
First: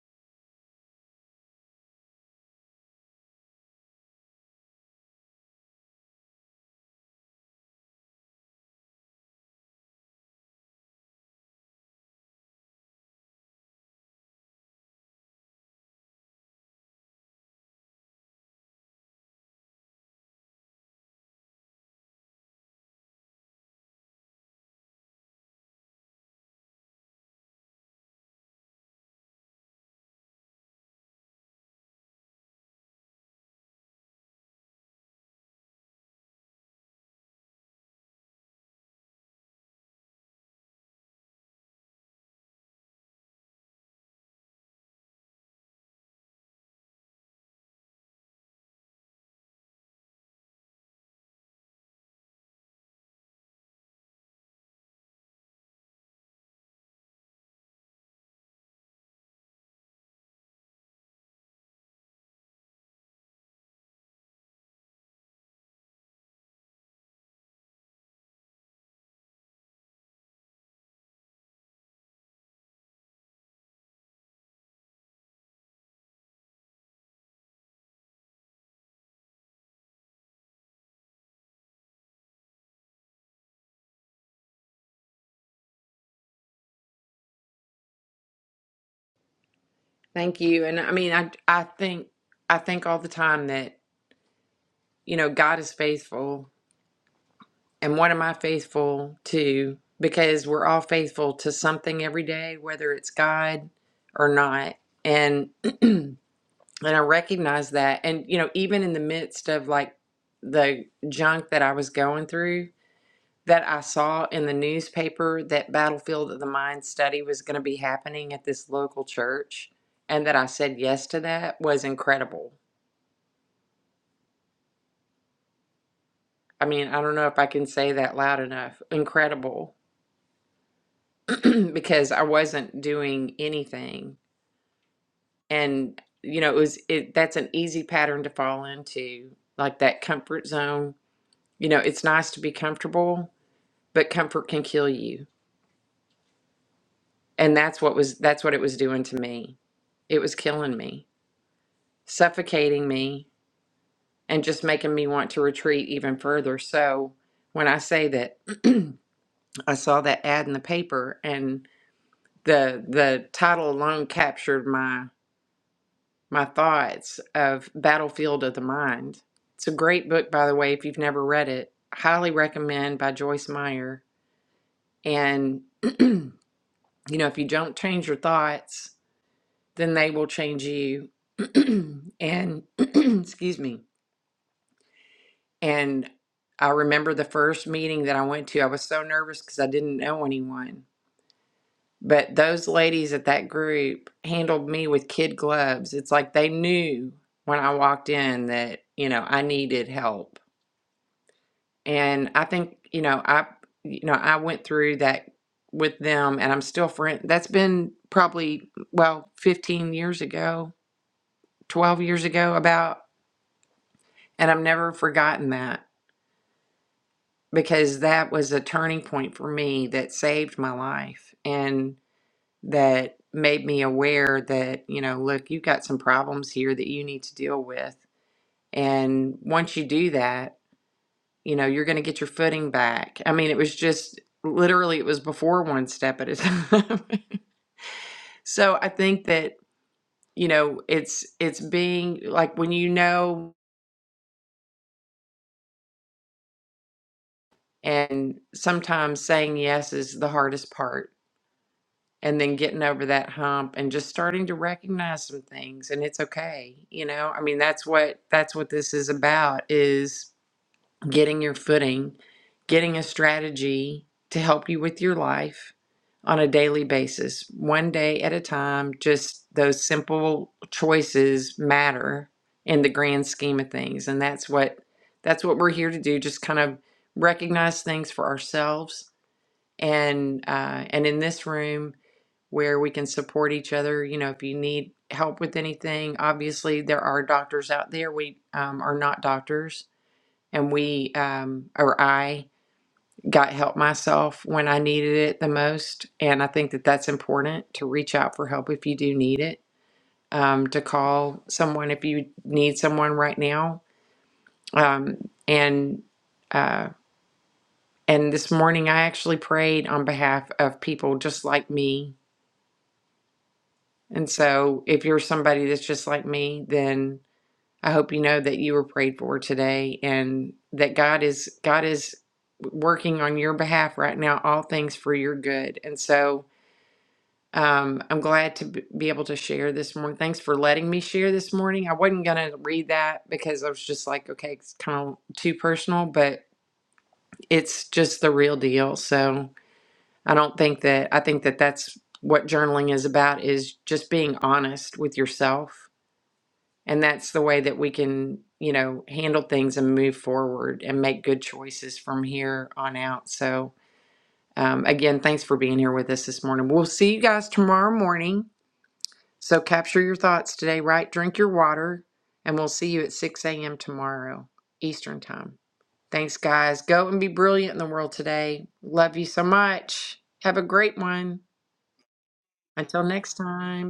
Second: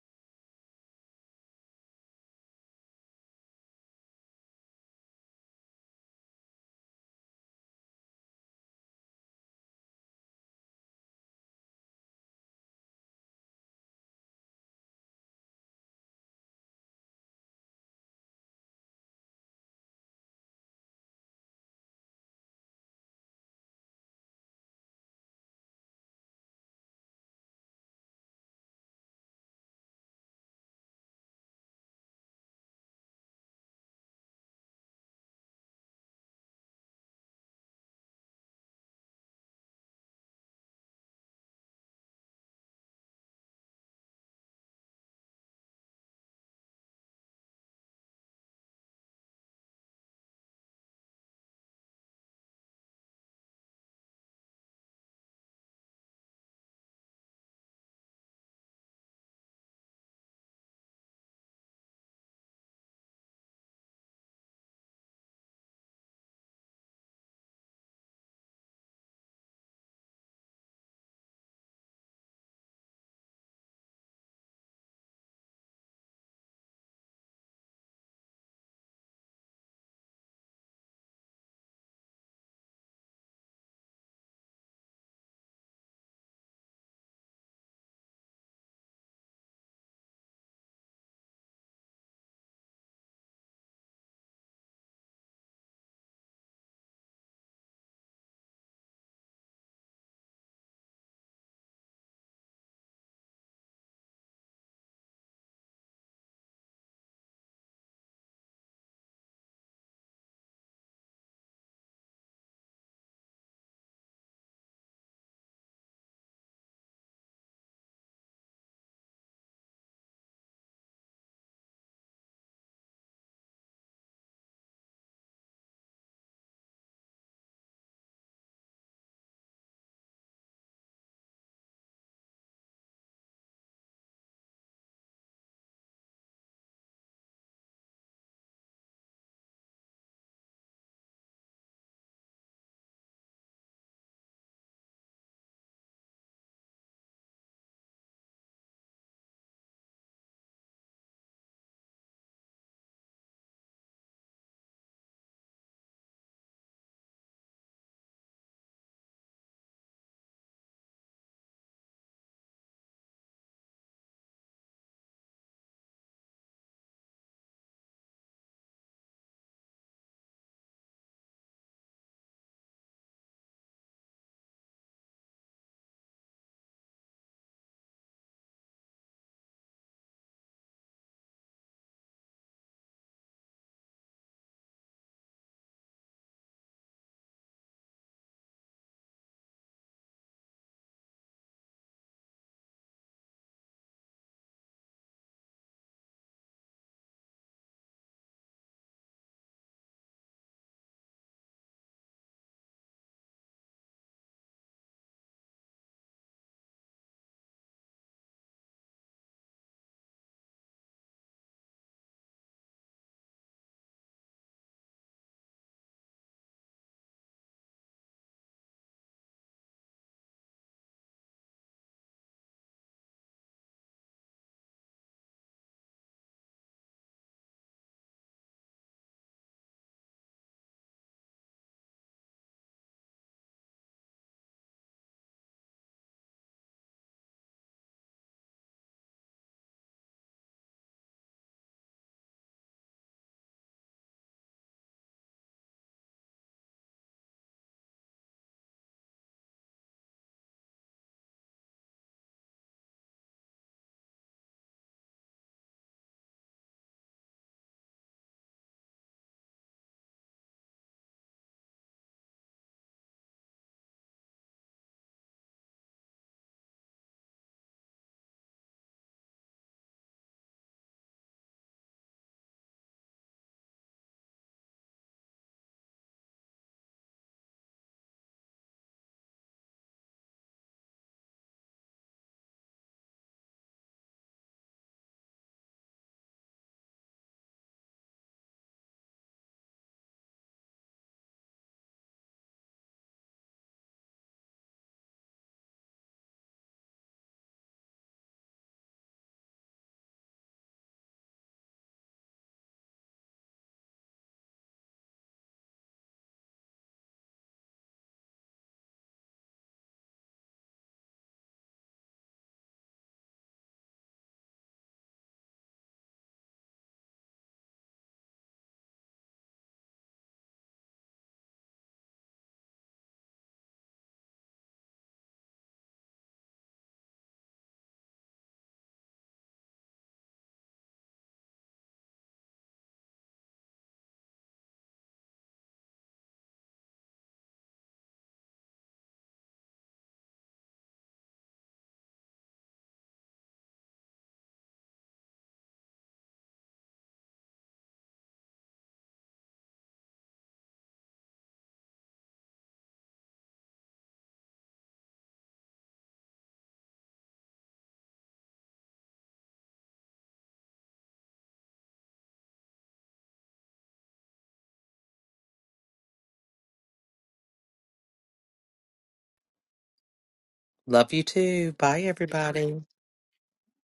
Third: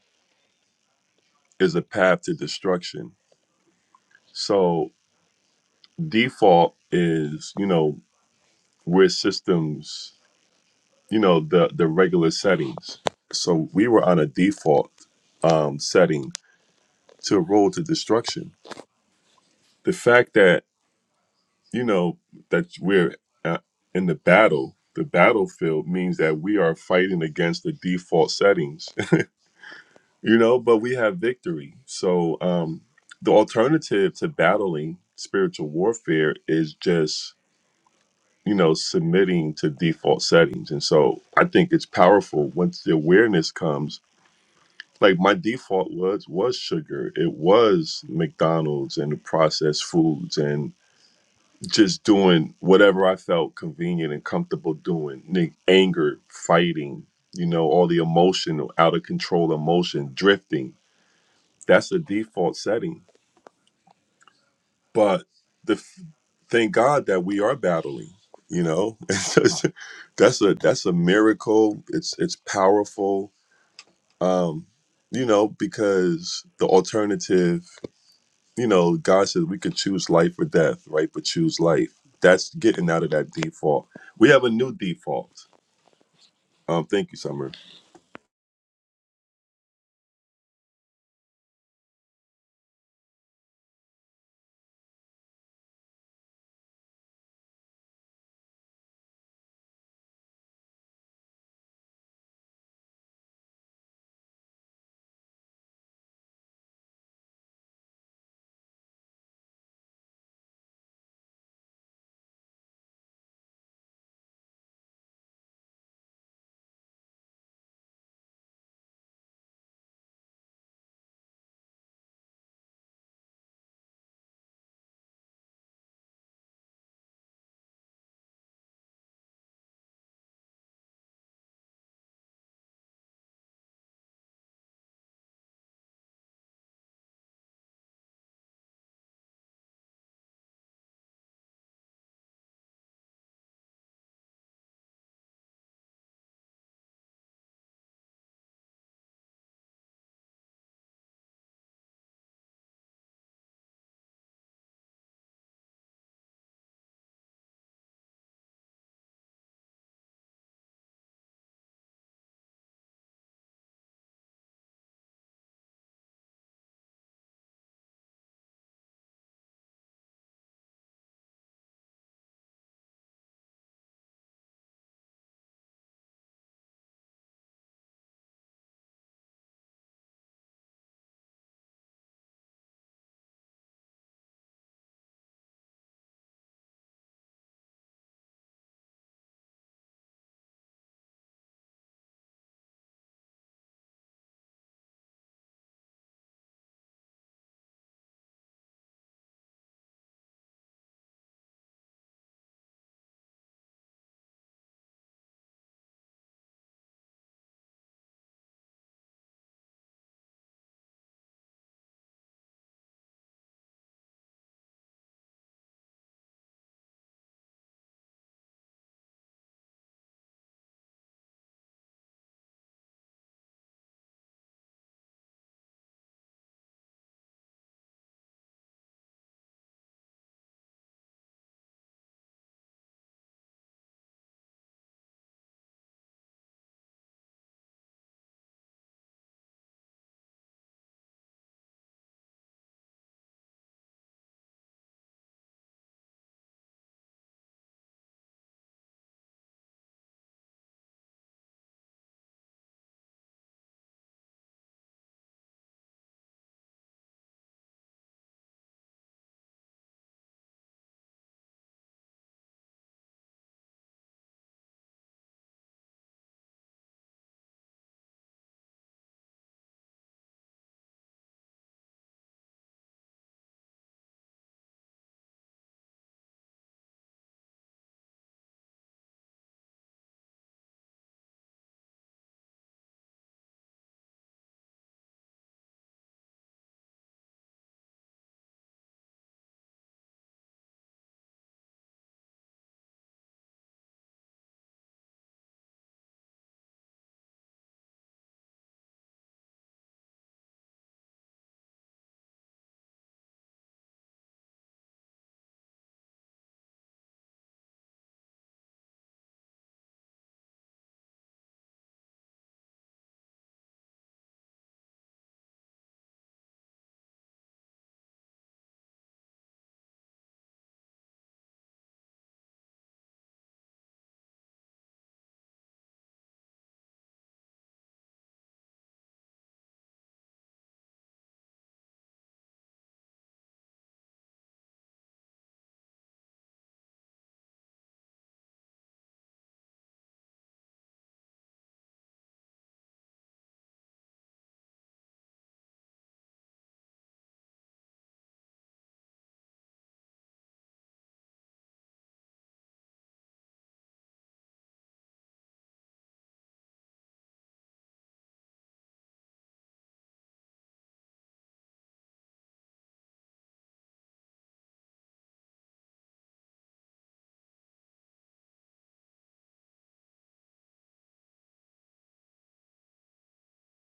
Speaker 2: is a path to destruction. So default is, you know, where systems, you know, the the regular settings. So we were on a default um, setting to a road to destruction. The fact that you know that we're uh, in the battle, the battlefield means that we are fighting against the default settings, [LAUGHS] you know. But we have victory. So um, the alternative to battling spiritual warfare is just you know submitting to default settings. And so I think it's powerful once the awareness comes. Like my default was was sugar. It was McDonald's and the processed foods and just doing whatever I felt convenient and comfortable doing. Nick, anger, fighting, you know, all the emotional, out of control emotion, drifting. That's a default setting. But the f- thank God that we are battling. You know, [LAUGHS] It's just- that's a that's a miracle. It's it's powerful. Um, you know, because the alternative. you know, God says we could choose life or death, right? But choose life. That's getting out of that default. We have a new default. Um, thank you, Summer.
Speaker 1: Thank you. And I mean, I I think I think all the time that, you know, God is faithful. And what am I faithful to? Because we're all faithful to something every day, whether it's God or not. And [CLEARS THROAT] and I recognize that. And you know, even in the midst of like the junk that I was going through, that I saw in the newspaper that Battlefield of the Mind study was going to be happening at this local church and that I said yes to that was incredible I mean, I don't know if I can say that loud enough. Incredible [CLEARS THROAT] because I wasn't doing anything. And you know, it was it that's an easy pattern to fall into, like that comfort zone. You know, it's nice to be comfortable, but comfort can kill you. And that's what was that's what it was doing to me. It was killing me, suffocating me, and just making me want to retreat even further. So when I say that [CLEARS THROAT] I saw that ad in the paper and. the the title alone captured my my thoughts of Battlefield of the Mind. It's a great book, by the way, if you've never read it. Highly recommend by Joyce Meyer. And [CLEARS THROAT] you know, if you don't change your thoughts, then they will change you. [CLEARS THROAT] and [CLEARS THROAT] excuse me. And I remember the first meeting that I went to. I was so nervous because I didn't know anyone But those ladies at that group handled me with kid gloves. It's like they knew when I walked in that, you know, I needed help. And I think, you know, I you know, I went through that with them and I'm still friend that's been probably well, 15 years ago, 12 years ago about and I've never forgotten that because that was a turning point for me that saved my life. and. that made me aware that, you know, look, you've got some problems here that you need to deal with. And once you do that, you know, you're going to get your footing back. I mean, it was just literally it was before one step at a time. [LAUGHS] so I think that, you know, it's it's being like when you know and sometimes saying yes is the hardest part and then getting over that hump and just starting to recognize some things and it's okay you know i mean that's what that's what this is about is getting your footing getting a strategy to help you with your life on a daily basis one day at a time just those simple choices matter in the grand scheme of things and that's what that's what we're here to do just kind of recognize things for ourselves and uh, and in this room where we can support each other. You know, if you need help with anything, obviously there are doctors out there. We um, are not doctors, and we um, or I got help myself when I needed it the most. And I think that that's important to reach out for help if you do need it. Um, to call someone if you need someone right now. Um, and uh, and this morning I actually prayed on behalf of people just like me And so, if you're somebody that's just like me, then I hope you know that you were prayed for today and that God is God is working on your behalf right now, all things for your good. And so, um, I'm glad to b- be able to share this morning. Thanks for letting me share this morning. I wasn't gonna read that because I was just like, okay, it's kind of too personal, but it's just the real deal. So I don't think that I think that that's what journaling is about is just being honest with yourself And that's the way that we can, you know, handle things and move forward and make good choices from here on out. So, um, again, thanks for being here with us this morning. We'll see you guys tomorrow morning. So, capture your thoughts today, right? Drink your water, and we'll see you at 6 a.m. tomorrow, Eastern Time. Thanks, guys. Go and be brilliant in the world today. Love you so much. Have a great
Speaker 3: Love you
Speaker 1: one.
Speaker 3: too. Bye, everybody.
Speaker 1: Until next time.